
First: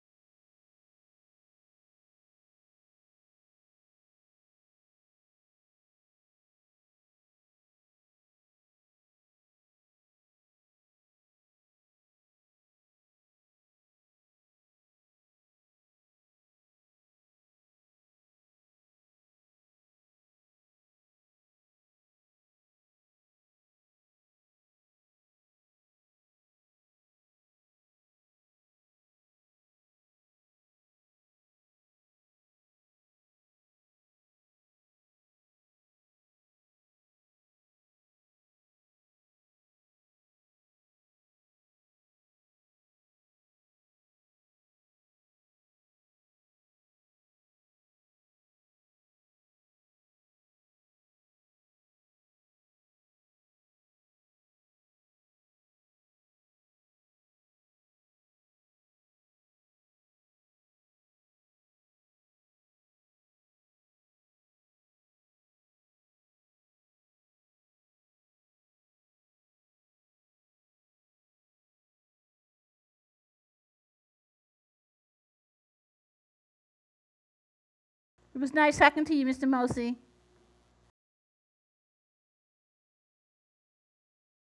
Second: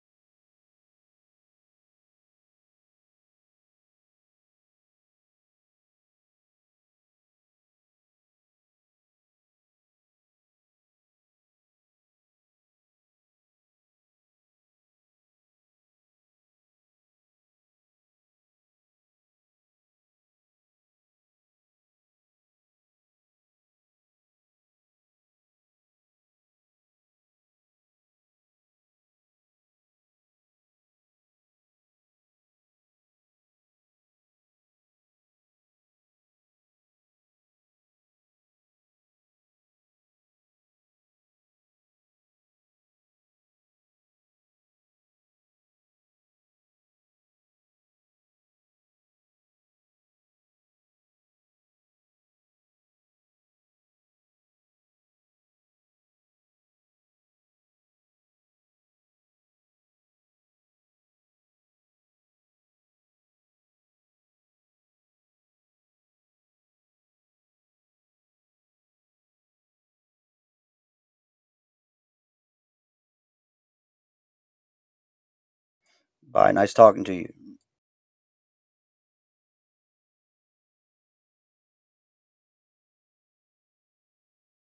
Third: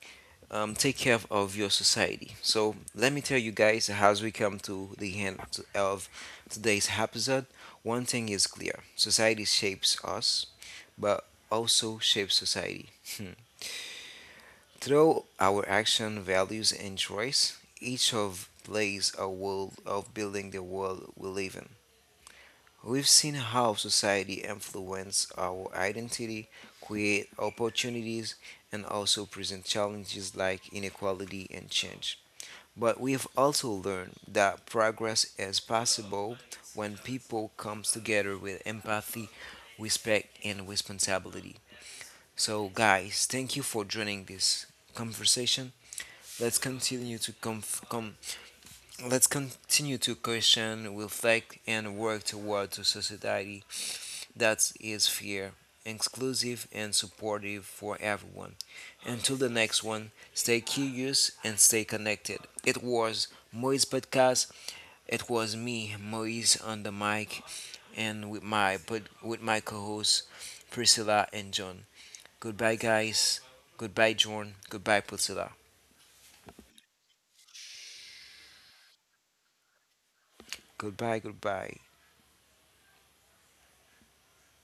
S1: take care of, your society. So let me tell you guys, as we come to the end of today's episode, one thing is clear: society shapes us, but also shapes society. Hmm. Through our action, values, and choice, each of plays a role of building the world we live in. We've seen how society influences our identity, create opportunities, and also present challenges like inequality and change. But we've also learned that progress is possible when people comes together with empathy, respect, and responsibility. So, guys, thank you for joining this conversation. Let's continue to let's continue to question, reflect, and work towards a society that is fair, inclusive, and supportive for everyone. Until the next one, stay curious and stay connected. It was Moise Podcast. It was me, Moise, on the mic, and with my co-hosts Priscilla and John. Goodbye, guys. Goodbye, John. Goodbye, Priscilla.
S2: Bye. Nice talking to you.
S3: It was nice talking to you, Mr. Mosey.
S1: Goodbye, goodbye.